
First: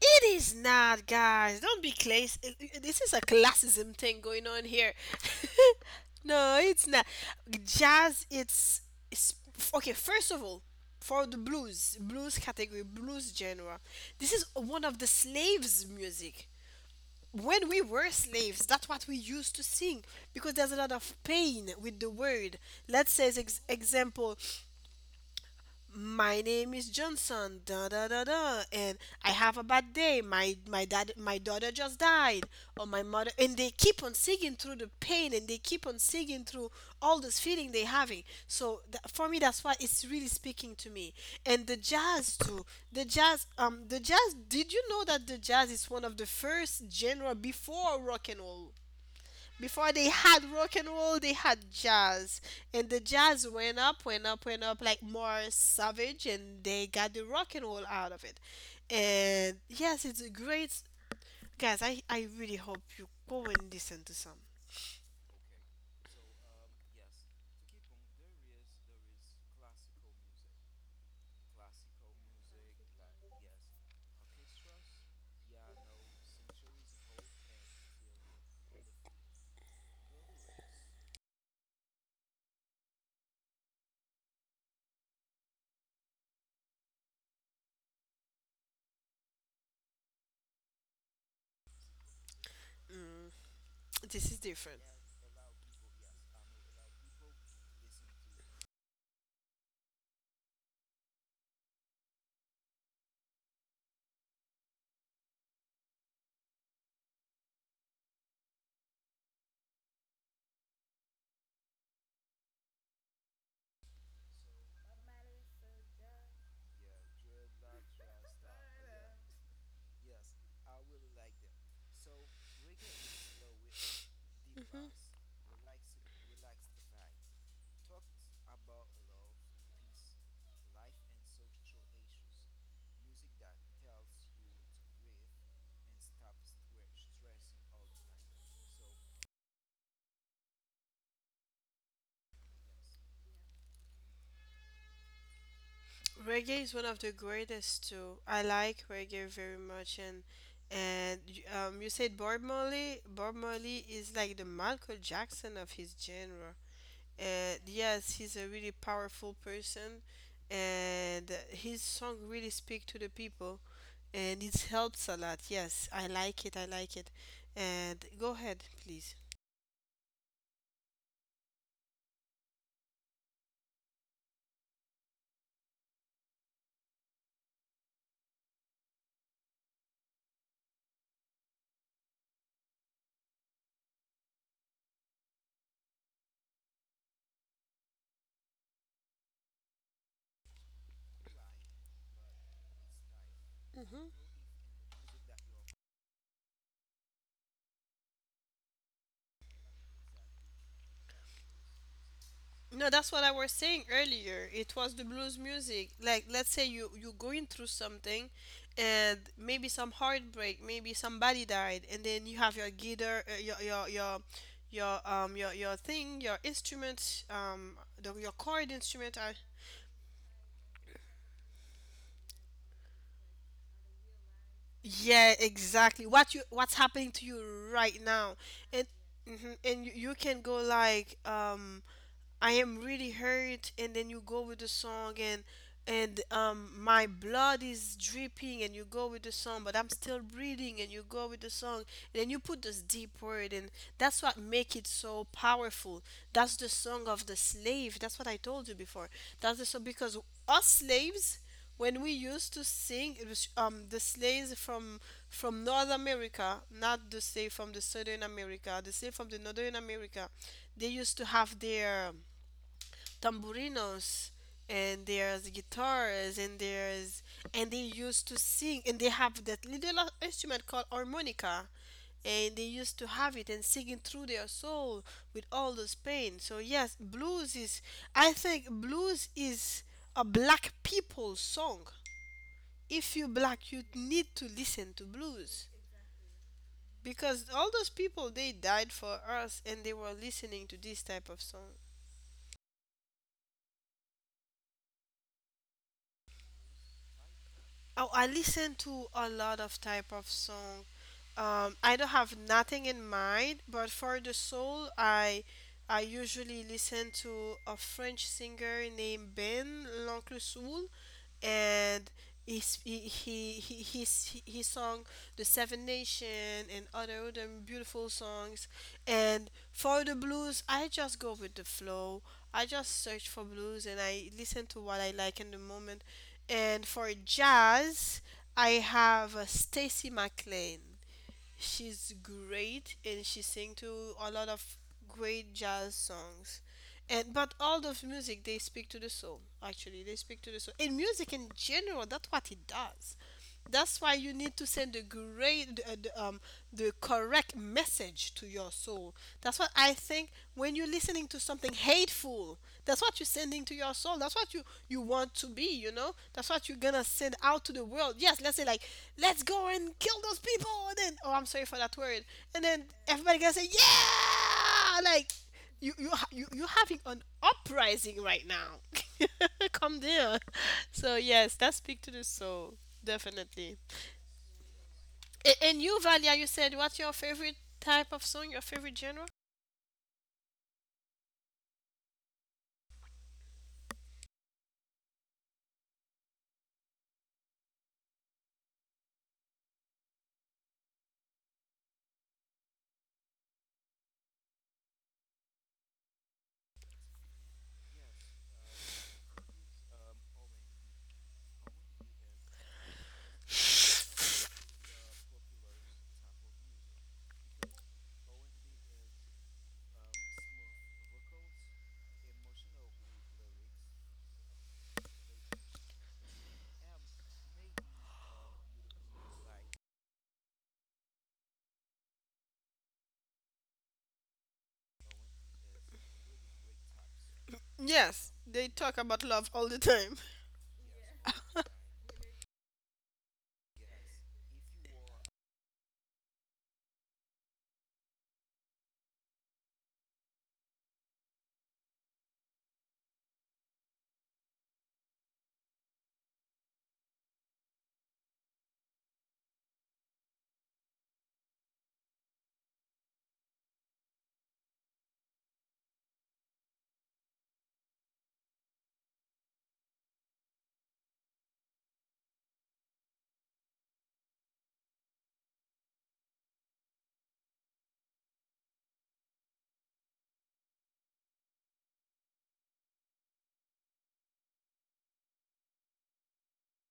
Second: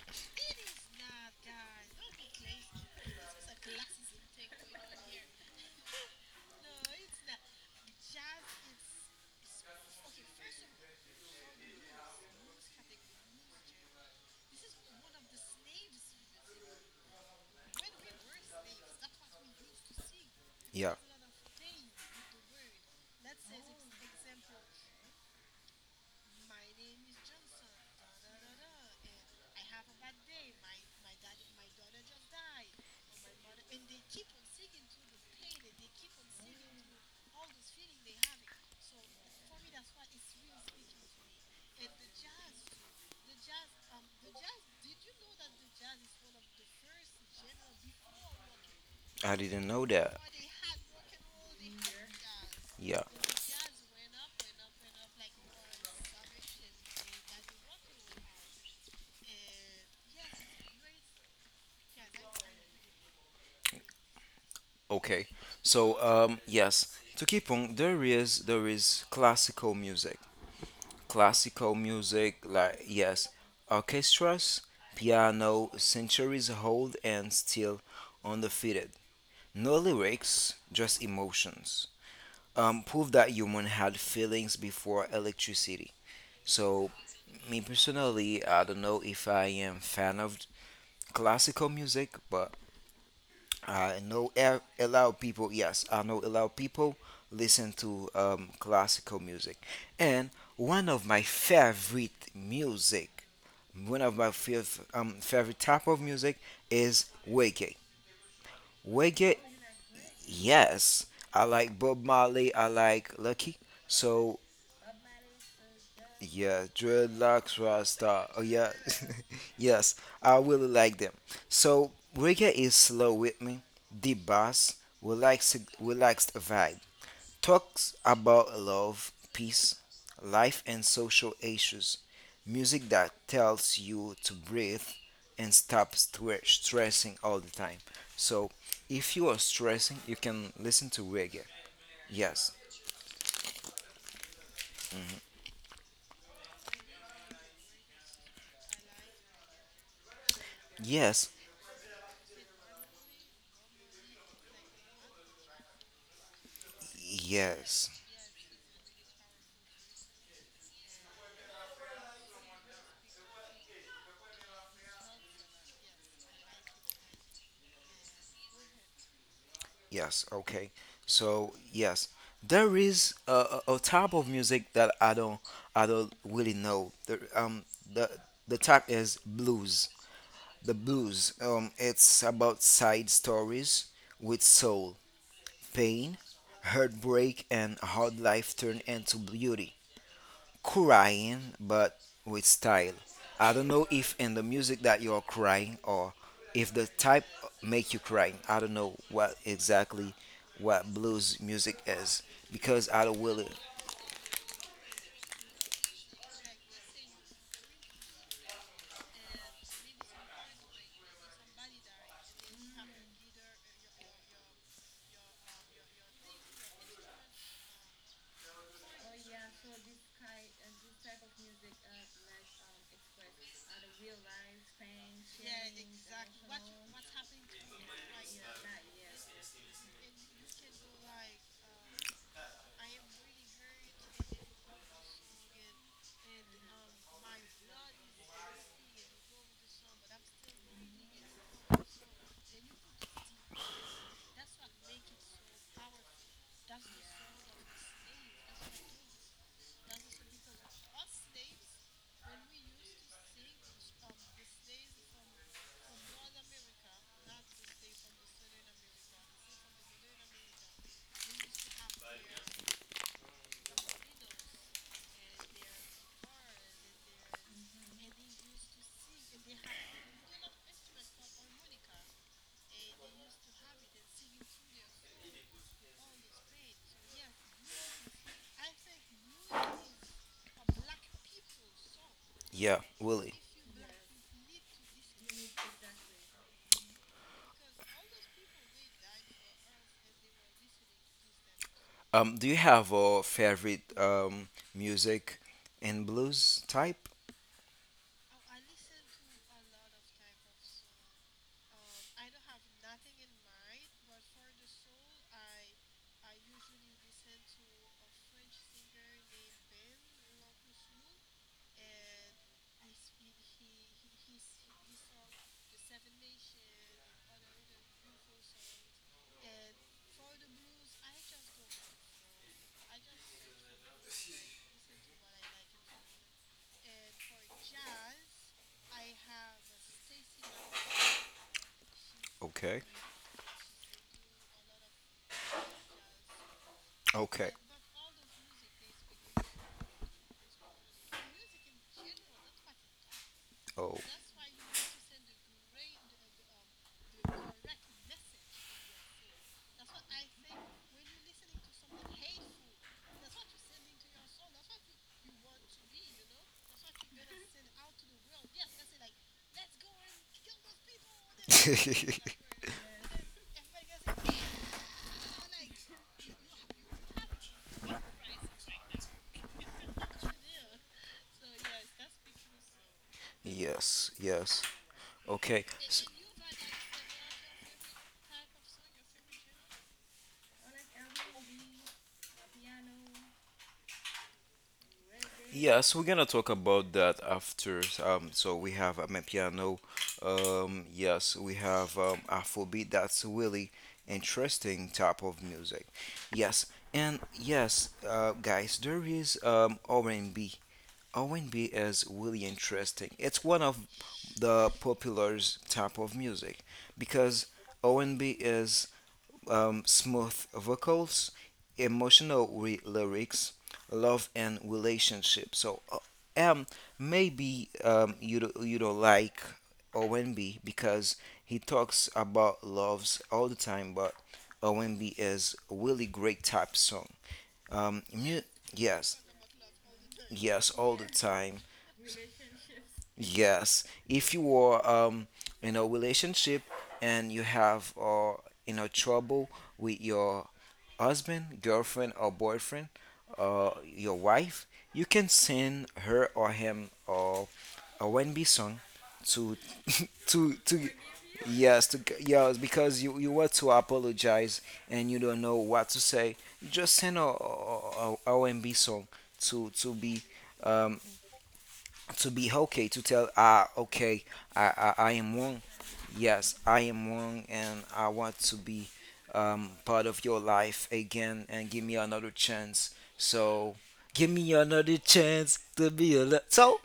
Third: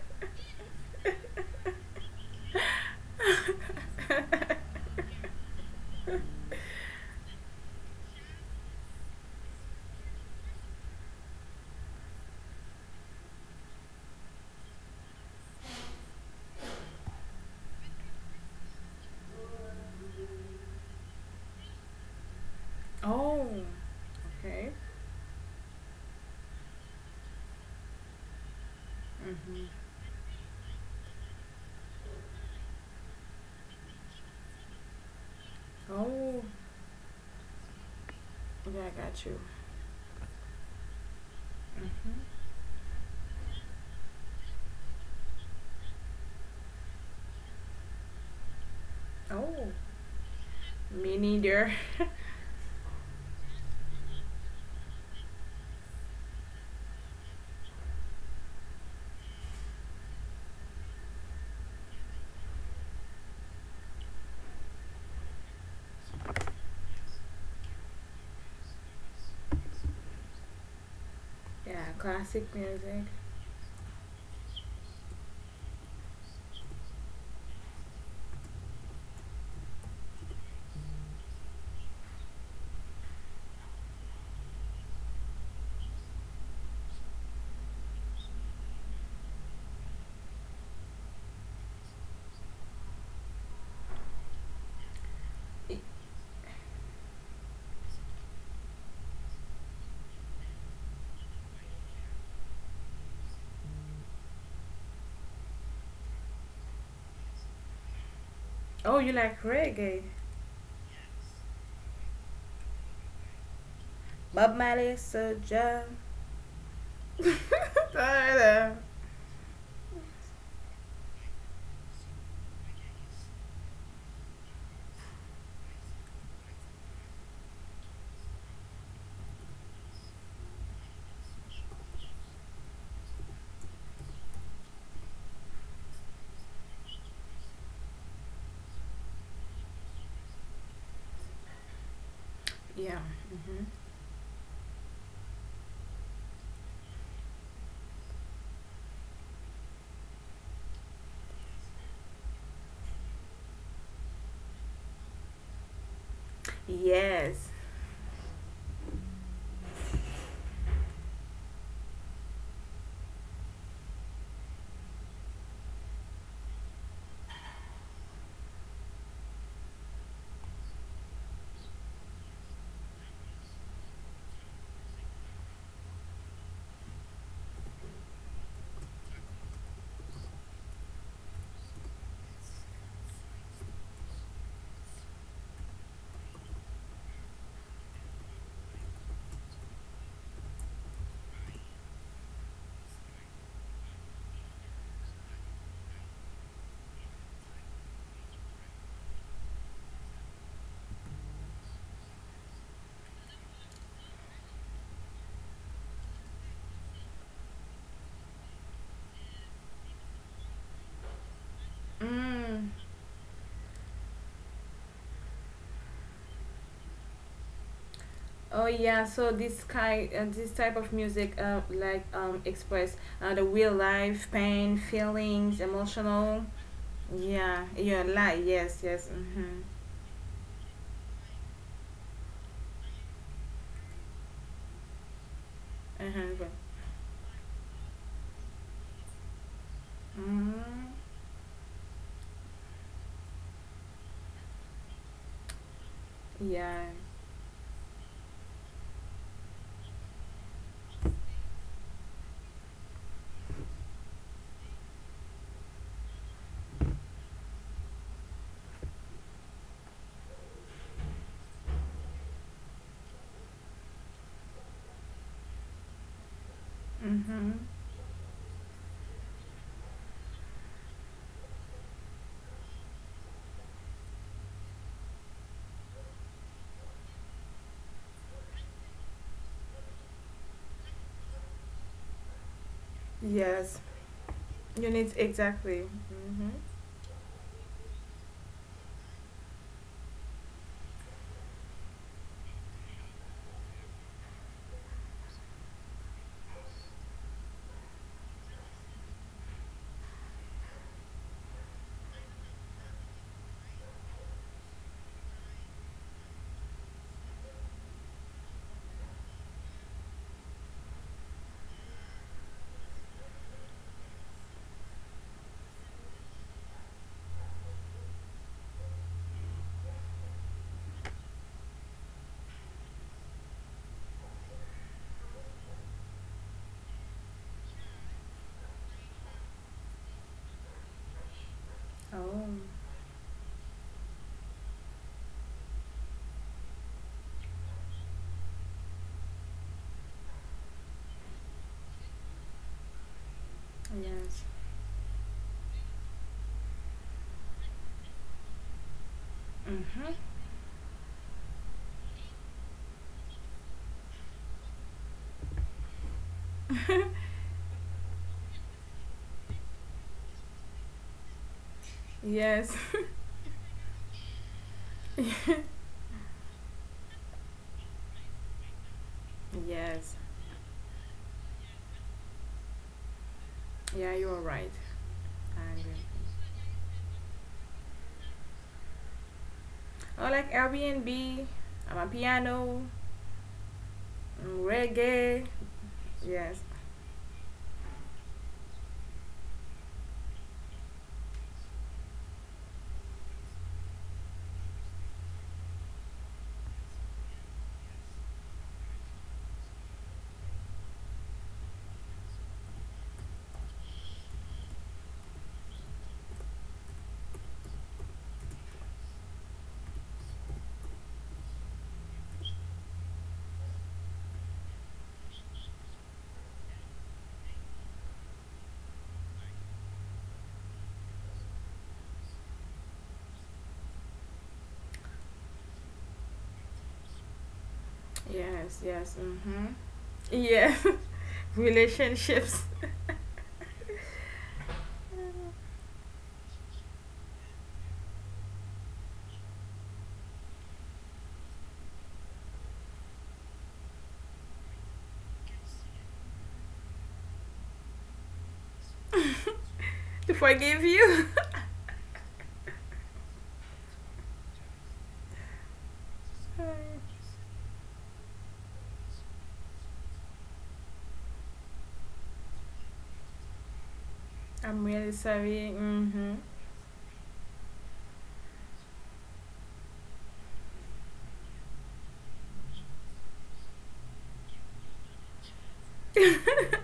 [SPEAKER 1] It is not, guys. Don't be class. This is a classism thing going on here. No, it's not. Jazz. It's okay. First of all, for the blues, blues category, blues genre, this is one of the slaves' music. When we were slaves, that's what we used to sing, because there's a lot
[SPEAKER 2] Yeah,
[SPEAKER 1] of pain with the word. Let's say,
[SPEAKER 3] Oh,
[SPEAKER 1] example,
[SPEAKER 3] okay.
[SPEAKER 1] my name is Johnson, da da da da, and I have a
[SPEAKER 3] Mm-hmm.
[SPEAKER 1] bad day. My dad, my daughter just died, or my mother, and they keep on singing through the pain, and they keep on singing
[SPEAKER 3] oh,
[SPEAKER 1] through all this feeling they having. So
[SPEAKER 3] Yeah,
[SPEAKER 1] that,
[SPEAKER 3] I
[SPEAKER 1] for
[SPEAKER 3] got
[SPEAKER 1] me,
[SPEAKER 3] you.
[SPEAKER 1] that's why it's really speaking to me. And the
[SPEAKER 3] Mm-hmm.
[SPEAKER 1] jazz too. The jazz, the jazz. Did you know that the jazz is one of the first genre before rock and roll?
[SPEAKER 2] I didn't
[SPEAKER 3] oh.
[SPEAKER 1] Before
[SPEAKER 2] know
[SPEAKER 1] they
[SPEAKER 2] that.
[SPEAKER 1] had rock and roll,
[SPEAKER 3] Me
[SPEAKER 1] they had
[SPEAKER 3] neither.
[SPEAKER 1] jazz. And the
[SPEAKER 2] Yeah.
[SPEAKER 1] jazz went up, went up, went up, like more savage, and they got the rock and roll out of it. And yes, it's a great, guys, I, really hope you go and listen to some.
[SPEAKER 2] Okay. So yes, to keep on there is classical music. Classical
[SPEAKER 3] Yeah,
[SPEAKER 2] music
[SPEAKER 3] classic
[SPEAKER 2] like
[SPEAKER 3] music.
[SPEAKER 2] yes, orchestras, piano, centuries hold and still undefeated. No lyrics, just emotions. Prove that human had feelings before electricity. So me personally, I don't know if I am fan of classical music, but
[SPEAKER 1] Mm,
[SPEAKER 2] I
[SPEAKER 1] this
[SPEAKER 2] know
[SPEAKER 1] is
[SPEAKER 2] a
[SPEAKER 1] different.
[SPEAKER 2] a lot of people.
[SPEAKER 3] Y-
[SPEAKER 2] Yes, I know a lot of people listen to classical music, and one of my favorite music, one of my fav- favorite type of music is reggae.
[SPEAKER 3] Oh, you
[SPEAKER 2] Reggae,
[SPEAKER 3] like reggae?
[SPEAKER 2] yes, I like Bob Marley. I like Lucky. So
[SPEAKER 3] Bob Marley, Soulja.
[SPEAKER 2] yeah, dreadlocks rasta. Oh yeah,
[SPEAKER 3] Yeah.
[SPEAKER 2] yes, I really like them. So reggae is slow with me, deep bass, relaxed vibe. Talks about love, peace, life, and social issues. Music that tells you to breathe and stop stressing all the time. So if you are stressing, you can listen to reggae. Yes,
[SPEAKER 3] Mm-hmm.
[SPEAKER 1] Reggae is one of the greatest too. I like reggae very much, and and
[SPEAKER 2] yes,
[SPEAKER 1] um, you said Bob Marley. Bob Marley is like the Michael Jackson of his genre. And
[SPEAKER 3] Yes.
[SPEAKER 2] yes.
[SPEAKER 1] yes, he's a really powerful person, and his song really speak to the people, and it helps a lot. Yes, I like it. I like it. And go ahead, please.
[SPEAKER 2] Yes, okay. So, yes, there is a type of music that I don't really know. The the type is blues. The blues it's about side stories with soul, pain, heartbreak and hard life turned into beauty crying but with style. I don't know if in the music that you are crying or if the type make you crying. I don't know what exactly what blues music is
[SPEAKER 1] No,
[SPEAKER 2] because
[SPEAKER 1] that's
[SPEAKER 2] I
[SPEAKER 1] what
[SPEAKER 2] don't
[SPEAKER 1] I was
[SPEAKER 2] really
[SPEAKER 1] saying earlier. It was the blues music. Like, let's say you going through something, and maybe some heartbreak, maybe somebody died, and then you have your
[SPEAKER 3] Mm.
[SPEAKER 1] guitar, your thing, your instrument, your chord
[SPEAKER 3] Oh yeah,
[SPEAKER 1] instrument are.
[SPEAKER 3] so this kind, this type of music, like express the real life pain,
[SPEAKER 1] Yeah,
[SPEAKER 3] feelings,
[SPEAKER 1] exactly. What you
[SPEAKER 3] emotional.
[SPEAKER 1] what's happening to you
[SPEAKER 3] Yeah,
[SPEAKER 1] right
[SPEAKER 3] yeah,
[SPEAKER 1] now.
[SPEAKER 3] like
[SPEAKER 1] And,
[SPEAKER 3] yes, yes.
[SPEAKER 1] mhm,
[SPEAKER 3] Mhm,
[SPEAKER 1] and you can go like, I am really hurt, and then you go with the song, and
[SPEAKER 3] mhm.
[SPEAKER 1] my blood is dripping, and you go with the song, but I'm still breathing, and
[SPEAKER 3] Mhm.
[SPEAKER 1] you go with the song, and then you put this deep word, and that's what make it so powerful. That's the
[SPEAKER 3] Yeah.
[SPEAKER 1] song of the slave. That's what I told you before. That's the song, because us slaves, when we used to sing, it was, the slaves from North America, not the slave from the Southern America, the slave from the Northern America. They used to have their tamburinos, and there's guitars,
[SPEAKER 3] Mhm.
[SPEAKER 1] and they used to sing, and they have that little instrument called harmonica, and they used to have it and singing through their soul with all this pain. So yes, blues is I think blues is a black people's song.
[SPEAKER 2] yeah,
[SPEAKER 1] If you
[SPEAKER 2] really.
[SPEAKER 1] black, you
[SPEAKER 3] Yes.
[SPEAKER 1] need to listen
[SPEAKER 3] You
[SPEAKER 1] to
[SPEAKER 3] need
[SPEAKER 1] blues,
[SPEAKER 3] exactly. Mhm.
[SPEAKER 1] because all those people, they died for us, and they were listening to this type of song.
[SPEAKER 2] Do you have a favorite music in blues type?
[SPEAKER 1] Oh, I listen to a lot of type of song. I don't have nothing in mind, but for the soul, I usually listen to a French singer named Ben L'Oncle Soul, and he's, he he's, he sung the Seven Nation and other beautiful songs. And for the blues, I just go with the flow. I just search for blues and I listen to what I like in the moment, and for jazz, I have Stacy McLean. She's
[SPEAKER 3] Oh.
[SPEAKER 2] Okay.
[SPEAKER 1] great and she sings to a lot of great jazz songs. And but
[SPEAKER 2] Okay.
[SPEAKER 1] all of music they speak to the soul. Actually, they speak to the soul. In music in general, that's what it does. That's
[SPEAKER 2] Oh.
[SPEAKER 1] why you
[SPEAKER 3] Yes.
[SPEAKER 1] need to send the great, the correct message to your soul. That's what I
[SPEAKER 3] Mhm.
[SPEAKER 1] think. When you're listening to something hateful, that's what you're sending to your soul. That's what you want to be, you know? That's what you're gonna send out to the world. Yes, let's say, like, let's go and kill those people, and then, oh, I'm sorry for that word. And
[SPEAKER 3] Yes.
[SPEAKER 1] then everybody gonna say, "Yeah, like, you're having an uprising right now." Come
[SPEAKER 3] yes.
[SPEAKER 1] there. So yes, that speak to the soul, definitely.
[SPEAKER 2] Yes,
[SPEAKER 3] Yeah, you are
[SPEAKER 2] yes.
[SPEAKER 3] right.
[SPEAKER 2] Okay.
[SPEAKER 1] And
[SPEAKER 3] I agree.
[SPEAKER 1] you, Valia, you said what's your favorite type of song, your favorite genre?
[SPEAKER 3] Oh, like Airbnb, I'm a piano, mm, reggae.
[SPEAKER 2] Yes, we're gonna talk
[SPEAKER 3] Yes.
[SPEAKER 2] about that after. So we have piano. Yes, we have Afrobeat. That's really interesting type of music. Yes, and yes, guys, there is R&B. R&B is really interesting. It's one of the popular type of music because R&B is smooth vocals, lyrics, love and relationship. So um, maybe you don't like OMB because he talks about loves all the time, but OMB is a really great type song. Um,
[SPEAKER 1] Yes,
[SPEAKER 2] mu-
[SPEAKER 1] they
[SPEAKER 3] Yes,
[SPEAKER 1] talk
[SPEAKER 3] yes,
[SPEAKER 1] about
[SPEAKER 2] yes,
[SPEAKER 1] love all
[SPEAKER 3] mm-hmm.
[SPEAKER 1] the time.
[SPEAKER 2] yes,
[SPEAKER 3] Yeah,
[SPEAKER 2] all the time.
[SPEAKER 3] relationships
[SPEAKER 2] Yes, if you are in a relationship and you have or you know trouble with your husband, girlfriend, or boyfriend, or your wife, you can send her or him or a WNB song to
[SPEAKER 3] to
[SPEAKER 2] to
[SPEAKER 3] forgive
[SPEAKER 2] to
[SPEAKER 3] you.
[SPEAKER 2] yes to yes because you want to apologize and you don't know what to say. Just send a R and B song to to be um, to be okay to tell ah okay
[SPEAKER 3] I'm
[SPEAKER 2] I
[SPEAKER 3] really
[SPEAKER 2] am wrong.
[SPEAKER 3] sorry. Mm-hmm.
[SPEAKER 2] Yes, I am wrong, and I want to be part of your life again and give me another chance. So, give me another chance to be a. So,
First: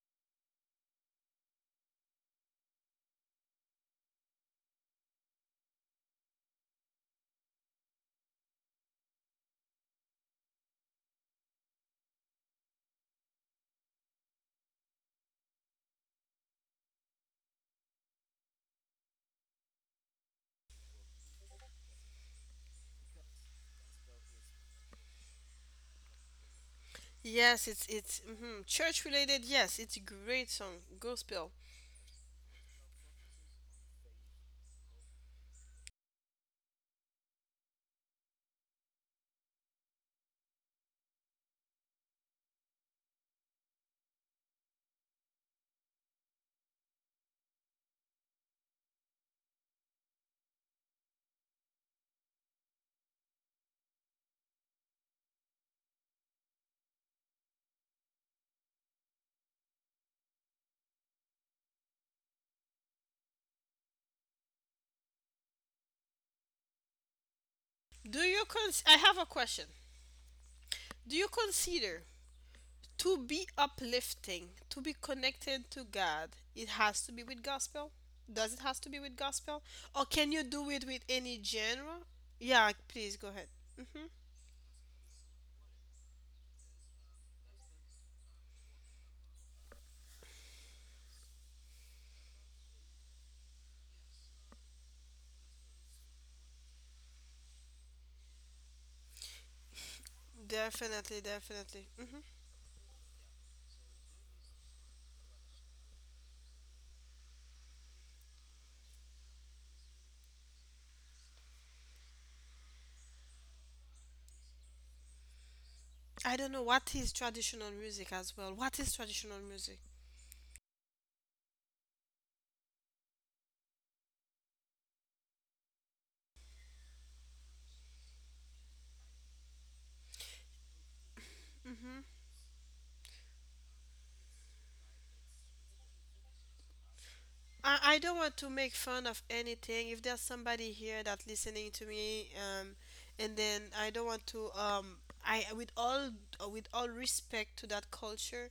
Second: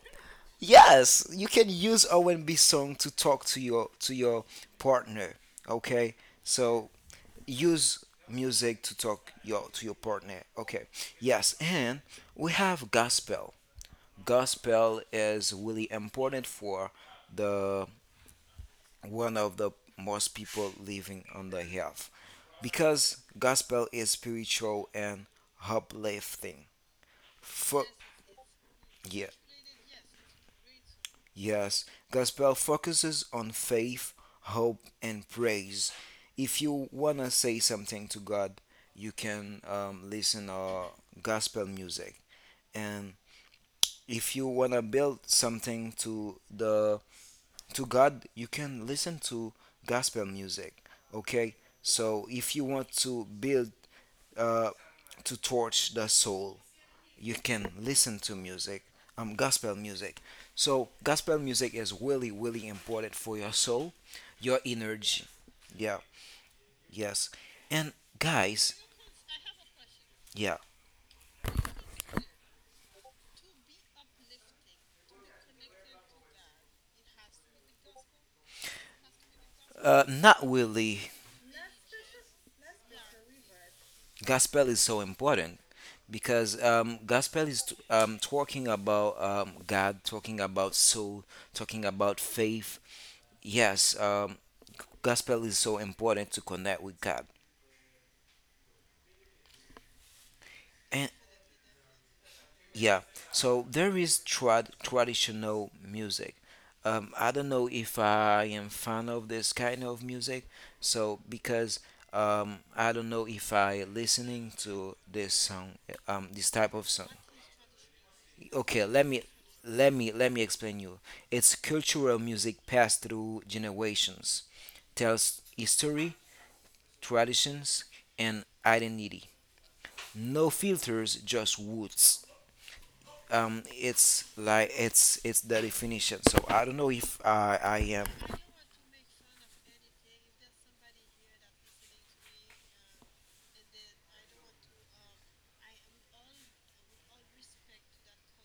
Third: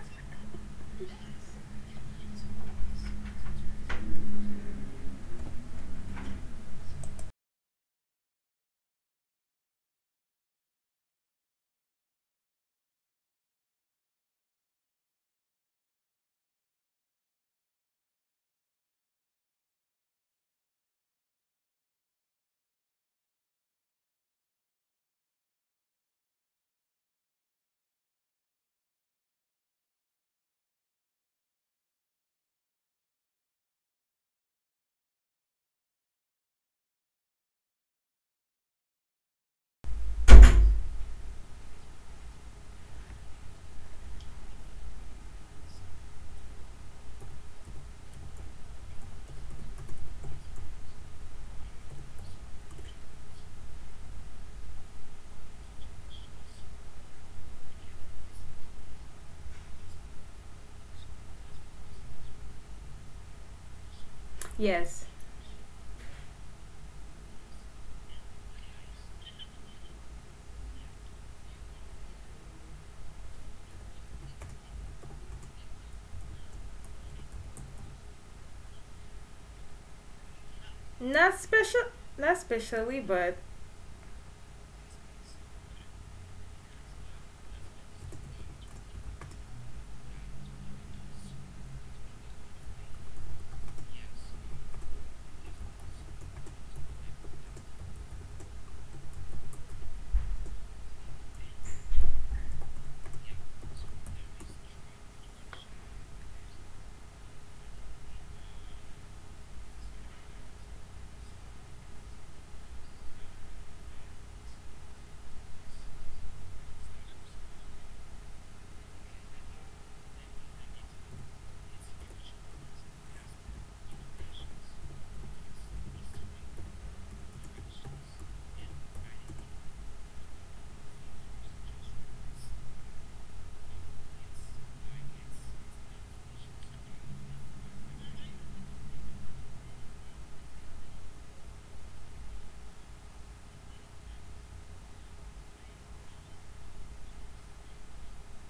[SPEAKER 2] yes, you can use R&B song to talk to your partner. Okay, so use music to talk your to your partner. Okay, yes, and we have gospel. Gospel is really important for the one of the most people living on the earth because gospel is spiritual and uplifting.
[SPEAKER 1] Yes,
[SPEAKER 2] Fo-
[SPEAKER 1] it's church
[SPEAKER 2] yeah,
[SPEAKER 1] related. Yes, it's a great song, gospel.
[SPEAKER 2] yes, gospel focuses on faith, hope, and praise. If you wanna say something to God, you can listen gospel music, and if you wanna build something to the to God, you can listen to gospel music. Okay, so if you want to build uh, to torch the soul, you can listen to music, gospel music. So gospel music is really, really important for your soul, your
[SPEAKER 3] Yes,
[SPEAKER 2] energy. Yeah, yes, and
[SPEAKER 1] Do you
[SPEAKER 2] guys,
[SPEAKER 1] cons? I have a question.
[SPEAKER 2] yeah,
[SPEAKER 1] Do you consider, to be uplifting, to be connected to God, it has to be with gospel? Does it has to be with gospel, or can
[SPEAKER 2] not
[SPEAKER 1] you do it
[SPEAKER 2] really.
[SPEAKER 1] with
[SPEAKER 3] not
[SPEAKER 1] any
[SPEAKER 3] special,
[SPEAKER 1] genre?
[SPEAKER 3] not
[SPEAKER 1] Yeah,
[SPEAKER 3] specially,
[SPEAKER 1] please go
[SPEAKER 3] but
[SPEAKER 1] ahead. Hmm.
[SPEAKER 2] Gospel is so important because talking about God, talking about soul, talking about faith. Yes, gospel is so important to connect with God. And
[SPEAKER 1] Definitely, definitely. Mhm.
[SPEAKER 2] yeah, so there is traditional music. I don't know if I am fan of this kind of music, so because I don't know if I listening to this song,
[SPEAKER 1] I don't
[SPEAKER 2] this
[SPEAKER 1] know
[SPEAKER 2] type of
[SPEAKER 1] what is
[SPEAKER 2] song.
[SPEAKER 1] traditional music as well. What
[SPEAKER 2] Okay
[SPEAKER 1] is
[SPEAKER 2] let me
[SPEAKER 1] traditional music?
[SPEAKER 2] let me explain you it's cultural music passed through generations tells history traditions and identity no filters just
[SPEAKER 1] Mm-hmm.
[SPEAKER 2] roots it's like it's the definition so I don't know if
[SPEAKER 1] I,
[SPEAKER 2] I
[SPEAKER 1] I
[SPEAKER 2] am
[SPEAKER 1] don't want to make fun of anything. If there's somebody here that listening to me, and then I don't want to, I with all respect to that culture,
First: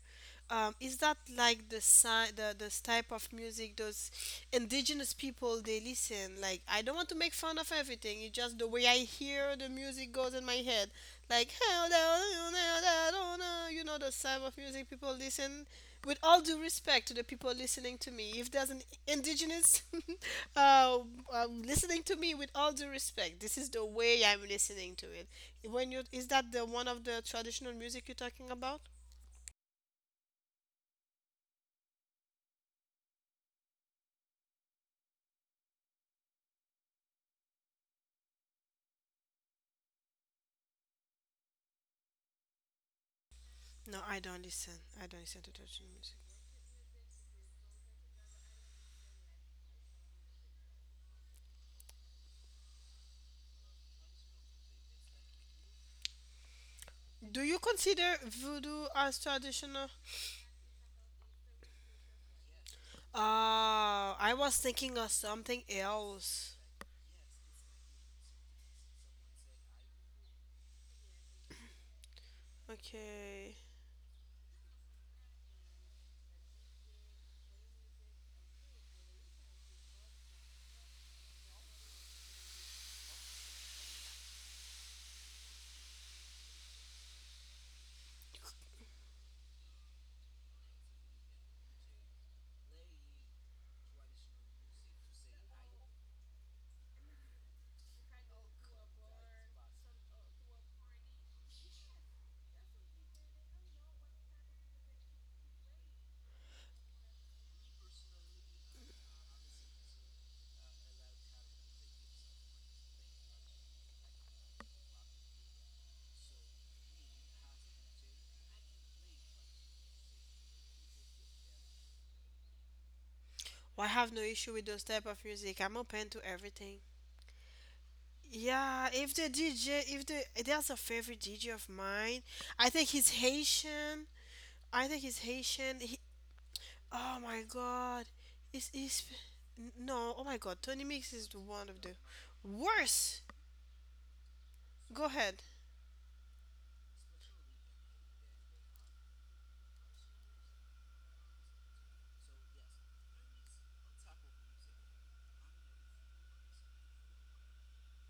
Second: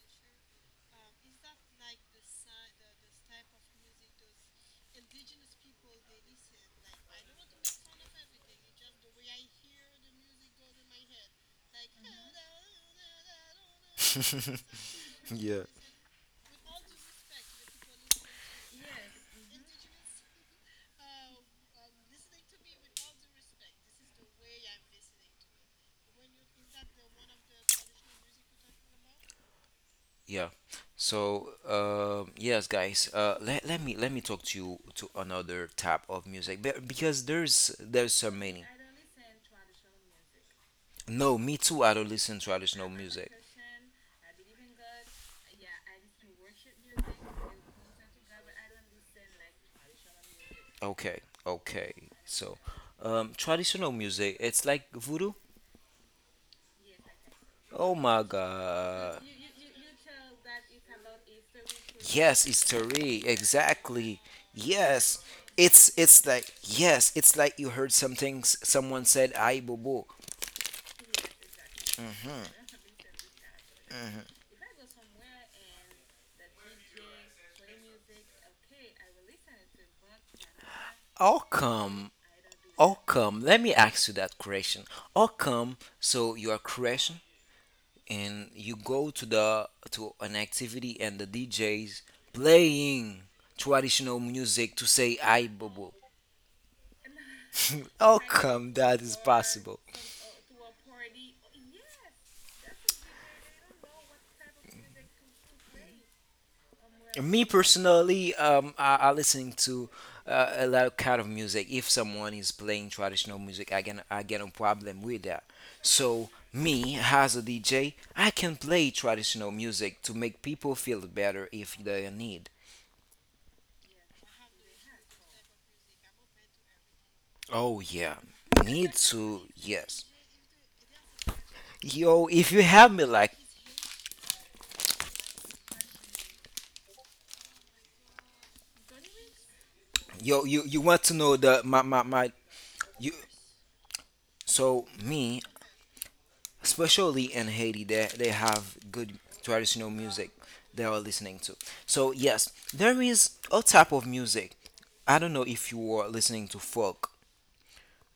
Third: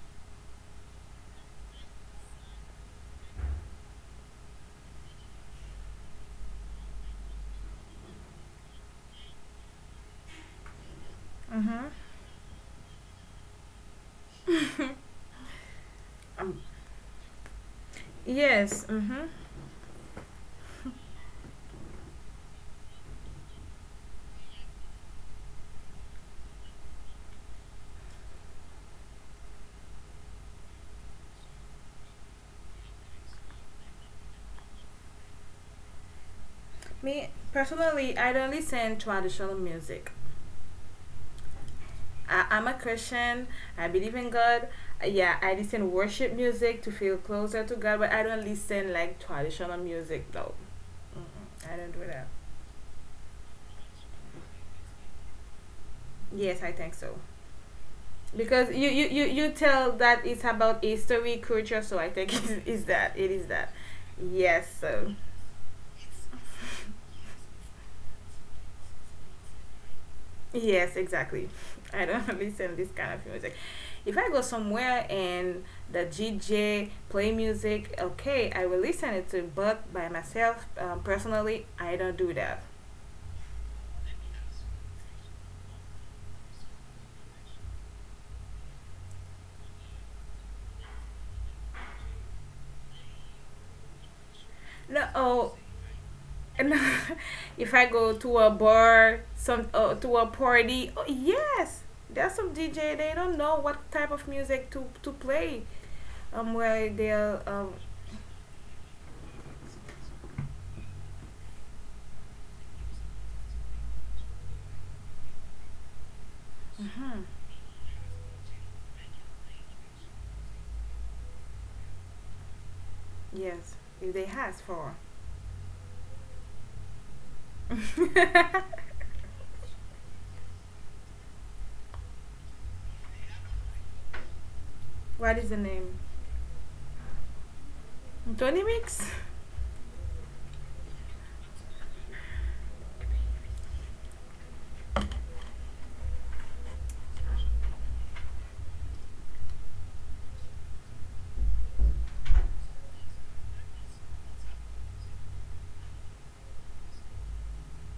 [SPEAKER 1] is that like the sign the this type of music those indigenous people they listen? Like I don't want to make fun of everything. It's just the way I hear the music goes in my head like
[SPEAKER 3] mm-hmm.
[SPEAKER 1] those type of music people
[SPEAKER 2] yeah.
[SPEAKER 1] listen with all due
[SPEAKER 3] Um,
[SPEAKER 1] respect to the people listening to me if there's an
[SPEAKER 3] yes, mm-hmm.
[SPEAKER 1] indigenous uh, listening to me with all due respect this is the way I'm listening to it when you is that the one of the traditional music you're talking about.
[SPEAKER 2] Yeah. So, yes, guys. Let me talk to you to another type of music because
[SPEAKER 3] Me
[SPEAKER 2] there's
[SPEAKER 3] personally,
[SPEAKER 2] so
[SPEAKER 3] I don't
[SPEAKER 2] many.
[SPEAKER 3] listen traditional music.
[SPEAKER 2] No, me too. I don't listen to
[SPEAKER 3] I'm a
[SPEAKER 2] traditional music.
[SPEAKER 3] Christian. I
[SPEAKER 1] No,
[SPEAKER 3] believe
[SPEAKER 1] i
[SPEAKER 3] in
[SPEAKER 1] don't
[SPEAKER 3] God.
[SPEAKER 1] listen I don't
[SPEAKER 3] Yeah,
[SPEAKER 1] listen to
[SPEAKER 3] I
[SPEAKER 1] traditional
[SPEAKER 3] listen
[SPEAKER 1] music.
[SPEAKER 3] worship music to feel closer to God, but I don't listen like traditional music though.
[SPEAKER 2] Okay,
[SPEAKER 3] Mm-hmm. I
[SPEAKER 2] okay.
[SPEAKER 3] don't do that.
[SPEAKER 2] So, traditional music. It's like voodoo.
[SPEAKER 3] Yes, I think so.
[SPEAKER 1] Do you
[SPEAKER 2] Oh
[SPEAKER 1] consider
[SPEAKER 2] my
[SPEAKER 3] Because
[SPEAKER 1] voodoo
[SPEAKER 2] God.
[SPEAKER 1] as
[SPEAKER 3] you
[SPEAKER 1] traditional?
[SPEAKER 3] tell that it's about history culture, so I think
[SPEAKER 2] Yes, it's Tari.
[SPEAKER 3] it is that.
[SPEAKER 2] Exactly.
[SPEAKER 1] Ah, I was
[SPEAKER 3] Yes.
[SPEAKER 1] thinking of
[SPEAKER 3] So
[SPEAKER 2] Yes.
[SPEAKER 1] something
[SPEAKER 2] It's like
[SPEAKER 1] else.
[SPEAKER 2] yes. It's like you heard something someone said, I bobo.
[SPEAKER 3] yes, exactly. I don't listen this kind of music.
[SPEAKER 1] Okay.
[SPEAKER 3] If I go somewhere and the DJ play music, okay, I will listen it to, but by myself,
[SPEAKER 2] Oh,
[SPEAKER 3] personally I
[SPEAKER 2] come.
[SPEAKER 3] don't do that.
[SPEAKER 2] How come? Let me ask you that question. How come? So you are crashing and you go to the to an activity and the DJs playing traditional music to
[SPEAKER 3] No.
[SPEAKER 2] say I
[SPEAKER 3] Oh,
[SPEAKER 2] bubble.
[SPEAKER 3] and if I
[SPEAKER 2] How
[SPEAKER 3] go to a
[SPEAKER 2] come that is
[SPEAKER 3] bar, some
[SPEAKER 2] possible?
[SPEAKER 3] to a party, oh, yes, there's some DJ, they don't know what type of music to play, where
[SPEAKER 2] Me
[SPEAKER 3] they'll um.
[SPEAKER 2] personally, I listening to a lot of kind of music. If someone is playing traditional music, I get a problem with that. So me as a DJ, I can play traditional music to make people feel better if they need.
[SPEAKER 1] Well,
[SPEAKER 3] Yes,
[SPEAKER 1] I have no
[SPEAKER 3] if they
[SPEAKER 1] issue with
[SPEAKER 3] has
[SPEAKER 1] those
[SPEAKER 3] for.
[SPEAKER 1] type of music. I'm open to everything.
[SPEAKER 2] Oh yeah,
[SPEAKER 1] Yeah,
[SPEAKER 2] need
[SPEAKER 1] if the
[SPEAKER 2] to,
[SPEAKER 1] DJ,
[SPEAKER 2] yes.
[SPEAKER 1] if the there's a favorite DJ of mine,
[SPEAKER 2] Yo, if you
[SPEAKER 1] I
[SPEAKER 2] have
[SPEAKER 1] think
[SPEAKER 2] me
[SPEAKER 1] he's
[SPEAKER 2] like
[SPEAKER 1] Haitian. I think he's
[SPEAKER 3] What is the
[SPEAKER 1] Haitian.
[SPEAKER 3] name?
[SPEAKER 1] Oh my God,
[SPEAKER 3] Tony
[SPEAKER 1] is
[SPEAKER 3] Mix.
[SPEAKER 1] no? Oh
[SPEAKER 2] yo,
[SPEAKER 1] my God,
[SPEAKER 2] you
[SPEAKER 1] Tony
[SPEAKER 2] want to
[SPEAKER 1] Mix is
[SPEAKER 2] know the
[SPEAKER 1] one
[SPEAKER 2] my
[SPEAKER 1] of the
[SPEAKER 2] my my you.
[SPEAKER 1] worst.
[SPEAKER 2] So
[SPEAKER 1] Go
[SPEAKER 2] me,
[SPEAKER 1] ahead,
[SPEAKER 2] especially in Haiti, they have good traditional music they are listening to. So yes, there is a type of music. I don't know if you are listening to folk.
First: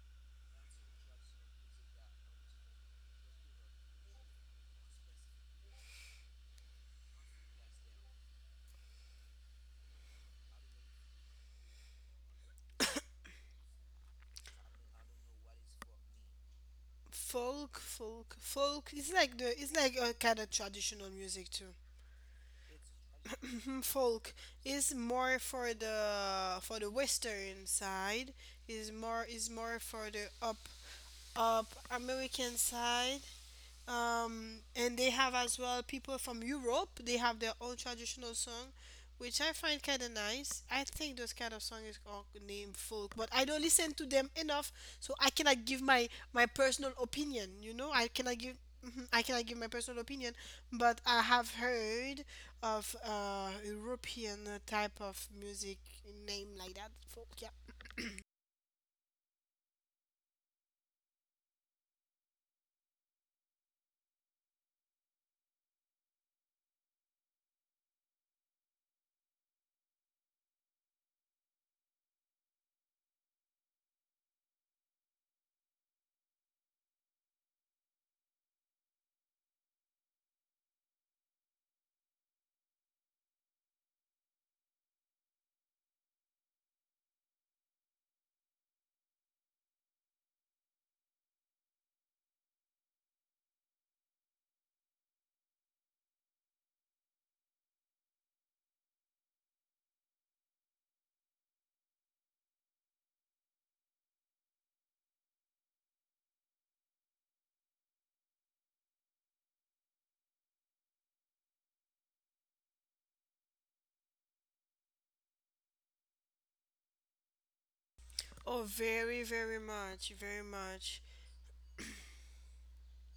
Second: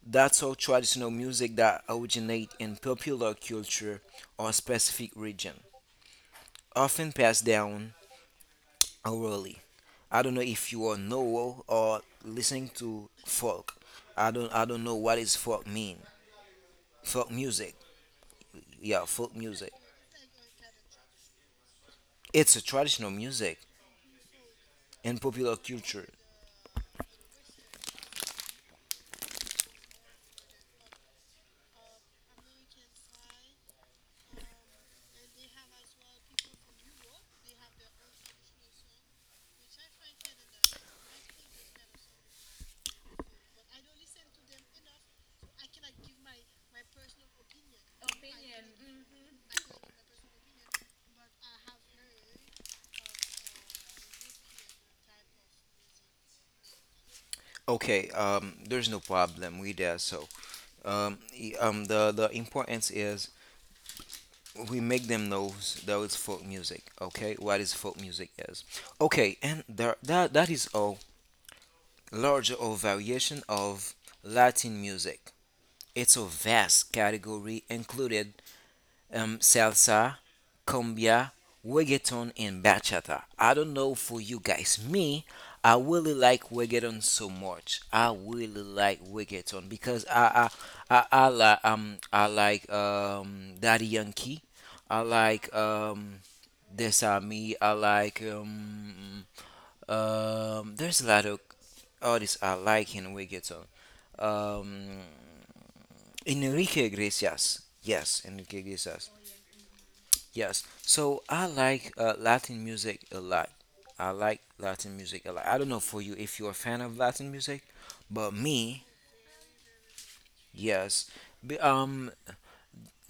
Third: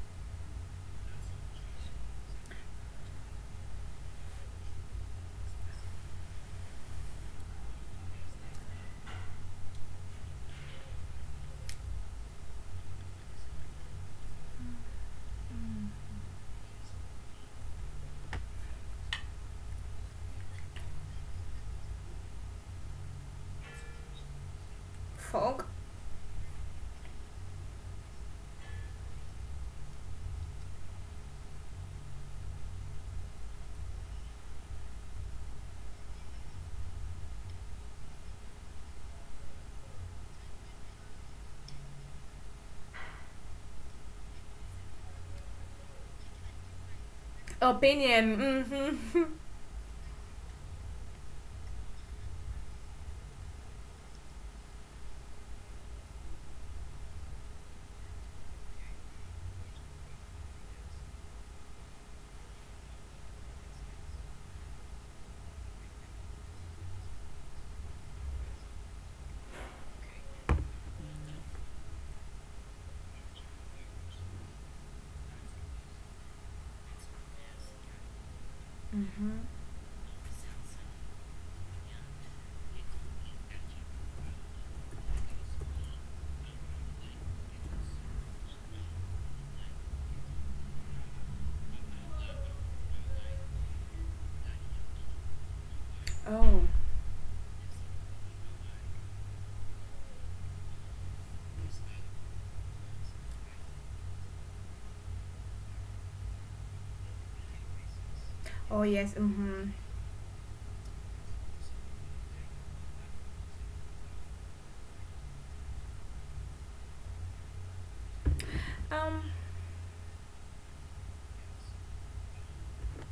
[SPEAKER 2] That's all traditional music that originate in popular culture or specific region, often passed down orally. I don't know if you are know or listening to folk. I don't know what is folk mean. Folk music.
[SPEAKER 1] folk, folk.
[SPEAKER 2] Yeah,
[SPEAKER 1] It's
[SPEAKER 2] folk
[SPEAKER 1] like the
[SPEAKER 2] music.
[SPEAKER 1] it's like a kind of traditional music too.
[SPEAKER 2] It's a traditional music
[SPEAKER 1] Mm, folk is
[SPEAKER 2] and
[SPEAKER 1] more
[SPEAKER 2] popular
[SPEAKER 3] Fog
[SPEAKER 2] culture.
[SPEAKER 1] for the western side, is more for the up American side, and they have as well people from Europe. They have their own traditional song, which I find kind of nice. I think those kind of song is called named folk, but I don't listen to them enough, so I cannot give my personal opinion. You know, I cannot
[SPEAKER 3] opinion
[SPEAKER 1] give. Mhm, I
[SPEAKER 3] mm-hmm.
[SPEAKER 1] cannot give my personal opinion, but I have heard of European type of music name like that. Folk, yeah.
[SPEAKER 2] Okay, there's no problem with that. So, the importance is we make them know that it's folk music. Okay, what is folk music is. Okay, and there, that that is a larger or variation of Latin music. It's a vast category included salsa, cumbia, reggaeton, and bachata. I don't know for you guys. Me, I really like reggaeton so much. I really like reggaeton because I like I like Daddy Yankee. I like
[SPEAKER 3] Oh.
[SPEAKER 2] Desami. I like there's a lot of artists I like in reggaeton. Um Enrique Iglesias. Yes, Enrique
[SPEAKER 3] Oh yes,
[SPEAKER 2] Iglesias.
[SPEAKER 3] mm-hmm.
[SPEAKER 2] Yes. So I like Latin music a lot. I like Latin music a lot. I don't know for you if you're a fan of Latin music, but
[SPEAKER 1] Oh,
[SPEAKER 2] me,
[SPEAKER 1] very,
[SPEAKER 3] um
[SPEAKER 1] very much, very much.
[SPEAKER 2] yes. B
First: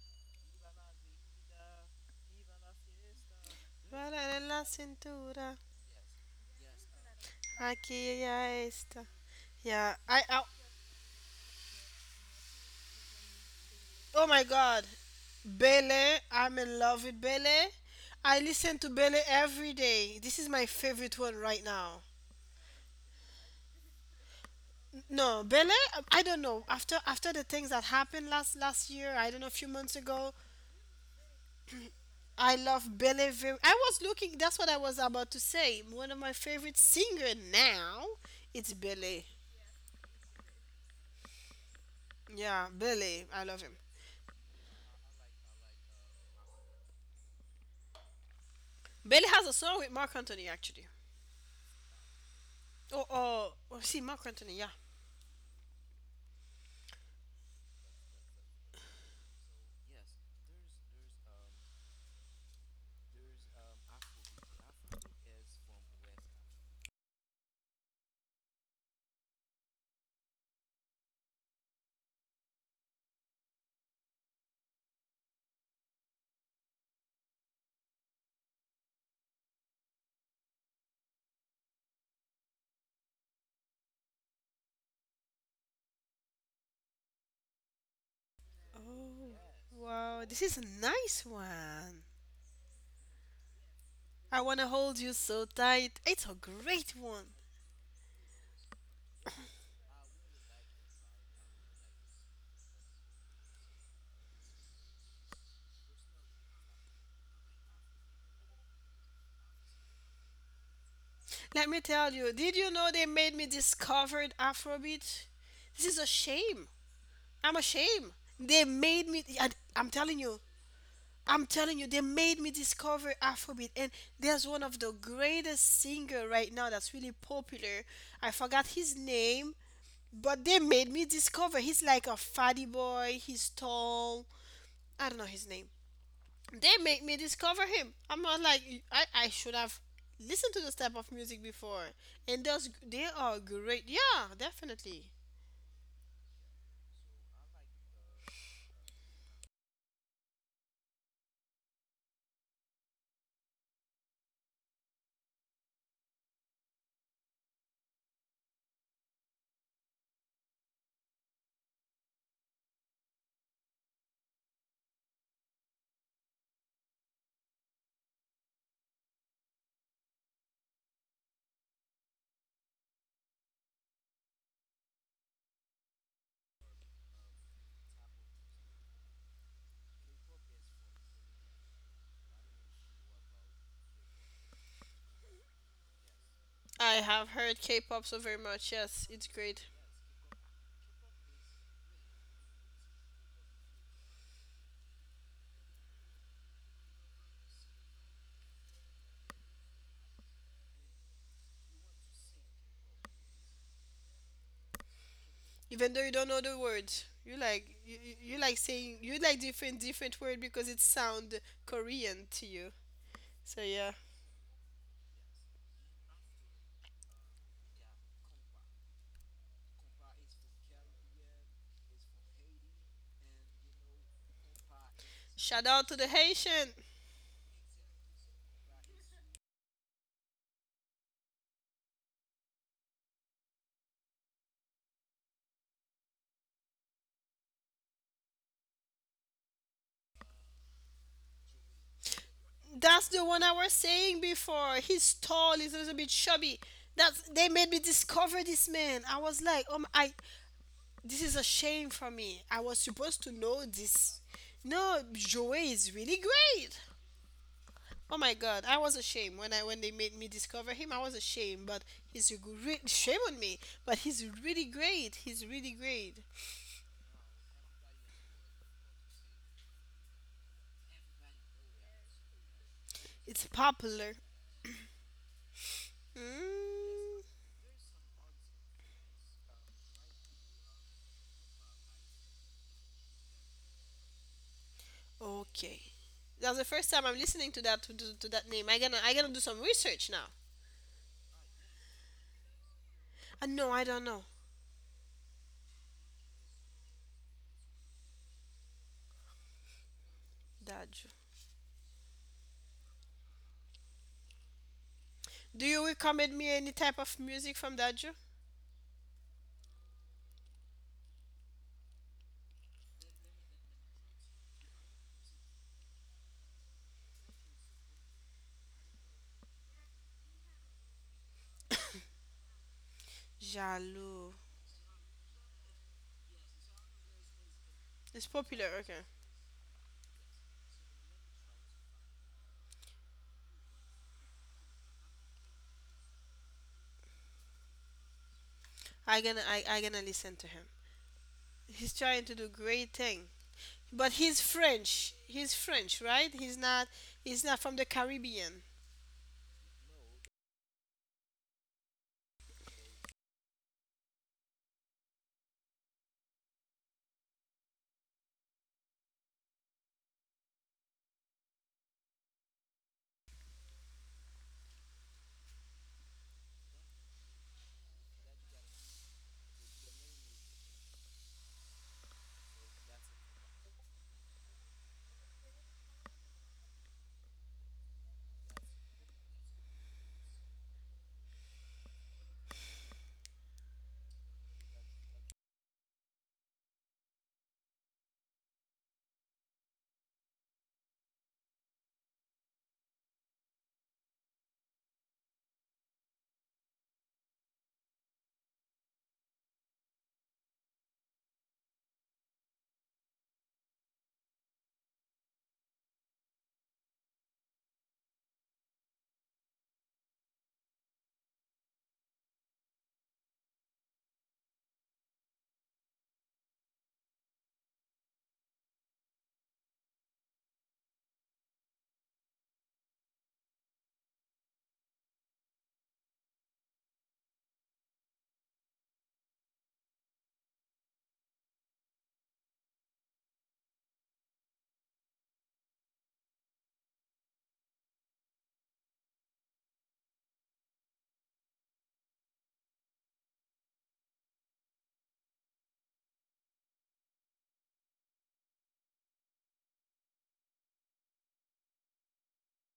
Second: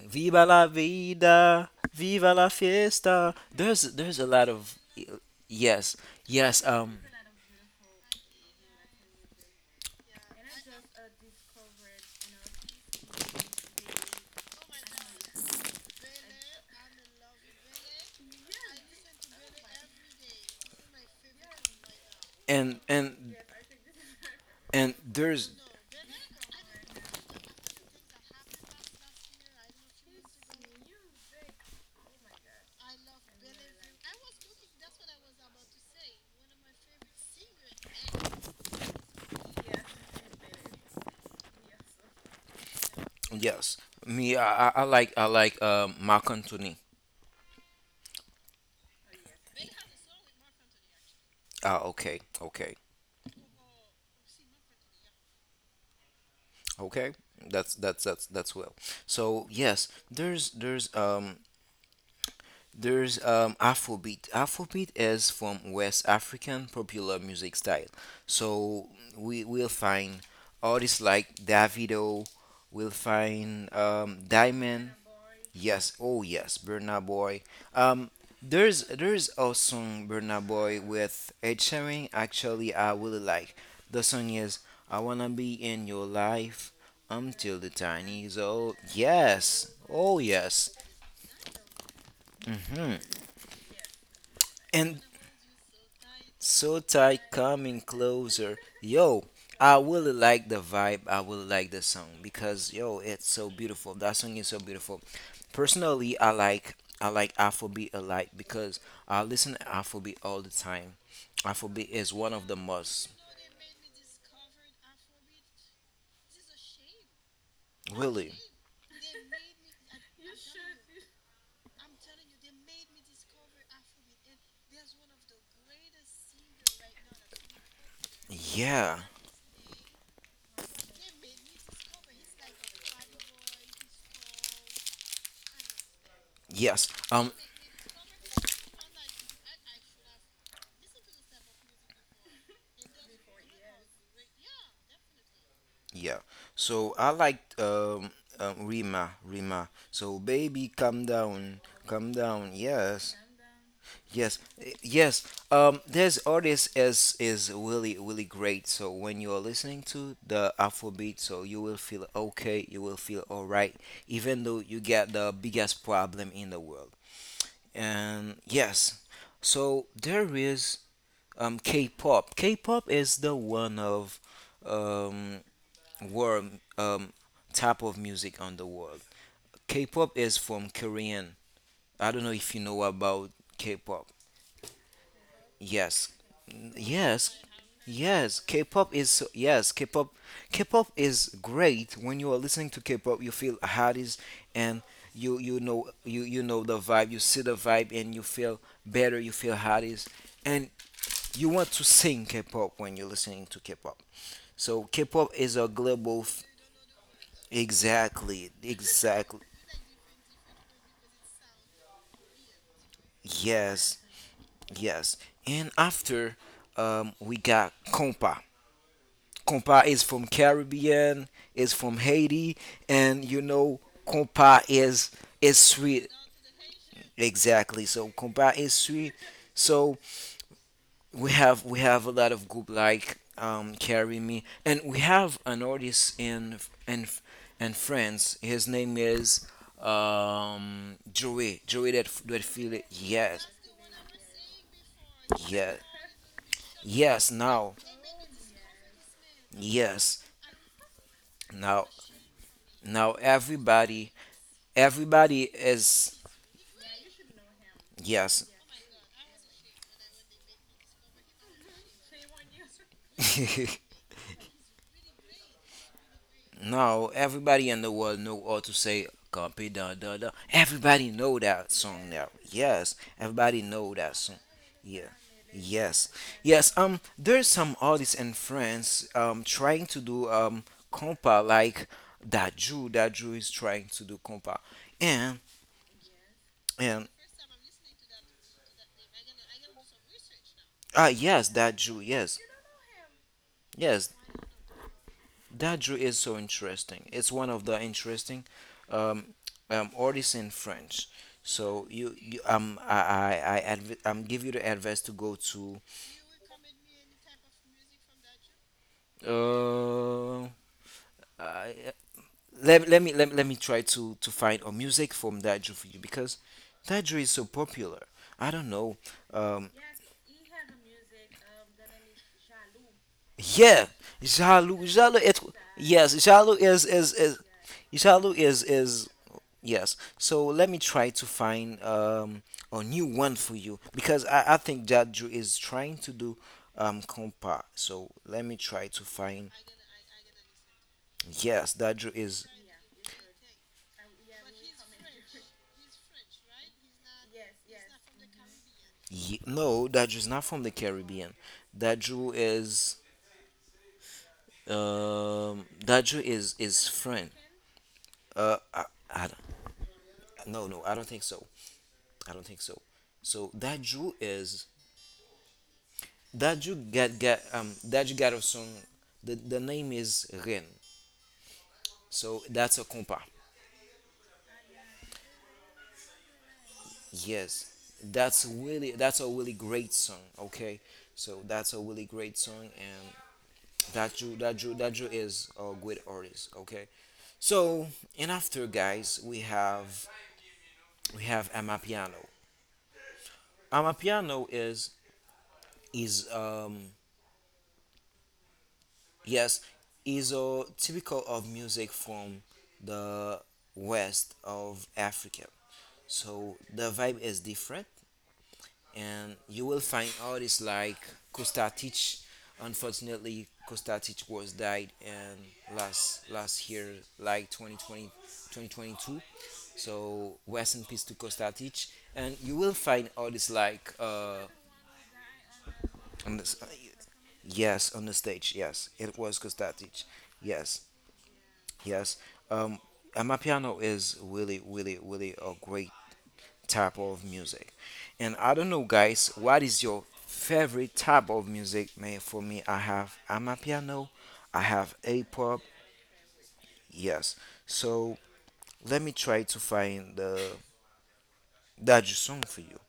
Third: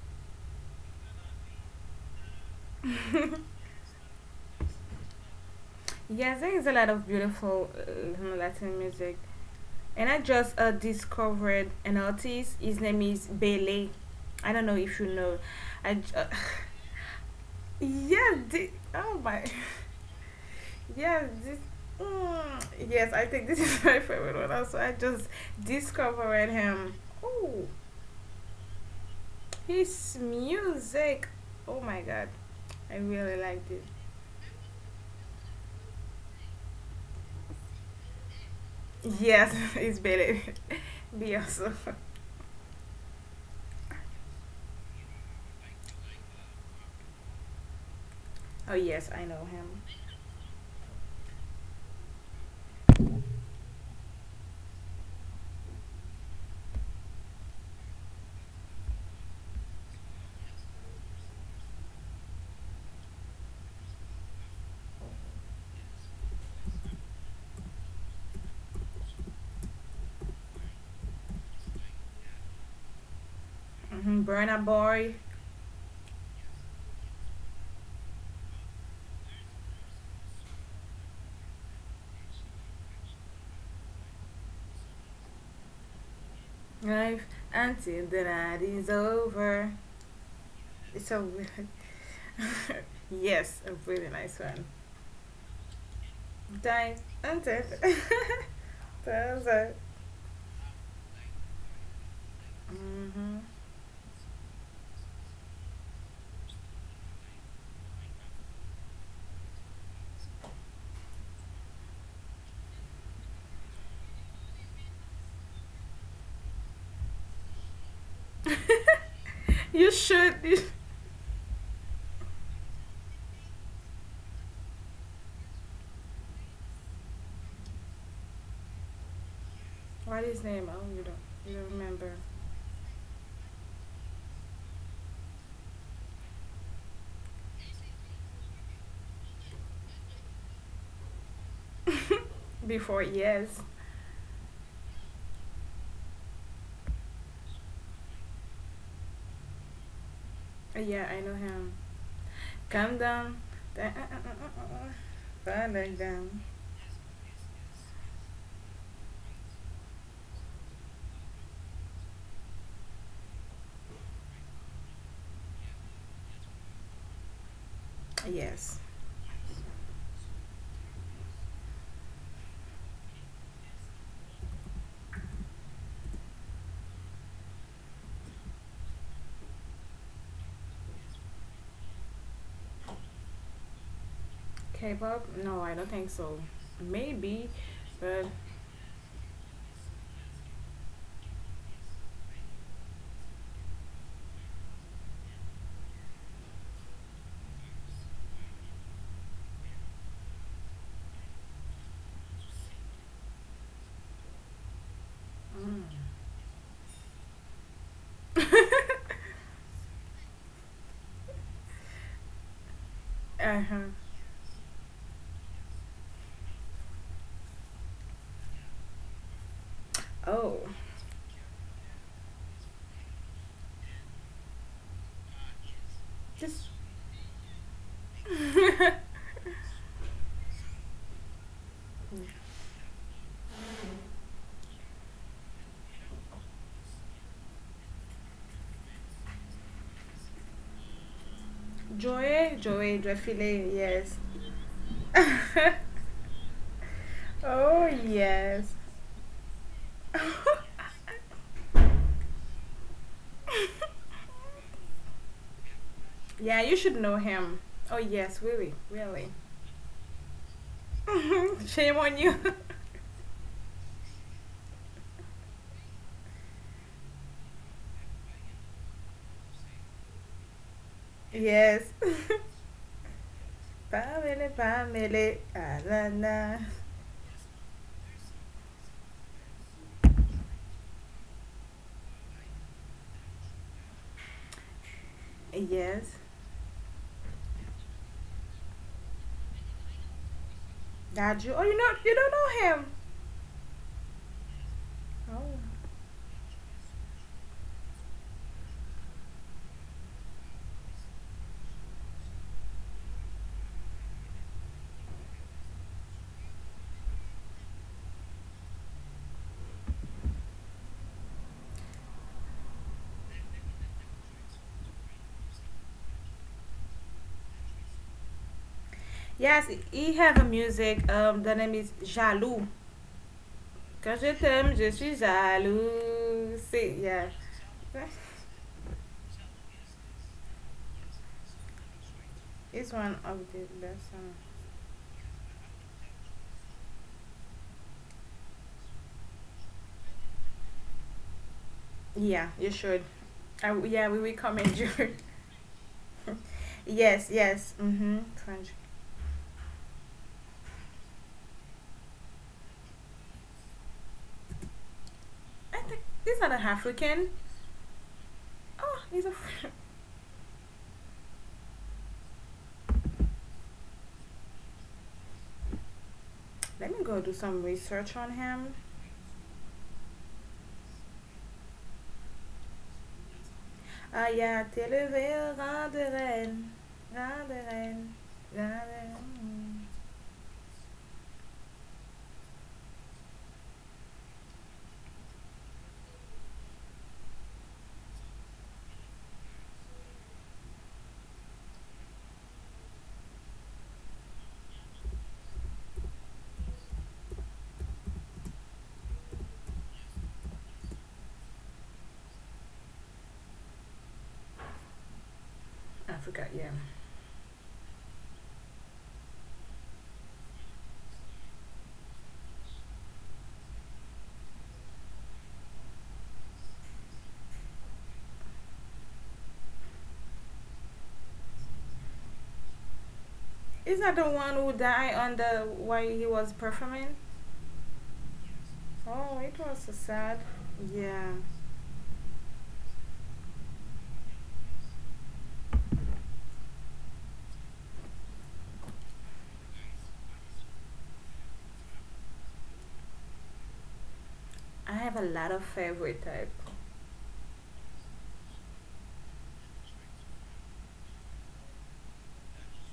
[SPEAKER 2] Viva la vida, viva la fiesta. There's a
[SPEAKER 1] Ra
[SPEAKER 2] lot
[SPEAKER 1] la
[SPEAKER 2] of
[SPEAKER 1] cintura.
[SPEAKER 2] yes,
[SPEAKER 3] yes, there
[SPEAKER 2] yes.
[SPEAKER 3] is a lot of beautiful
[SPEAKER 1] Aqui é
[SPEAKER 3] Latin
[SPEAKER 1] esta.
[SPEAKER 3] music.
[SPEAKER 1] Yeah,
[SPEAKER 3] And
[SPEAKER 1] I,
[SPEAKER 3] I
[SPEAKER 1] I
[SPEAKER 3] just discovered an artist. His name is Bele.
[SPEAKER 1] oh my
[SPEAKER 3] I don't know
[SPEAKER 1] god,
[SPEAKER 3] if you know. I j-
[SPEAKER 1] Bele, I'm in love with Bele.
[SPEAKER 3] yeah,
[SPEAKER 1] I listen to
[SPEAKER 3] oh
[SPEAKER 1] Bele
[SPEAKER 3] my.
[SPEAKER 1] every day. This is my favorite
[SPEAKER 3] Yes,
[SPEAKER 1] one
[SPEAKER 3] this.
[SPEAKER 1] right now.
[SPEAKER 3] Mm,
[SPEAKER 2] And
[SPEAKER 3] yes, I
[SPEAKER 2] and
[SPEAKER 3] think this is my favorite one. Also, I
[SPEAKER 2] and
[SPEAKER 3] just
[SPEAKER 1] No,
[SPEAKER 2] there's
[SPEAKER 1] Bele, I don't
[SPEAKER 3] discovered
[SPEAKER 1] know.
[SPEAKER 3] him.
[SPEAKER 1] After the
[SPEAKER 3] Oh,
[SPEAKER 1] things that happened last year, I don't know, a few months
[SPEAKER 3] his
[SPEAKER 1] ago,
[SPEAKER 3] music. Oh my god,
[SPEAKER 1] I
[SPEAKER 3] I
[SPEAKER 1] love Bele
[SPEAKER 3] really
[SPEAKER 1] very.
[SPEAKER 3] liked
[SPEAKER 1] I
[SPEAKER 3] it.
[SPEAKER 1] was looking. That's what I was about to say. One of my favorite singer now, it's Bele.
[SPEAKER 3] Yes, it's Billy. Beyonce.
[SPEAKER 1] Yeah, Bele, I love
[SPEAKER 2] yes.
[SPEAKER 1] him.
[SPEAKER 2] Me, I like I like Marc Anthony.
[SPEAKER 3] Oh yes, I
[SPEAKER 1] Bele
[SPEAKER 3] know
[SPEAKER 1] has a
[SPEAKER 3] him.
[SPEAKER 1] song with Mark Anthony actually.
[SPEAKER 2] Ah, okay, okay.
[SPEAKER 1] Oh, oh see Mark Anthony, yeah.
[SPEAKER 2] Okay, that's that's well. So yes, there's Afrobeat. Afrobeat is from West African popular music style. So we will find artists like Davido. We'll find
[SPEAKER 3] Mm-hmm. Burna
[SPEAKER 2] Diamond.
[SPEAKER 3] Boy.
[SPEAKER 2] Yes, oh yes, Burna Boy. Um, there's a song Burna Boy with Ed Sheeran. Actually, I really like. The song is "I Wanna Be in Your Life"
[SPEAKER 3] Life
[SPEAKER 2] until the
[SPEAKER 3] until
[SPEAKER 2] tiny
[SPEAKER 3] the
[SPEAKER 2] is
[SPEAKER 3] night
[SPEAKER 2] old.
[SPEAKER 3] is
[SPEAKER 1] Oh,
[SPEAKER 2] Yes,
[SPEAKER 3] over.
[SPEAKER 2] oh
[SPEAKER 1] wow, this is a
[SPEAKER 2] yes.
[SPEAKER 3] It's a
[SPEAKER 1] nice
[SPEAKER 3] really-
[SPEAKER 1] one.
[SPEAKER 2] Hmm.
[SPEAKER 3] yes, a really nice
[SPEAKER 1] I want
[SPEAKER 3] one.
[SPEAKER 1] to
[SPEAKER 2] And
[SPEAKER 1] hold you so tight. It's a
[SPEAKER 2] so
[SPEAKER 1] great
[SPEAKER 3] Time
[SPEAKER 2] tight,
[SPEAKER 1] one.
[SPEAKER 3] until.
[SPEAKER 2] coming closer. Yo, I really like the vibe. I really like the song because yo, it's
[SPEAKER 3] mm-hmm.
[SPEAKER 2] so beautiful. That song is so beautiful. Personally, I like Afrobeat a lot because I listen to Afrobeat all the time.
[SPEAKER 1] Let me
[SPEAKER 2] Afrobeat is
[SPEAKER 1] tell
[SPEAKER 2] one
[SPEAKER 1] you,
[SPEAKER 2] of the
[SPEAKER 1] did you know they
[SPEAKER 2] most
[SPEAKER 1] made me discover Afrobeat? This is a shame. I'm ashamed.
[SPEAKER 2] really.
[SPEAKER 1] They made me, and I'm
[SPEAKER 3] You
[SPEAKER 1] telling
[SPEAKER 3] should.
[SPEAKER 1] you,
[SPEAKER 3] You.
[SPEAKER 1] they made me discover Afrobeat. And there's one of the greatest singer right now that's really popular. I forgot
[SPEAKER 2] Yeah.
[SPEAKER 1] his name,
[SPEAKER 3] What is his
[SPEAKER 1] but they
[SPEAKER 3] name? Oh,
[SPEAKER 1] made
[SPEAKER 3] you
[SPEAKER 1] me
[SPEAKER 3] don't, you
[SPEAKER 1] discover.
[SPEAKER 3] don't
[SPEAKER 1] He's
[SPEAKER 3] remember?
[SPEAKER 1] like a fatty boy. He's tall. I don't know his name.
[SPEAKER 2] Yes.
[SPEAKER 1] They make me discover him. I'm not like I should have listened to this type of music before. And those
[SPEAKER 3] Before
[SPEAKER 1] they are
[SPEAKER 3] yes,
[SPEAKER 1] great. Yeah, definitely.
[SPEAKER 2] Yeah. So I like Rima. Rima. So baby, come
[SPEAKER 3] Yeah, I know
[SPEAKER 2] down,
[SPEAKER 3] him.
[SPEAKER 2] come down.
[SPEAKER 3] Come
[SPEAKER 2] Yes.
[SPEAKER 3] down, Da- uh, uh,
[SPEAKER 2] Yes,
[SPEAKER 3] uh,
[SPEAKER 2] eh,
[SPEAKER 3] uh, uh.
[SPEAKER 2] yes.
[SPEAKER 3] Come down,
[SPEAKER 2] This
[SPEAKER 3] down.
[SPEAKER 2] artist is really really great. So when you are listening to the Afrobeat, so you will feel okay, you will feel all right, even though you get the biggest problem in the world. And
[SPEAKER 3] Yes.
[SPEAKER 2] yes, so there is K-pop. K-pop is the one of um world type of music on the world. K-pop is from Korean. I don't know if you know about K-pop.
[SPEAKER 3] K-pop? No, I don't think
[SPEAKER 2] Yes.
[SPEAKER 3] so.
[SPEAKER 1] I
[SPEAKER 2] Yes.
[SPEAKER 1] have
[SPEAKER 3] Maybe,
[SPEAKER 1] heard K-pop
[SPEAKER 3] but
[SPEAKER 1] so
[SPEAKER 2] Yes,
[SPEAKER 1] very much. Yes, it's great.
[SPEAKER 2] K-pop K-pop is great. When you are listening to K-pop, you feel hotties, and you you know the vibe, you see the vibe and you feel better, you feel hotties, and you want to sing K-pop when you're listening to K-pop. So K-pop is a
[SPEAKER 1] Even though
[SPEAKER 2] global
[SPEAKER 1] you don't know the words, you
[SPEAKER 2] exactly,
[SPEAKER 1] like saying you
[SPEAKER 2] exactly.
[SPEAKER 1] like different different word because it sound Korean to you.
[SPEAKER 3] uh
[SPEAKER 1] So
[SPEAKER 3] huh.
[SPEAKER 2] Yes,
[SPEAKER 1] yeah,
[SPEAKER 2] yes. And after we got Compa. Compa is from
[SPEAKER 3] Oh,
[SPEAKER 2] Caribbean, is from Haiti, and you know compa is
[SPEAKER 1] shout out to
[SPEAKER 2] sweet
[SPEAKER 1] the
[SPEAKER 3] just
[SPEAKER 1] Haitian.
[SPEAKER 2] exactly. So compa is sweet. So we have a lot of group like Carry Me, and we have an artist in in France. His name is Joey Joey that that
[SPEAKER 3] Joey,
[SPEAKER 2] feel it.
[SPEAKER 3] Joey,
[SPEAKER 1] That's the
[SPEAKER 2] Yes,
[SPEAKER 1] one I
[SPEAKER 3] Joyfile.
[SPEAKER 1] was
[SPEAKER 3] Yes.
[SPEAKER 1] saying before. He's tall.
[SPEAKER 2] yes,
[SPEAKER 1] He's a little bit chubby. That's
[SPEAKER 2] yes.
[SPEAKER 1] they
[SPEAKER 2] Now,
[SPEAKER 1] made
[SPEAKER 3] oh
[SPEAKER 1] me discover
[SPEAKER 3] yes.
[SPEAKER 1] this man. I was like, I
[SPEAKER 2] yes,
[SPEAKER 1] this is a
[SPEAKER 2] now,
[SPEAKER 1] shame for me. I was
[SPEAKER 2] now
[SPEAKER 1] supposed to know
[SPEAKER 2] everybody
[SPEAKER 1] this. No,
[SPEAKER 2] everybody
[SPEAKER 1] Joey is
[SPEAKER 2] is
[SPEAKER 1] really
[SPEAKER 3] yeah, you
[SPEAKER 1] great.
[SPEAKER 3] should know him. Oh
[SPEAKER 1] Oh
[SPEAKER 3] yes,
[SPEAKER 1] my
[SPEAKER 2] yes.
[SPEAKER 3] really,
[SPEAKER 1] god, I was
[SPEAKER 3] really.
[SPEAKER 1] ashamed when I when they made me discover him. I was ashamed, but
[SPEAKER 3] Shame on you.
[SPEAKER 1] he's a great shame on me. But he's really great. He's really great.
[SPEAKER 2] Now everybody in the world know how to say copy da da da. Everybody know that
[SPEAKER 3] yes.
[SPEAKER 2] song now. Yes,
[SPEAKER 1] It's
[SPEAKER 2] everybody know that
[SPEAKER 1] popular.
[SPEAKER 2] song.
[SPEAKER 3] Pamela,
[SPEAKER 2] Yeah.
[SPEAKER 3] Pamela,
[SPEAKER 2] Yes.
[SPEAKER 3] Alana.
[SPEAKER 2] Yes.
[SPEAKER 1] Mm,
[SPEAKER 2] There's some artists in France trying to do compa like that Jew is trying to do compa. And
[SPEAKER 1] okay,
[SPEAKER 3] Yes,
[SPEAKER 1] that's the first
[SPEAKER 2] and
[SPEAKER 1] time I'm listening to that to, that name. I gonna do some research now.
[SPEAKER 2] ah
[SPEAKER 3] that
[SPEAKER 2] yes
[SPEAKER 3] you. Oh, you
[SPEAKER 2] that
[SPEAKER 3] know,
[SPEAKER 2] Jew
[SPEAKER 3] you don't
[SPEAKER 2] yes.
[SPEAKER 3] know him.
[SPEAKER 1] No, I
[SPEAKER 2] Yes.
[SPEAKER 1] don't know.
[SPEAKER 3] Oh.
[SPEAKER 2] That drew is so interesting. It's one of the interesting um, artists in French.
[SPEAKER 1] Daju.
[SPEAKER 2] So you, give you the advice to go
[SPEAKER 1] Do
[SPEAKER 2] to
[SPEAKER 1] you recommend me any type of music from Daju?
[SPEAKER 2] uh I, let, let me let, me- let me try to find a music from that for you because that is so popular. I don't know.
[SPEAKER 3] Yes,
[SPEAKER 2] Um,
[SPEAKER 3] he have a music. The name is Jaloux.
[SPEAKER 2] Yeah,
[SPEAKER 3] Quand je
[SPEAKER 1] Jaloux.
[SPEAKER 3] t'aime, je
[SPEAKER 2] Jalu,
[SPEAKER 3] suis
[SPEAKER 2] Jalu. It yes,
[SPEAKER 3] jaloux.
[SPEAKER 2] Jalu
[SPEAKER 3] See,
[SPEAKER 2] is
[SPEAKER 3] yeah,
[SPEAKER 2] is is
[SPEAKER 1] It's
[SPEAKER 2] Jalu
[SPEAKER 1] popular.
[SPEAKER 2] is
[SPEAKER 1] Okay.
[SPEAKER 2] is yes. So let me try to find
[SPEAKER 3] it's
[SPEAKER 2] a
[SPEAKER 3] one
[SPEAKER 2] new
[SPEAKER 3] of the
[SPEAKER 2] one for you
[SPEAKER 3] best songs.
[SPEAKER 2] because I think Jaju is trying to do compa. So let me try to find
[SPEAKER 1] I gonna listen to him.
[SPEAKER 2] yes,
[SPEAKER 1] He's
[SPEAKER 2] Daju
[SPEAKER 1] trying to
[SPEAKER 3] Yeah,
[SPEAKER 1] do
[SPEAKER 2] is
[SPEAKER 3] you
[SPEAKER 1] great
[SPEAKER 3] should.
[SPEAKER 1] thing.
[SPEAKER 3] I w yeah,
[SPEAKER 1] But
[SPEAKER 3] we
[SPEAKER 1] he's
[SPEAKER 3] recommend you.
[SPEAKER 1] French. He's French, right?
[SPEAKER 3] yes,
[SPEAKER 1] He's not
[SPEAKER 3] yes.
[SPEAKER 1] from the
[SPEAKER 3] Mm-hmm.
[SPEAKER 1] Caribbean.
[SPEAKER 3] French.
[SPEAKER 2] ye- no, Daju is not from the Caribbean. Daju is
[SPEAKER 3] I think
[SPEAKER 2] Daju
[SPEAKER 3] he's not an
[SPEAKER 2] is
[SPEAKER 3] African.
[SPEAKER 2] friend. Uh, I,
[SPEAKER 3] Oh, he's
[SPEAKER 2] I
[SPEAKER 3] a.
[SPEAKER 2] don't, no, no, I don't think so. I don't think so. So that Jew is
[SPEAKER 3] Let me go do some
[SPEAKER 2] that
[SPEAKER 3] research
[SPEAKER 2] Jew
[SPEAKER 3] on
[SPEAKER 2] got a song.
[SPEAKER 3] him.
[SPEAKER 2] The name is Ren. So that's a compa.
[SPEAKER 3] Ah, il y a t'élever, rein de reine, rein de
[SPEAKER 2] Yes,
[SPEAKER 3] reine,
[SPEAKER 2] that's
[SPEAKER 3] rein de
[SPEAKER 2] really that's a really
[SPEAKER 3] reine.
[SPEAKER 2] great song. Okay, so that's a really great song, and that Jew is a good artist. Okay, so and after guys we have Amapiano. Amapiano is Yes, is a typical of music from the west of Africa.
[SPEAKER 3] I forgot,
[SPEAKER 2] So
[SPEAKER 3] yeah.
[SPEAKER 2] the vibe is different, and you will find artists like Kostatic. Unfortunately, Kostatic was died and last last year, like twenty two. So rest in peace to Kostatic. And you will find artists like
[SPEAKER 3] Is that the one who died on the while he
[SPEAKER 2] on the,
[SPEAKER 3] was performing?
[SPEAKER 2] yes on the stage. Yes, it
[SPEAKER 3] Oh,
[SPEAKER 2] was
[SPEAKER 3] it was so
[SPEAKER 2] Kostatic.
[SPEAKER 3] sad.
[SPEAKER 2] Yes.
[SPEAKER 3] Yeah.
[SPEAKER 2] Yes. Um, Amapiano is really, really, really a great type of music. And I don't know, guys, what is your favorite type of music? Man, for me, I have Amapiano, I
[SPEAKER 3] I
[SPEAKER 2] have
[SPEAKER 3] have a lot of
[SPEAKER 2] A-pop.
[SPEAKER 3] favorite type
[SPEAKER 2] Yes. So let me try to find the that song for you.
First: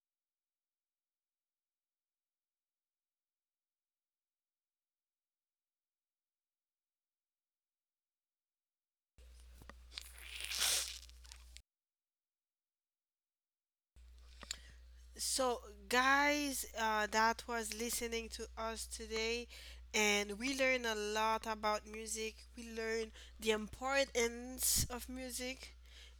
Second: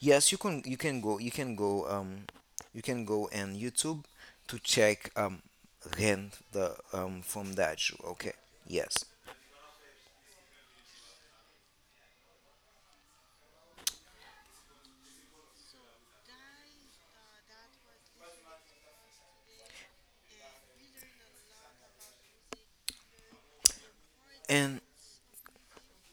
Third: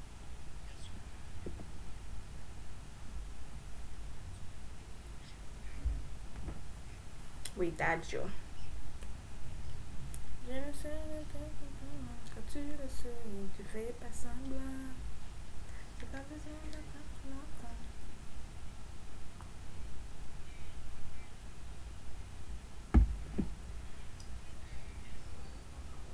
[SPEAKER 2] Yes, you can. You can go. You can go. You can go on YouTube to check Ren the from
[SPEAKER 3] with
[SPEAKER 2] Daju.
[SPEAKER 3] Adjo.
[SPEAKER 2] Okay. Yes.
[SPEAKER 3] Je ne sais le quand tu le sais, tu fais pas semblant.
[SPEAKER 1] So,
[SPEAKER 3] J'ai pas besoin
[SPEAKER 1] guys,
[SPEAKER 3] d'attendre
[SPEAKER 1] that was
[SPEAKER 3] longtemps.
[SPEAKER 1] listening to us today, and we learn a lot about music. We learn the importance
[SPEAKER 2] And
[SPEAKER 1] of music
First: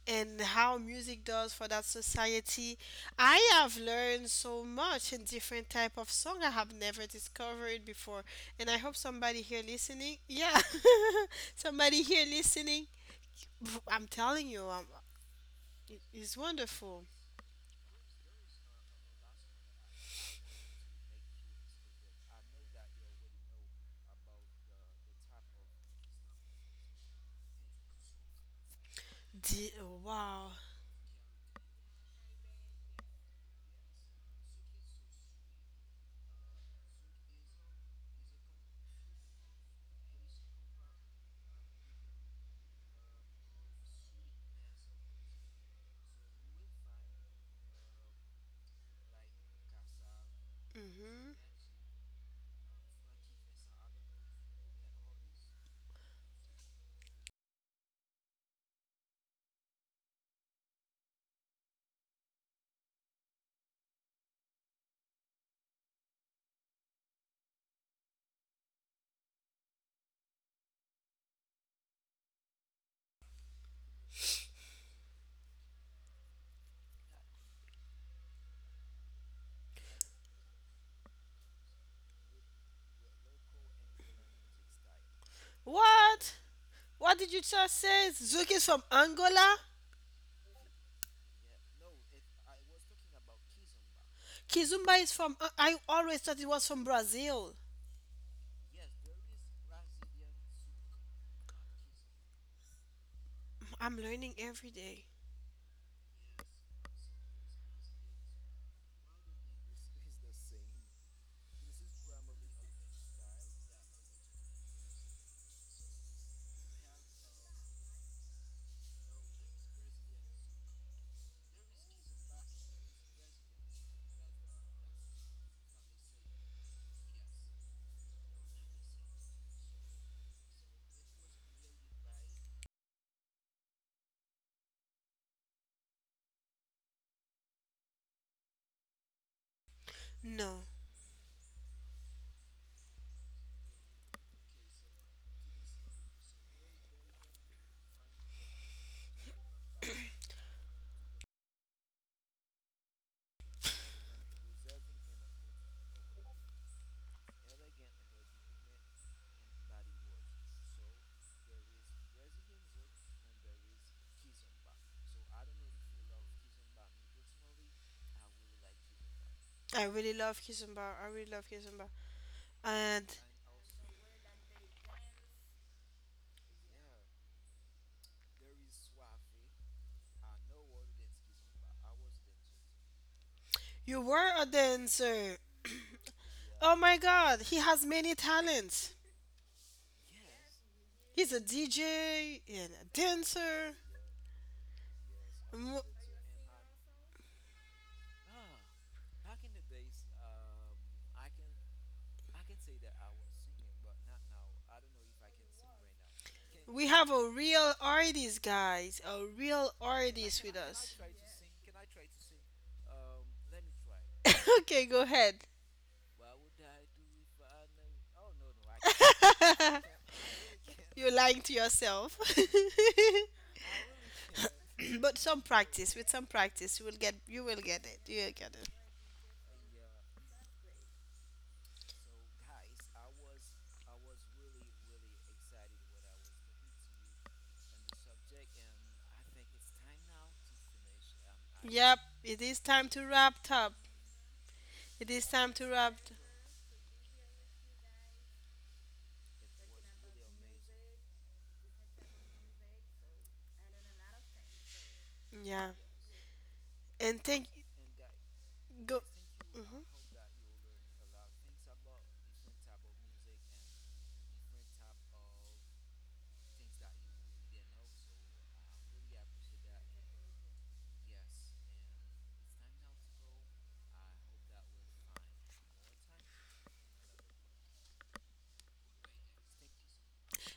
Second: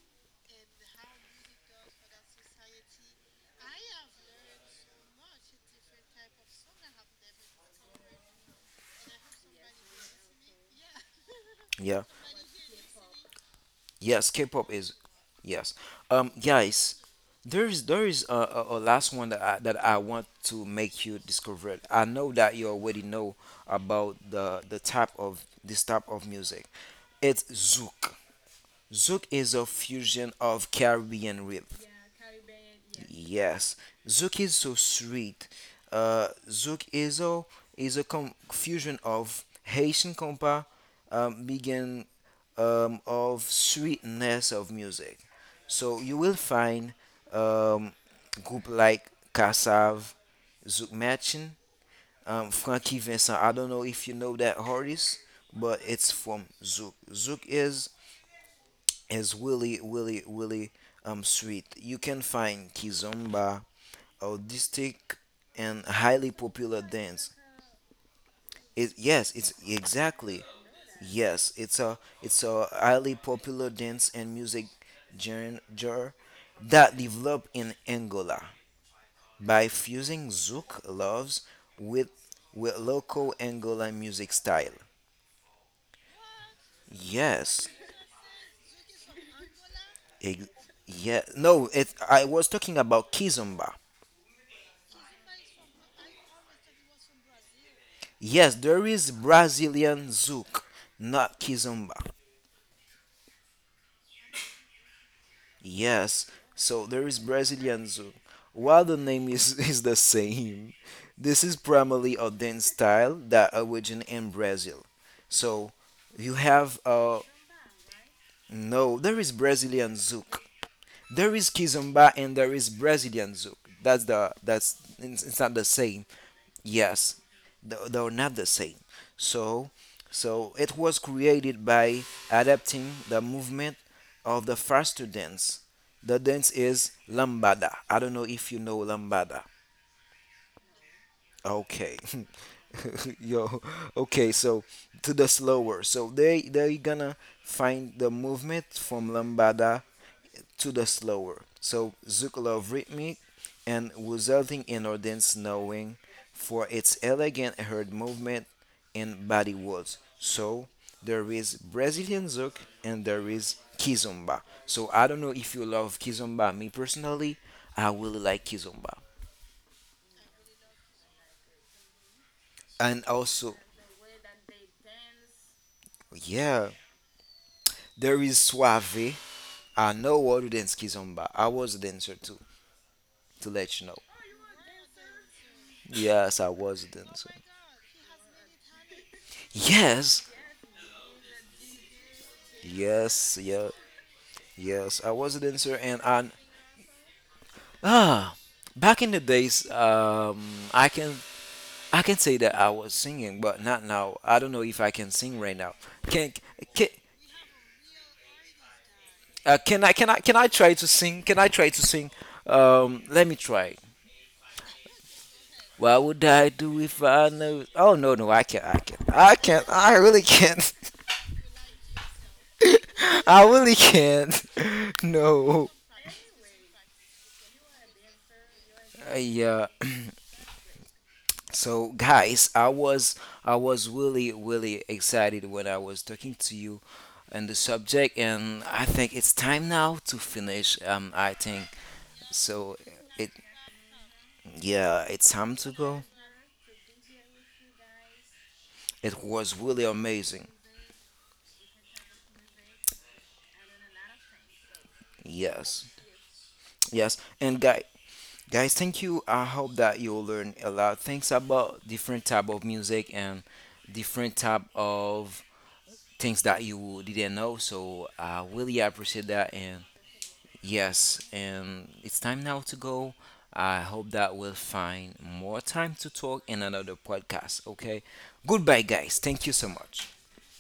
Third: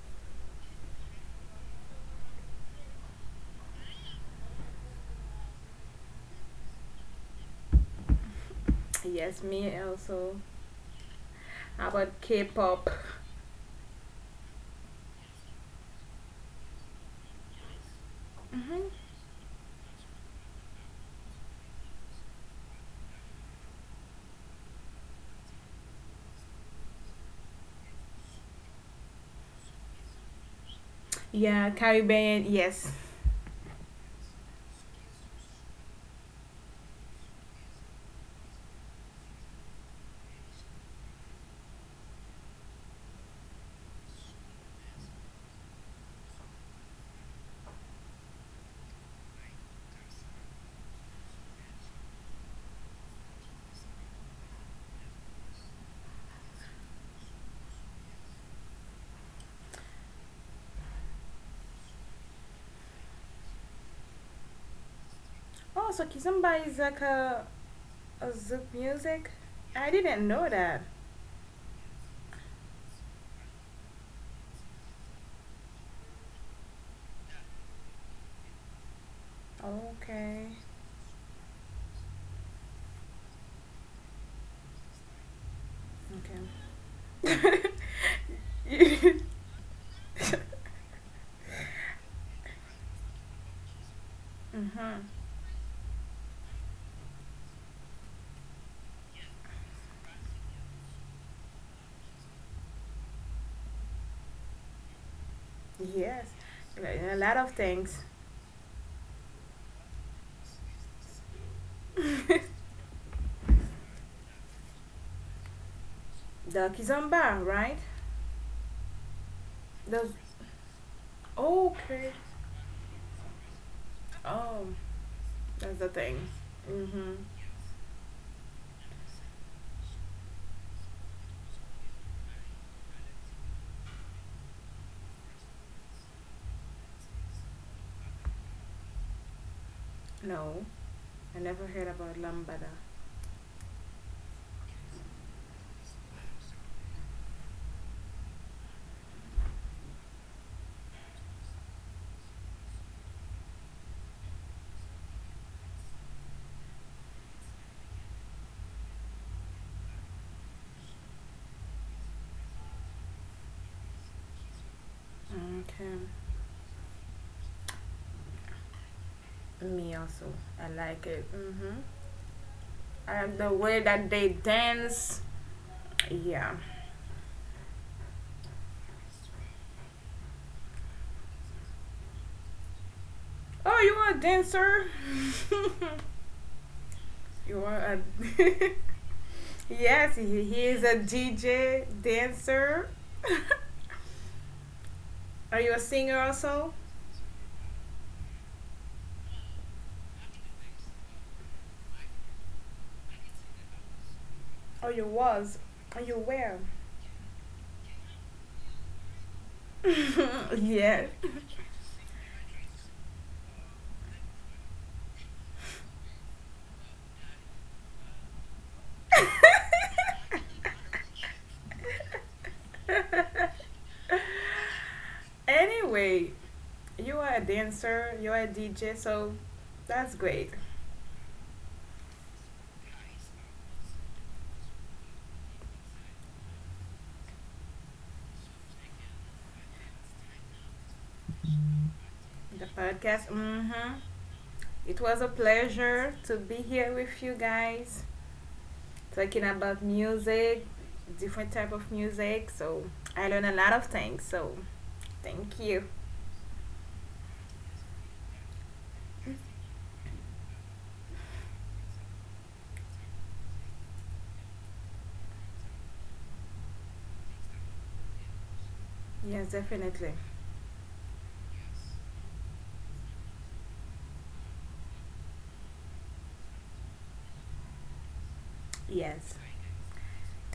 [SPEAKER 1] and how music does for that society. I have learned so much in different type of song I have never discovered before, and I hope
[SPEAKER 3] Yes,
[SPEAKER 1] somebody here
[SPEAKER 3] me
[SPEAKER 1] listening,
[SPEAKER 3] also.
[SPEAKER 1] yeah,
[SPEAKER 3] How
[SPEAKER 1] somebody
[SPEAKER 2] yeah.
[SPEAKER 3] about
[SPEAKER 1] here
[SPEAKER 3] K-pop?
[SPEAKER 1] listening, I'm
[SPEAKER 2] Yes,
[SPEAKER 1] telling you,
[SPEAKER 2] K-pop is yes.
[SPEAKER 1] it's
[SPEAKER 2] Guys,
[SPEAKER 1] wonderful.
[SPEAKER 2] there is a
[SPEAKER 3] Mm-hmm.
[SPEAKER 2] last one that that I want to make you discover. I know that you already know about the type of this type of music. It's zouk. Zouk is a
[SPEAKER 1] The,
[SPEAKER 2] fusion
[SPEAKER 1] wow.
[SPEAKER 2] of Caribbean rhythm.
[SPEAKER 3] Yeah, Caribbean, yes.
[SPEAKER 2] Yes, Zouk is so sweet. Zouk is a fusion of Haitian compa, begin of sweetness of music. So you will find um, group like Kassav, Zouk
[SPEAKER 1] Hmm.
[SPEAKER 2] Matching, Frankie Vincent. I don't know if you know that artist, but it's from Zouk. Zouk is really really really sweet. You can find Kizomba, artistic and
[SPEAKER 3] Oh, so
[SPEAKER 2] highly
[SPEAKER 3] Kizomba is
[SPEAKER 2] popular
[SPEAKER 3] like
[SPEAKER 2] dance.
[SPEAKER 3] a Zouk music?
[SPEAKER 2] Yes, it's
[SPEAKER 3] I didn't
[SPEAKER 2] exactly.
[SPEAKER 3] know that.
[SPEAKER 2] Yes, it's a highly popular dance and music genre that developed in Angola by fusing
[SPEAKER 3] Okay.
[SPEAKER 2] zouk loves with with local Angola music style.
[SPEAKER 1] What?
[SPEAKER 3] Okay.
[SPEAKER 1] What did you
[SPEAKER 2] Yes,
[SPEAKER 1] just say? Zouk is from Angola?
[SPEAKER 2] ex- yeah. No, it. I was talking about kizomba.
[SPEAKER 3] hmm
[SPEAKER 1] Kizumba is from. I always thought it was from Brazil.
[SPEAKER 2] Yes, there is Brazilian zouk, not kizomba.
[SPEAKER 1] I'm learning every day.
[SPEAKER 3] Yes.
[SPEAKER 2] Yes, so
[SPEAKER 3] Like,
[SPEAKER 2] there
[SPEAKER 3] a
[SPEAKER 2] is
[SPEAKER 3] lot of
[SPEAKER 2] Brazilian
[SPEAKER 3] things.
[SPEAKER 2] Zouk. While the name is, is the same, this is primarily a dance style that originated in Brazil. So you
[SPEAKER 3] The
[SPEAKER 2] have,
[SPEAKER 3] Kizomba, right?
[SPEAKER 2] no, there is Brazilian
[SPEAKER 3] Those.
[SPEAKER 2] Zouk. There is
[SPEAKER 3] Okay.
[SPEAKER 2] Kizomba and there is Brazilian Zouk. That's the,
[SPEAKER 3] Oh,
[SPEAKER 2] it's not the
[SPEAKER 3] that's the
[SPEAKER 2] same.
[SPEAKER 3] thing. Mm-hmm.
[SPEAKER 2] Yes, though not the same. So, so it was created by adapting the movement of the faster dance. The dance is lambada. I don't know if you know lambada.
[SPEAKER 3] No,
[SPEAKER 1] No,
[SPEAKER 3] I never heard
[SPEAKER 2] Okay,
[SPEAKER 3] about lambada.
[SPEAKER 2] yo. Okay, so to the slower. So they they're gonna find the movement from lambada to the slower, so Zukolov rhythmic, and resulting in audience knowing for its elegant heard movement and body words. So there is Brazilian Zouk and there is Kizomba. So I don't know if you love
[SPEAKER 3] Okay.
[SPEAKER 2] Kizomba. Me personally, I really like Kizomba.
[SPEAKER 1] I
[SPEAKER 3] Me
[SPEAKER 1] really
[SPEAKER 3] also.
[SPEAKER 1] love
[SPEAKER 3] I
[SPEAKER 1] Kizumba.
[SPEAKER 3] like
[SPEAKER 1] I
[SPEAKER 3] it.
[SPEAKER 1] really love
[SPEAKER 3] Mm-hmm.
[SPEAKER 1] Kizumba.
[SPEAKER 2] And
[SPEAKER 1] And
[SPEAKER 3] I like the
[SPEAKER 2] also,
[SPEAKER 3] way that they dance. Yeah.
[SPEAKER 2] yeah, there is Suave. I know how to dance Kizomba. I was a dancer too, to let
[SPEAKER 3] Oh,
[SPEAKER 2] you know.
[SPEAKER 3] you
[SPEAKER 1] you
[SPEAKER 3] are a
[SPEAKER 1] were a
[SPEAKER 3] dancer?
[SPEAKER 1] dancer.
[SPEAKER 2] Yes, I was
[SPEAKER 1] Oh
[SPEAKER 2] a
[SPEAKER 1] my
[SPEAKER 2] dancer.
[SPEAKER 1] god, he
[SPEAKER 3] you
[SPEAKER 1] has
[SPEAKER 3] are
[SPEAKER 1] many
[SPEAKER 3] a.
[SPEAKER 1] talents.
[SPEAKER 2] Yes,
[SPEAKER 3] Yes, he is a
[SPEAKER 1] He's a
[SPEAKER 3] DJ,
[SPEAKER 1] DJ and a
[SPEAKER 3] dancer.
[SPEAKER 2] yes, yeah.
[SPEAKER 1] dancer.
[SPEAKER 2] Yes, I was a
[SPEAKER 3] Are
[SPEAKER 2] dancer,
[SPEAKER 1] Mm,
[SPEAKER 3] you a
[SPEAKER 2] and I
[SPEAKER 3] singer also?
[SPEAKER 2] ah back in the days, I can I can say that I was singing, but not now. I don't know if
[SPEAKER 3] Or
[SPEAKER 2] I
[SPEAKER 3] you
[SPEAKER 2] can sing
[SPEAKER 3] was?
[SPEAKER 2] right now.
[SPEAKER 3] Or you
[SPEAKER 2] Can
[SPEAKER 3] were?
[SPEAKER 1] we
[SPEAKER 2] can
[SPEAKER 1] have a real artist, guys. A real
[SPEAKER 2] can
[SPEAKER 1] artist
[SPEAKER 2] I
[SPEAKER 1] with
[SPEAKER 2] try to
[SPEAKER 1] us.
[SPEAKER 3] yeah.
[SPEAKER 2] sing? Can I try to sing? Let me try.
[SPEAKER 1] okay, go ahead.
[SPEAKER 2] What would I do if I knew? Oh no no I can't I can't I can't I really can't.
[SPEAKER 1] You're lying to yourself.
[SPEAKER 2] I really can't.
[SPEAKER 1] But some
[SPEAKER 2] No.
[SPEAKER 1] practice, with some
[SPEAKER 3] anyway,
[SPEAKER 1] practice, you will get,
[SPEAKER 3] you are a
[SPEAKER 1] it.
[SPEAKER 3] dancer,
[SPEAKER 1] You will
[SPEAKER 3] you are a
[SPEAKER 1] get it.
[SPEAKER 3] DJ, so
[SPEAKER 2] Yeah.
[SPEAKER 3] that's great.
[SPEAKER 2] So guys, I was really really excited when I was talking to you on the subject, and I think it's time now to finish. I think
[SPEAKER 1] Yep, it is
[SPEAKER 3] The
[SPEAKER 2] so.
[SPEAKER 1] time to
[SPEAKER 3] podcast,
[SPEAKER 2] It
[SPEAKER 1] wrap up.
[SPEAKER 3] mm-hmm. It
[SPEAKER 2] yeah,
[SPEAKER 1] It
[SPEAKER 3] was a
[SPEAKER 1] is
[SPEAKER 2] it's time
[SPEAKER 1] time to
[SPEAKER 2] to
[SPEAKER 1] wrap.
[SPEAKER 2] go.
[SPEAKER 3] pleasure to be here with you guys,
[SPEAKER 2] It
[SPEAKER 3] talking
[SPEAKER 2] was
[SPEAKER 3] about
[SPEAKER 2] really amazing.
[SPEAKER 3] music, different type of music. So I learn a lot of things. So thank
[SPEAKER 1] Yeah,
[SPEAKER 3] you.
[SPEAKER 2] Yes, yes,
[SPEAKER 1] and thank
[SPEAKER 2] and guys. Guys, thank
[SPEAKER 1] go.
[SPEAKER 2] you. I hope
[SPEAKER 1] Mhm.
[SPEAKER 2] that you'll learn a lot things about different type of music and different type of things that you didn't know. So I really appreciate that,
[SPEAKER 3] Yes,
[SPEAKER 2] and
[SPEAKER 3] definitely.
[SPEAKER 2] yes, and it's time now to go. I hope that we'll find more time to talk in another podcast. Okay. Goodbye, guys.
[SPEAKER 3] Yes.
[SPEAKER 2] Thank you so much.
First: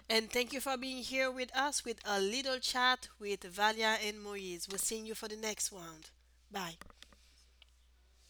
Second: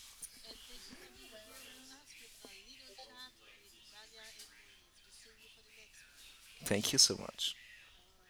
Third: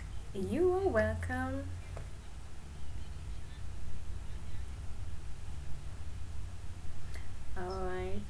[SPEAKER 1] And thank you
[SPEAKER 3] You
[SPEAKER 1] for
[SPEAKER 3] are
[SPEAKER 1] being here with
[SPEAKER 3] welcome.
[SPEAKER 1] us with a little chat with Valia and Moise. We'll see you for the next round. Bye.
[SPEAKER 2] Thank you so much.
[SPEAKER 3] All right.